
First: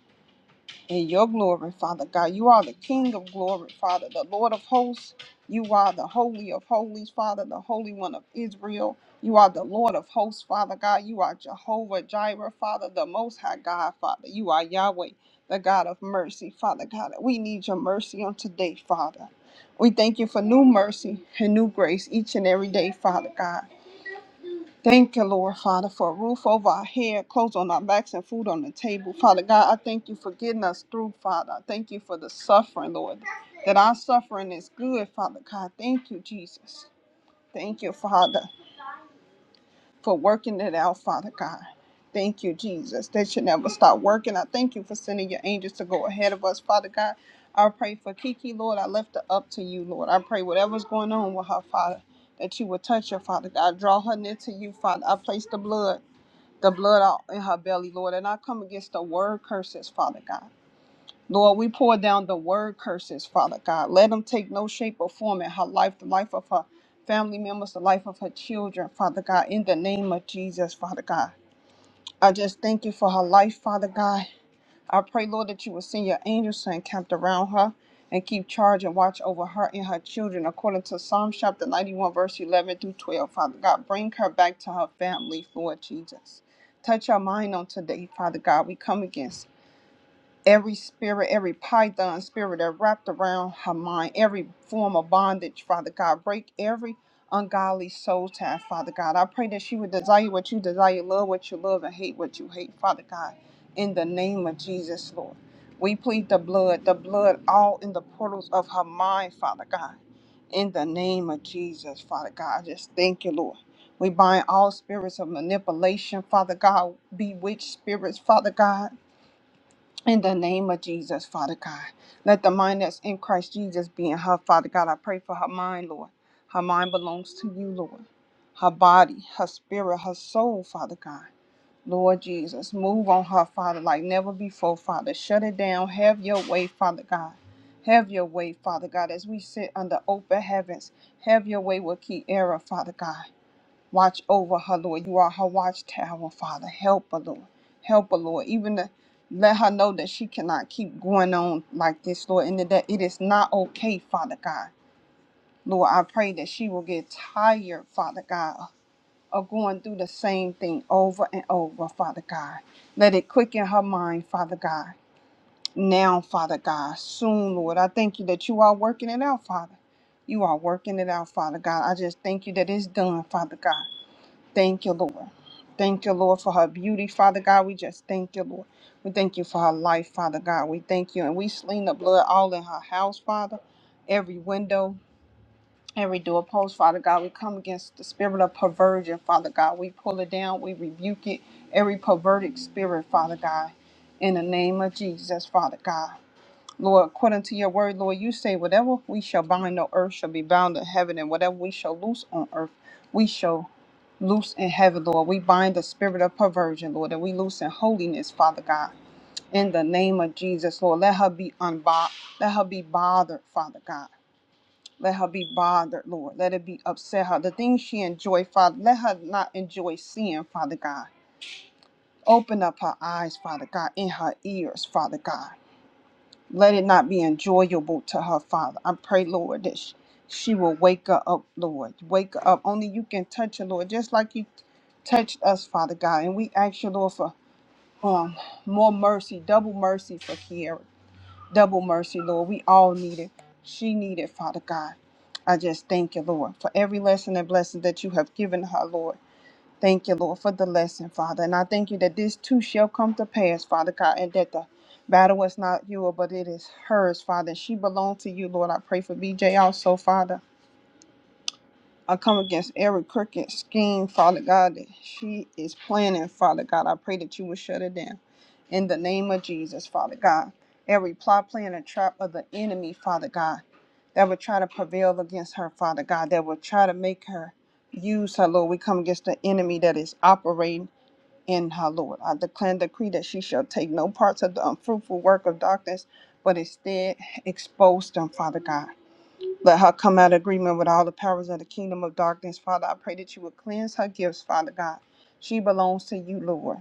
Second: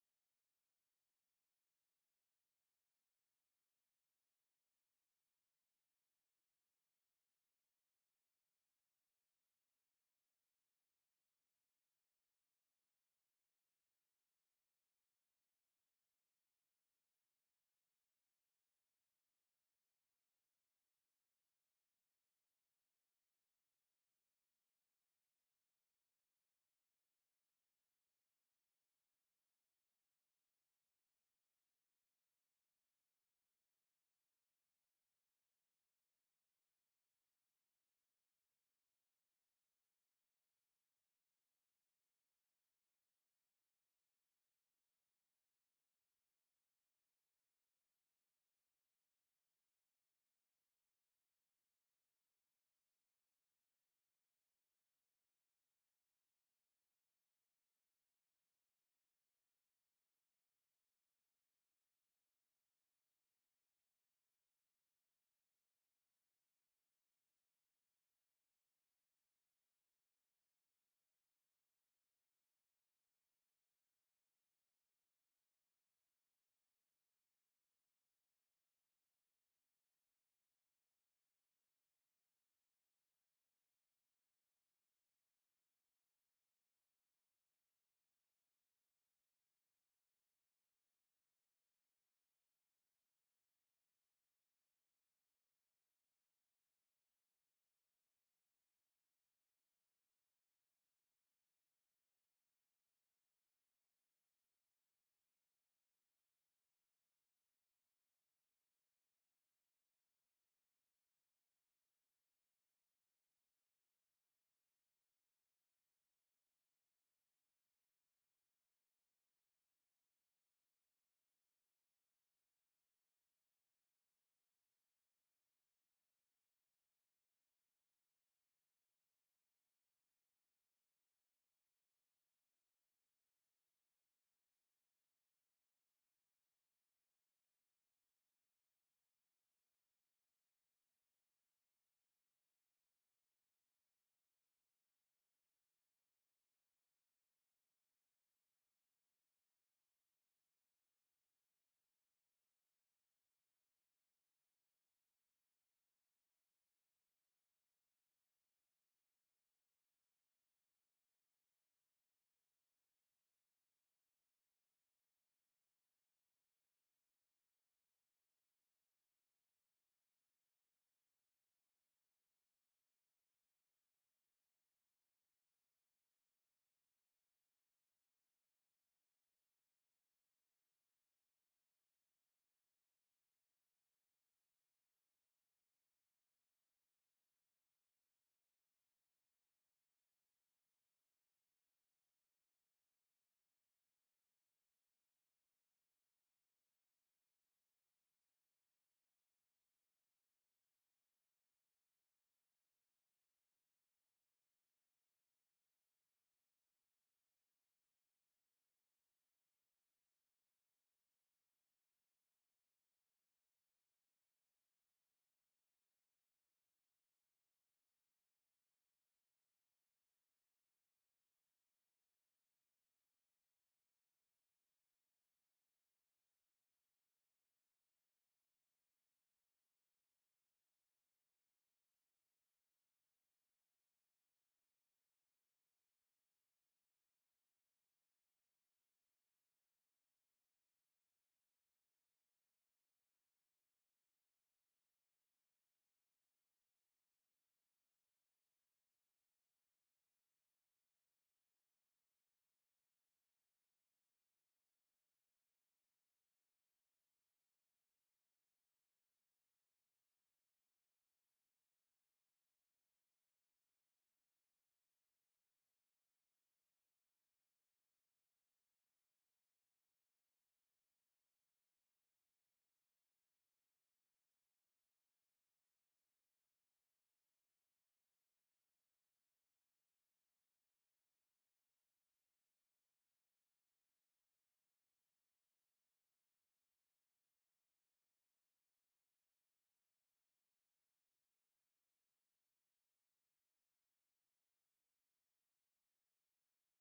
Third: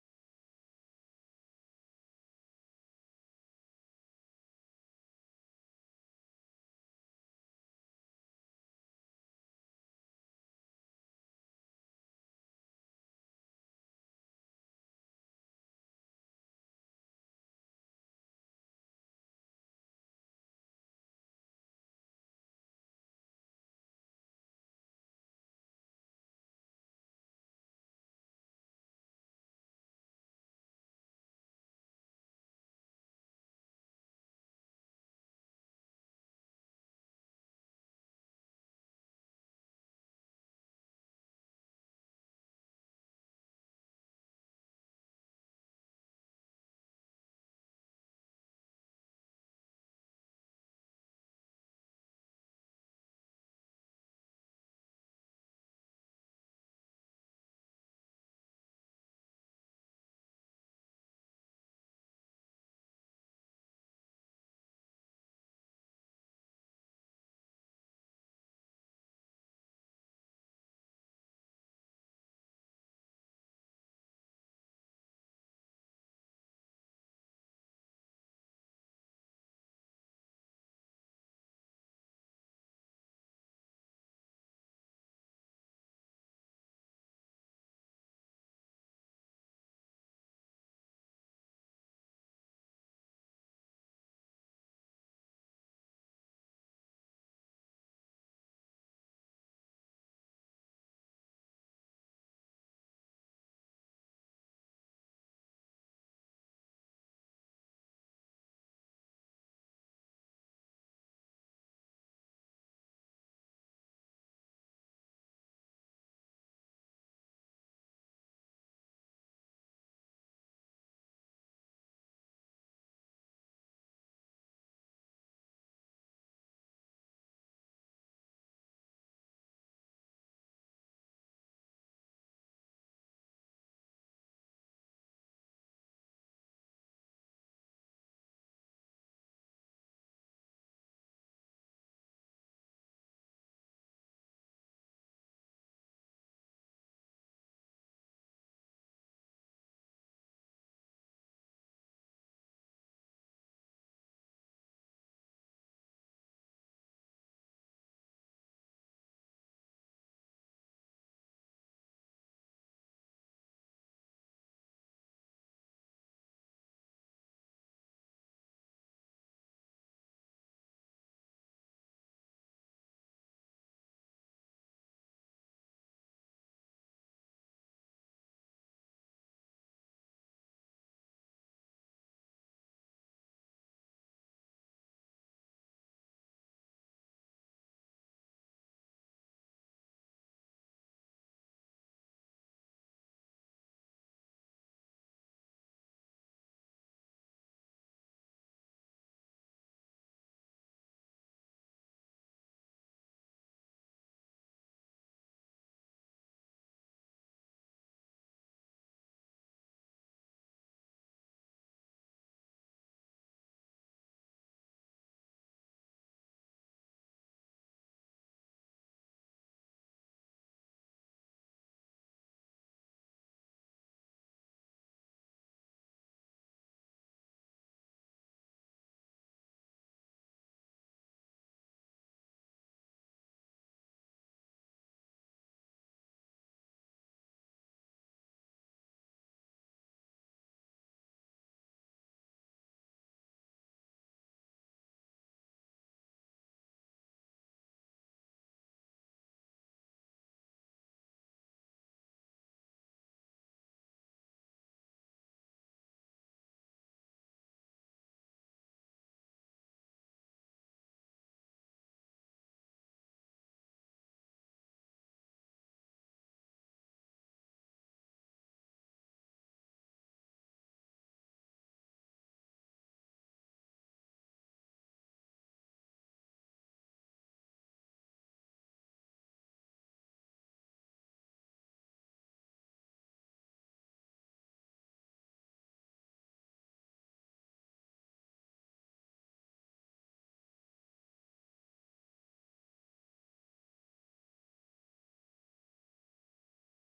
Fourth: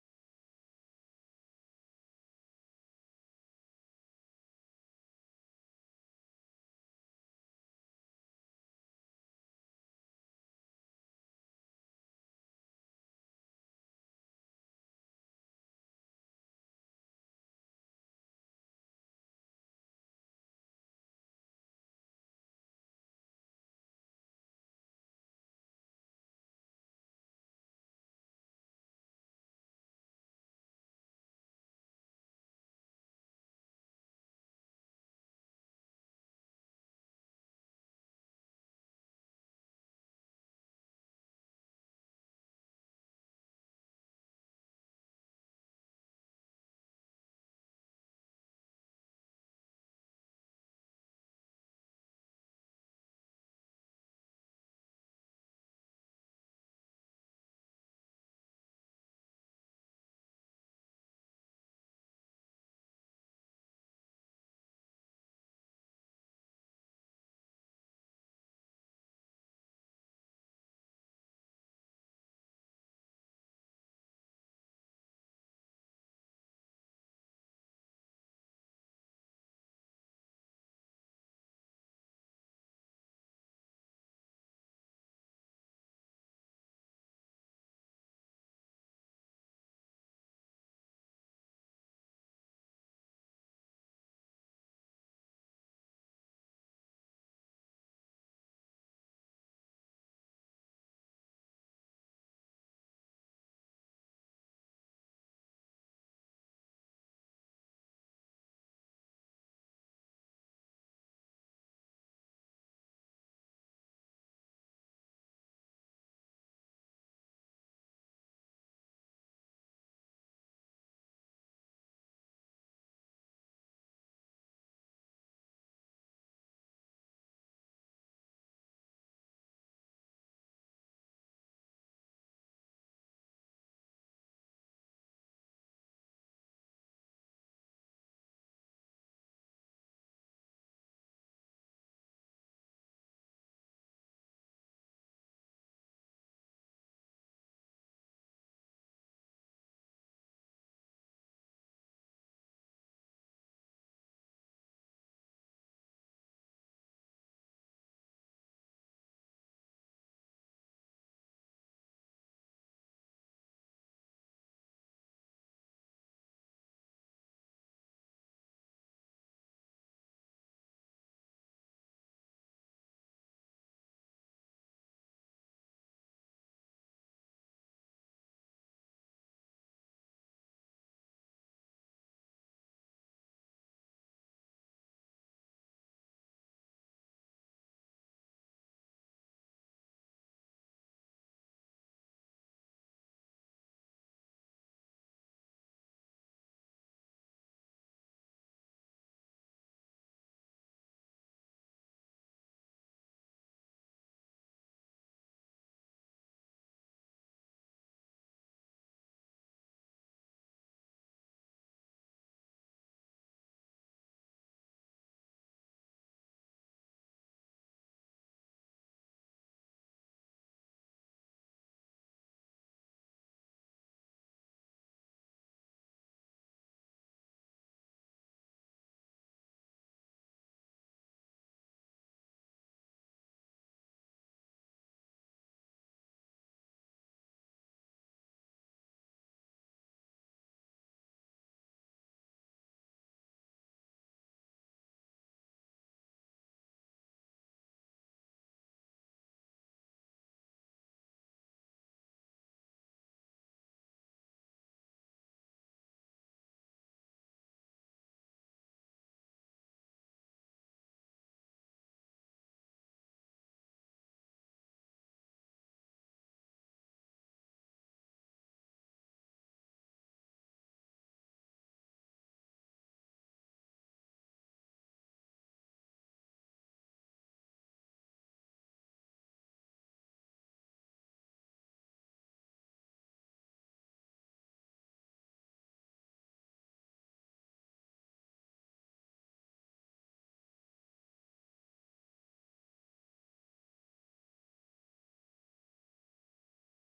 Speaker 3: in your glory, Father God. You are the King of glory, Father, the Lord of hosts. You are the Holy of holies, Father, the Holy One of Israel. You are the Lord of hosts, Father God. You are Jehovah Jireh, Father, the Most High God, Father. You are Yahweh, the God of mercy, Father God. We need your mercy on today, Father. We thank you for new mercy and new grace each and every day, Father God. Thank you, Lord Father, for a roof over our head, clothes on our backs, and food on the table. Father God, I thank you for getting us through, Father. I thank you for the suffering, Lord, that our suffering is good, Father God. Thank you, Jesus. Thank you, Father, for working it out, Father God. Thank you, Jesus, that you never stop working. I thank you for sending your angels to go ahead of us, Father God. I pray for Kiki, Lord. I left her up to you, Lord. I pray whatever's going on with her, Father, that you will touch her, Father God. Draw her near to you, Father. I place the blood the blood out in her belly, Lord. And I come against the word curses, Father God. Lord, we pour down the word curses, Father God. Let them take no shape or form in her life, the life of her family members, the life of her children, Father God, in the name of Jesus, Father God. I just thank you for her life, Father God. I pray, Lord, that you will send your angels to encamp around her and keep charge and watch over her and her children according to Psalm chapter 91, verse 11 through 12. Father God, bring her back to her family, Lord Jesus. Touch her mind on today, Father God. We come against every spirit, every python spirit that wrapped around her mind, every form of bondage, Father God, break every ungodly soul tie, Father God. I pray that she would desire what you desire, love what you love, and hate what you hate, Father God, in the name of Jesus, Lord. We plead the blood, the blood all in the portals of her mind, Father God. In the name of Jesus, Father God, I just thank you, Lord. We bind all spirits of manipulation, Father God, bewitched spirits, Father God in the name of Jesus, Father God, let the mind that's in Christ Jesus be in her, Father God. I pray for her mind, Lord. Her mind belongs to you, Lord. Her body, her spirit, her soul, Father God. Lord Jesus, move on her, Father, like never before, Father. Shut it down. Have your way, Father God. Have your way, Father God, as we sit under open heavens. Have your way with Kiera, Father God. Watch over her, Lord. You are her watchtower, Father. Help her, Lord. Help her, Lord. Even to let her know that she cannot keep going on like this, Lord, and that it is not okay, Father God. Lord, I pray that she will get tired, Father God, of going through the same thing over and over, Father God. Let it quicken her mind, Father God. Now, Father God, soon, Lord, I thank you that you are working it out, Father. You are working it out, Father God. I just thank you that it's done, Father God. Thank you, Lord. Thank you, Lord, for her beauty, Father God. We just thank you, Lord. We thank you for her life, Father God. We thank you. And we sling the blood all in her house, Father. Every window, every doorpost, Father God. We come against the spirit of perversion, Father God. We pull it down. We rebuke it. Every perverted spirit, Father God. In the name of Jesus, Father God. Lord, according to your word, Lord, you say, whatever we shall bind on earth shall be bound in heaven, and whatever we shall loose on earth, we shall loose in heaven, Lord. We bind the spirit of perversion, Lord, and we loose in holiness, Father God. In the name of Jesus, Lord, let her be unbothered. Let her be bothered, Father God. Let her be bothered, Lord. Let it be upset her. The things she enjoy, Father, let her not enjoy sin, Father God. Open up her eyes, Father God, in her ears, Father God. Let it not be enjoyable to her, Father. I pray, Lord, that sh- she will wake her up, Lord. Wake her up. Only you can touch her, Lord, just like you touched us, Father God. And we ask you, Lord, for um, more mercy, double mercy for Kiara. Double mercy, Lord. We all need it. She needed, Father God. I just thank you, Lord, for every lesson and blessing that you have given her, Lord. Thank you, Lord, for the lesson, Father. And I thank you that this too shall come to pass, Father God, and that the battle is not yours, but it is hers, Father. She belongs to you, Lord. I pray for BJ also, Father. I come against every crooked scheme, Father God, that she is planning, Father God. I pray that you will shut it down. In the name of Jesus, Father God. Every plot, plan, and trap of the enemy, Father God, that would try to prevail against her, Father God, that would try to make her use her, Lord. We come against the enemy that is operating in her, Lord. I declare and decree that she shall take no parts of the unfruitful work of darkness, but instead expose them, Father God. Let her come out of agreement with all the powers of the kingdom of darkness, Father. I pray that you would cleanse her gifts, Father God. She belongs to you, Lord.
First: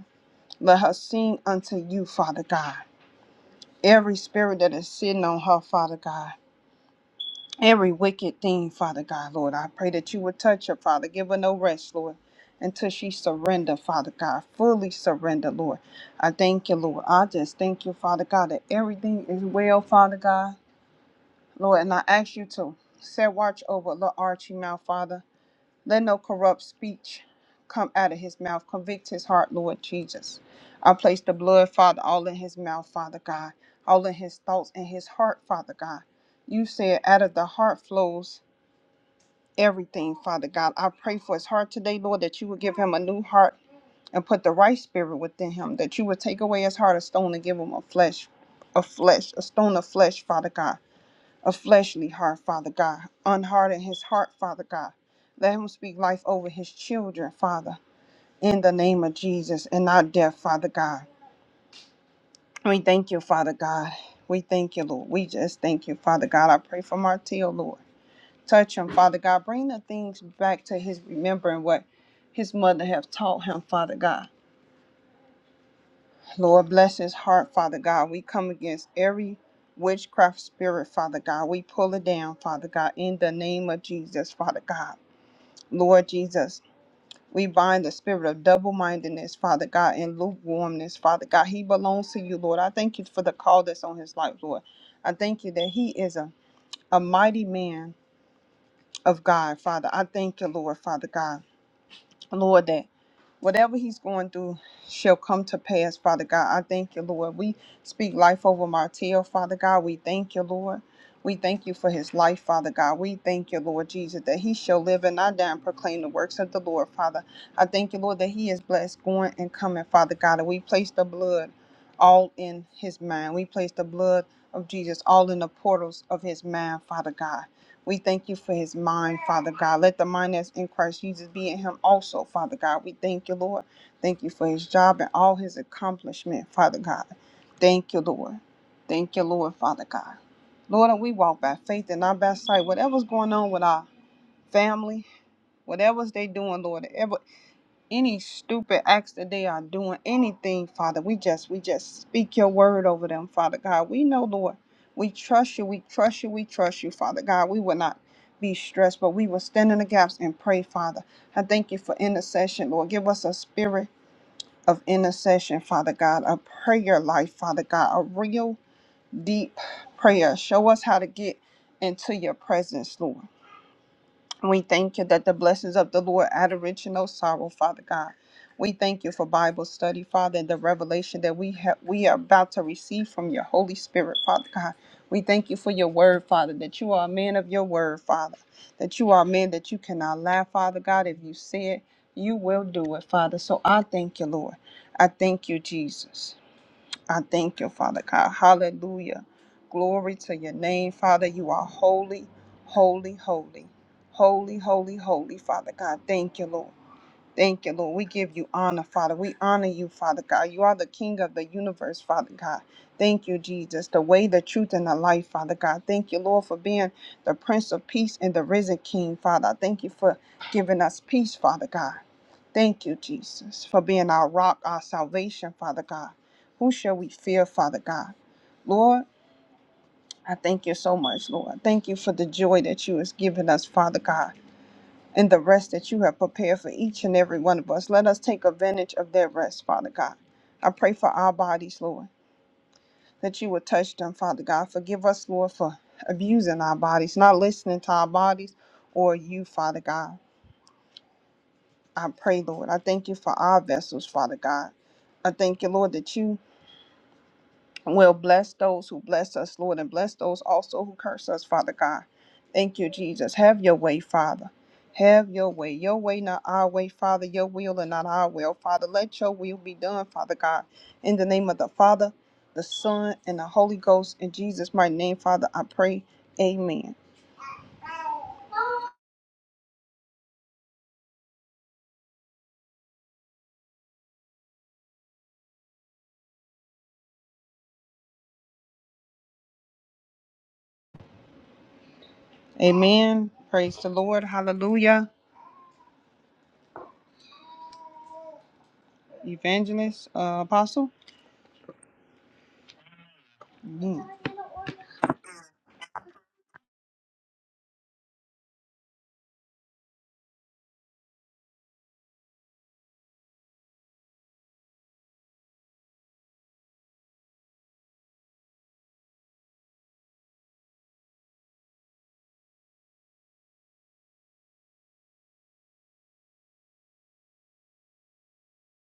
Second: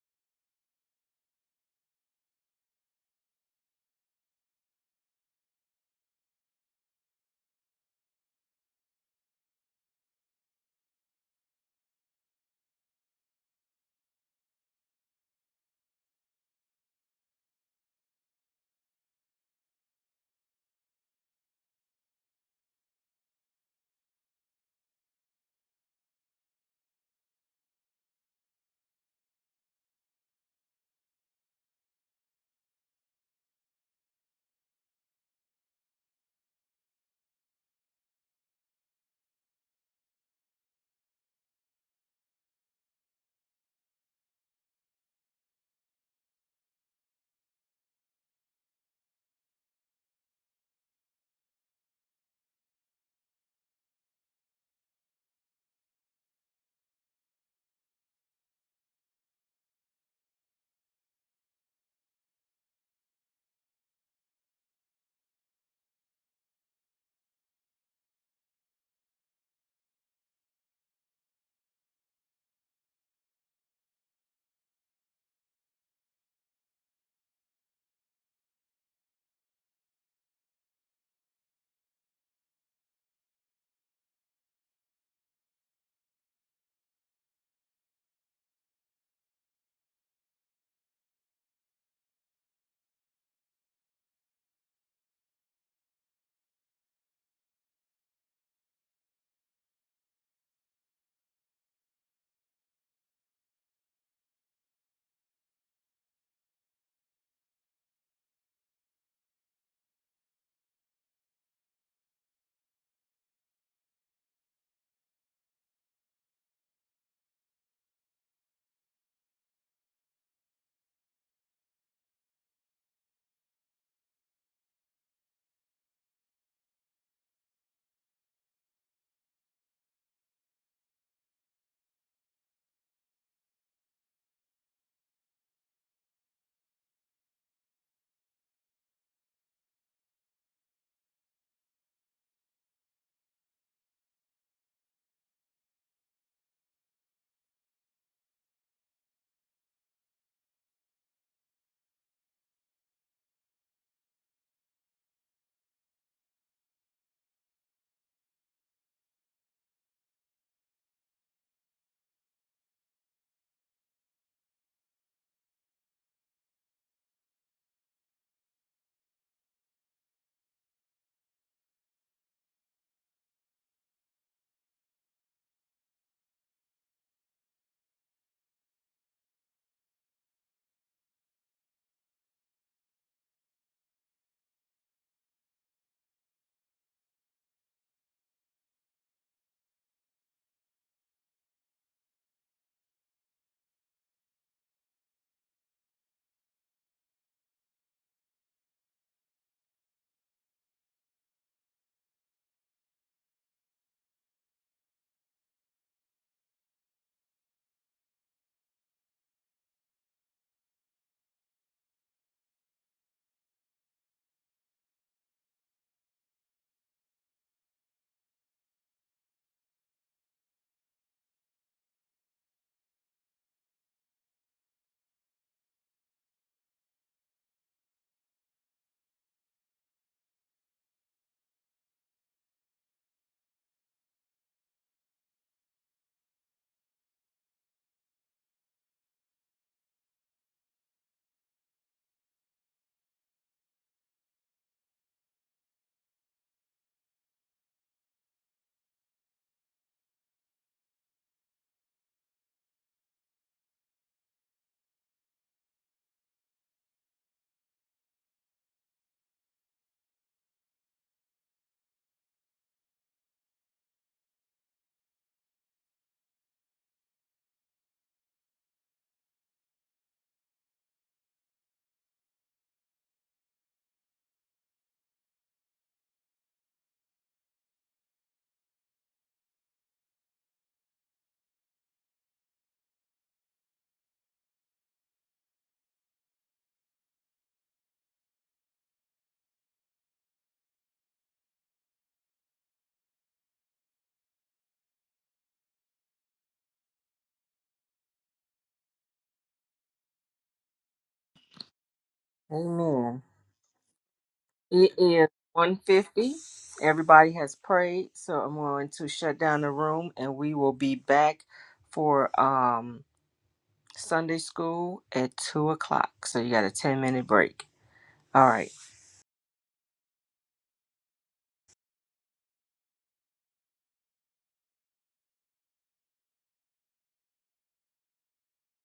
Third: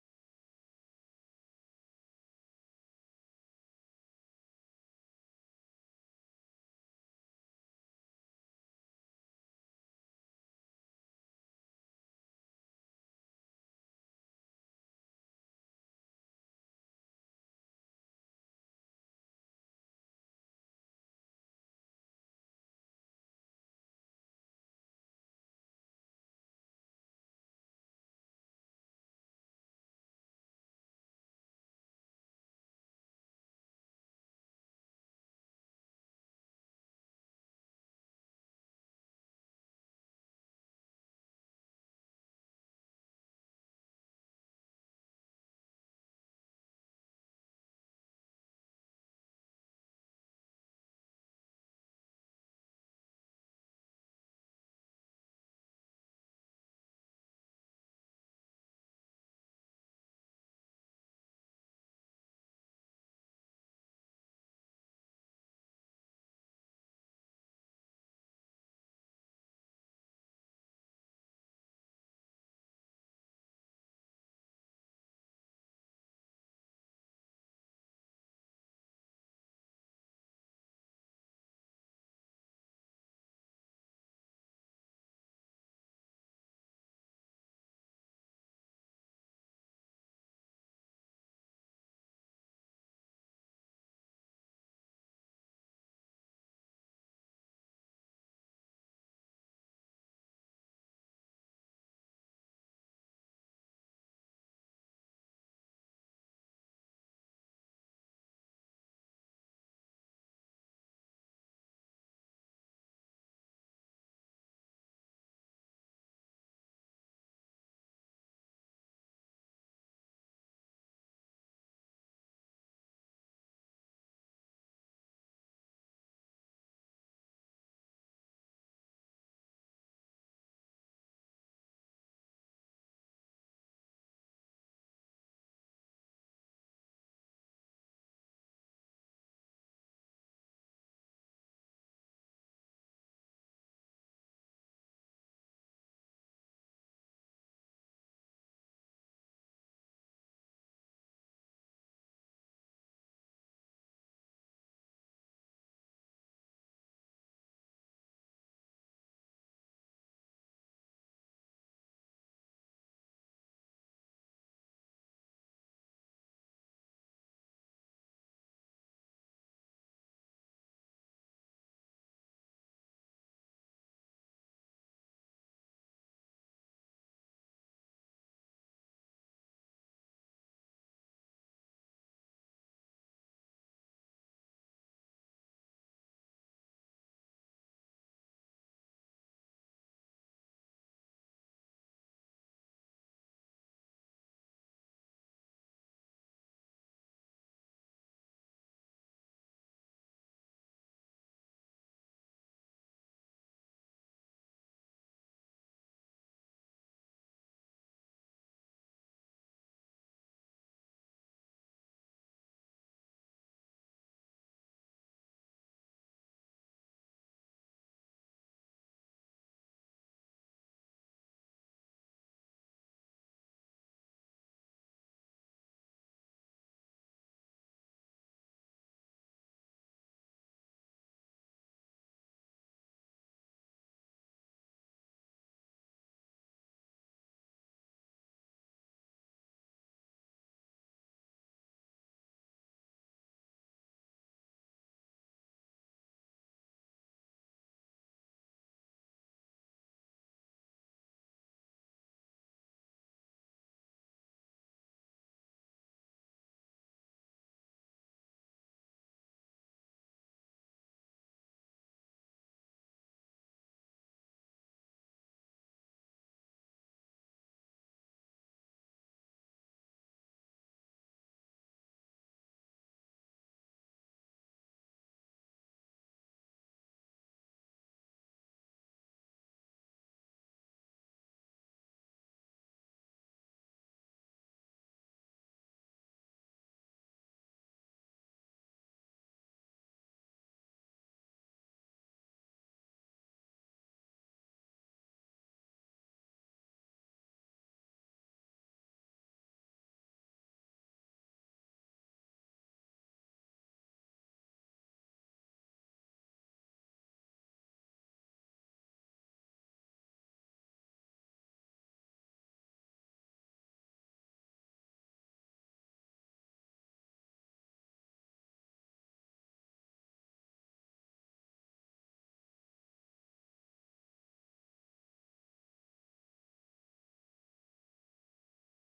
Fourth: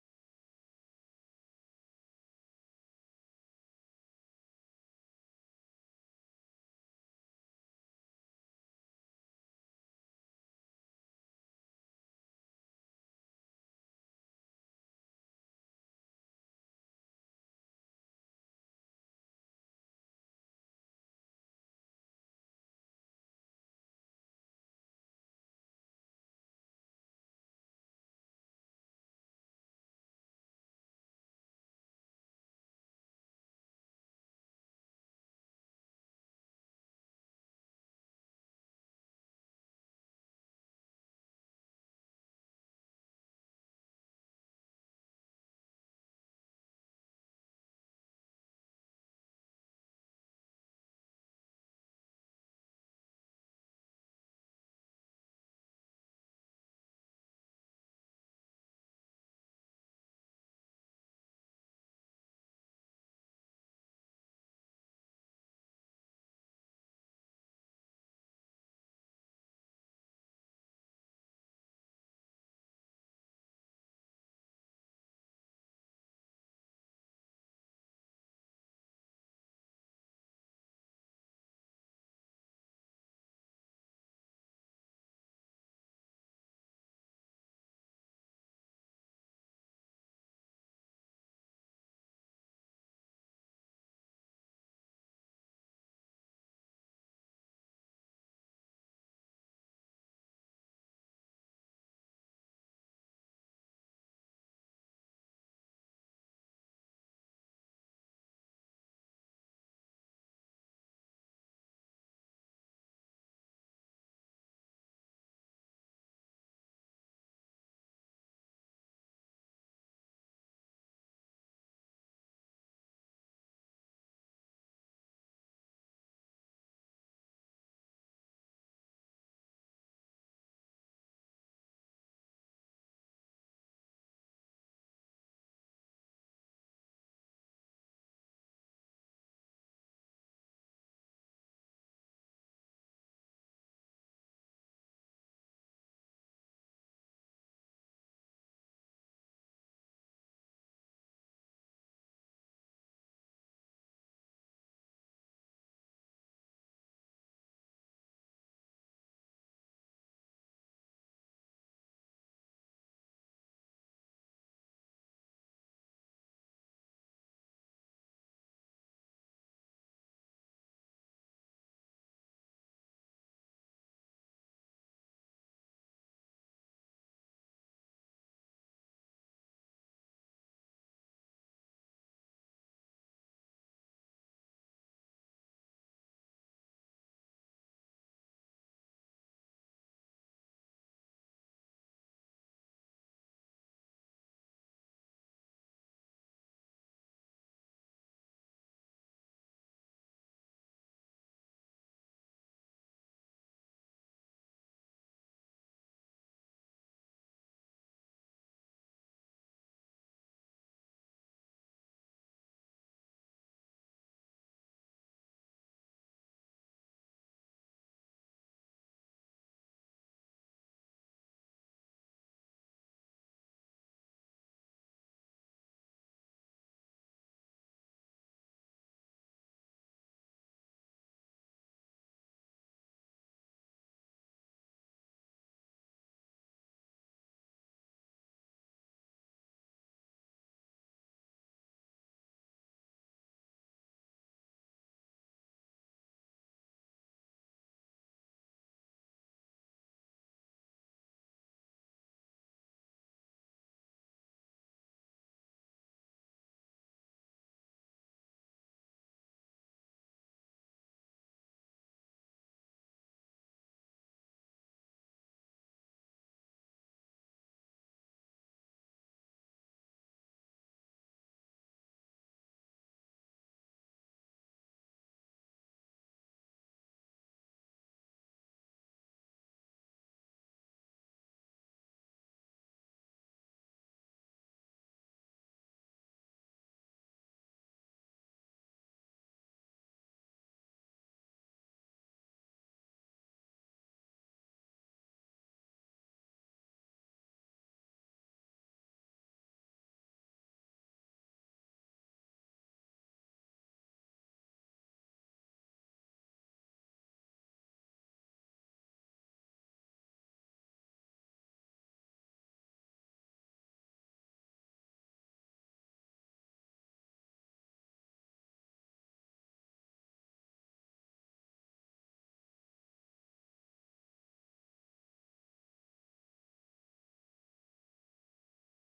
Speaker 3: Let her sing unto you, Father God. Every spirit that is sitting on her, Father God every wicked thing, Father God, Lord. I pray that you would touch her, Father. Give her no rest, Lord, until she surrender, Father God. Fully surrender, Lord. I thank you, Lord. I just thank you, Father God, that everything is well, Father God, Lord. And I ask you to set watch over little Archie now, Father. Let no corrupt speech come out of his mouth. Convict his heart, Lord Jesus. I place the blood, Father, all in his mouth, Father God. All in his thoughts and his heart, Father God. You said out of the heart flows everything, Father God. I pray for his heart today, Lord, that you would give him a new heart and put the right spirit within him, that you would take away his heart of stone and give him a flesh, a flesh, a stone of flesh, Father God, a fleshly heart, Father God. Unharden his heart, Father God. Let him speak life over his children, Father, in the name of Jesus and not death, Father God. We thank you, Father God. We thank you, Lord. We just thank you, Father God. I pray for Martell, Lord. Touch him, Father God. Bring the things back to his remembering what his mother have taught him, Father God. Lord, bless his heart, Father God. We come against every witchcraft spirit, Father God. We pull it down, Father God, in the name of Jesus, Father God. Lord Jesus, we bind the spirit of double mindedness, Father God, and lukewarmness, Father God. He belongs to you, Lord. I thank you for the call that's on his life, Lord. I thank you that he is a, a mighty man of God, Father. I thank you, Lord, Father God. Lord, that whatever he's going through shall come to pass, Father God. I thank you, Lord. We speak life over Martell, Father God. We thank you, Lord. We thank you for his life, Father God. We thank you, Lord Jesus, that he shall live and not die and proclaim the works of the Lord, Father. I thank you, Lord, that he is blessed going and coming, Father God. And we place the blood all in his mind. We place the blood of Jesus all in the portals of his mind, Father God. We thank you for his mind, Father God. Let the mind that's in Christ Jesus be in him also, Father God. We thank you, Lord. Thank you for his job and all his accomplishment, Father God. Thank you, Lord. Thank you, Lord, Father God. Lord, and we walk by faith and not by sight. Whatever's going on with our family, whatever's they doing, Lord, ever any stupid acts that they are doing, anything, Father. We just we just speak your word over them, Father God. We know, Lord, we trust you, we trust you, we trust you, Father God. We will not be stressed, but we will stand in the gaps and pray, Father. I thank you for intercession, Lord. Give us a spirit of intercession, Father God, a prayer life, Father God, a real deep prayer. Show us how to get into your presence, Lord. We thank you that the blessings of the Lord add a rich and no sorrow, Father God. We thank you for Bible study, Father, and the revelation that we have we are about to receive from your Holy Spirit, Father God. We thank you for your word, Father, that you are a man of your word, Father, that you are a man that you cannot lie, Father God. If you say it, you will do it, Father. So I thank you, Lord. I thank you, Jesus. I thank you, Father God. Hallelujah. Glory to your name, Father. You are holy, holy, holy, holy, holy, holy, Father God. Thank you, Lord. Thank you, Lord. We give you honor, Father. We honor you, Father God. You are the King of the universe, Father God. Thank you, Jesus. The way, the truth, and the life, Father God. Thank you, Lord, for being the Prince of Peace and the risen King, Father. I Thank you for giving us peace, Father God. Thank you, Jesus, for being our rock, our salvation, Father God. Who shall we fear, Father God? Lord, I thank you so much, Lord. Thank you for the joy that you has given us, Father God, and the rest that you have prepared for each and every one of us. Let us take advantage of that rest, Father God. I pray for our bodies, Lord, that you would touch them, Father God. Forgive us, Lord, for abusing our bodies, not listening to our bodies or you, Father God. I pray, Lord. I thank you for our vessels, Father God. I thank you, Lord, that you will bless those who bless us, Lord, and bless those also who curse us, Father God. Thank you, Jesus. Have your way, Father. Have your way. Your way, not our way, Father. Your will and not our will, Father. Let your will be done, Father God. In the name of the Father, the Son, and the Holy Ghost. In Jesus' mighty name, Father, I pray. Amen. Amen. Praise the Lord. Hallelujah. Evangelist, uh, Apostle.
Speaker 2: Amen.
Speaker 3: Mm.
Speaker 2: It is 150. Everybody has prayed, so I'm going to shut down the room and we will be back for um Sunday school at two o'clock. So you got a 10 minute break. All right.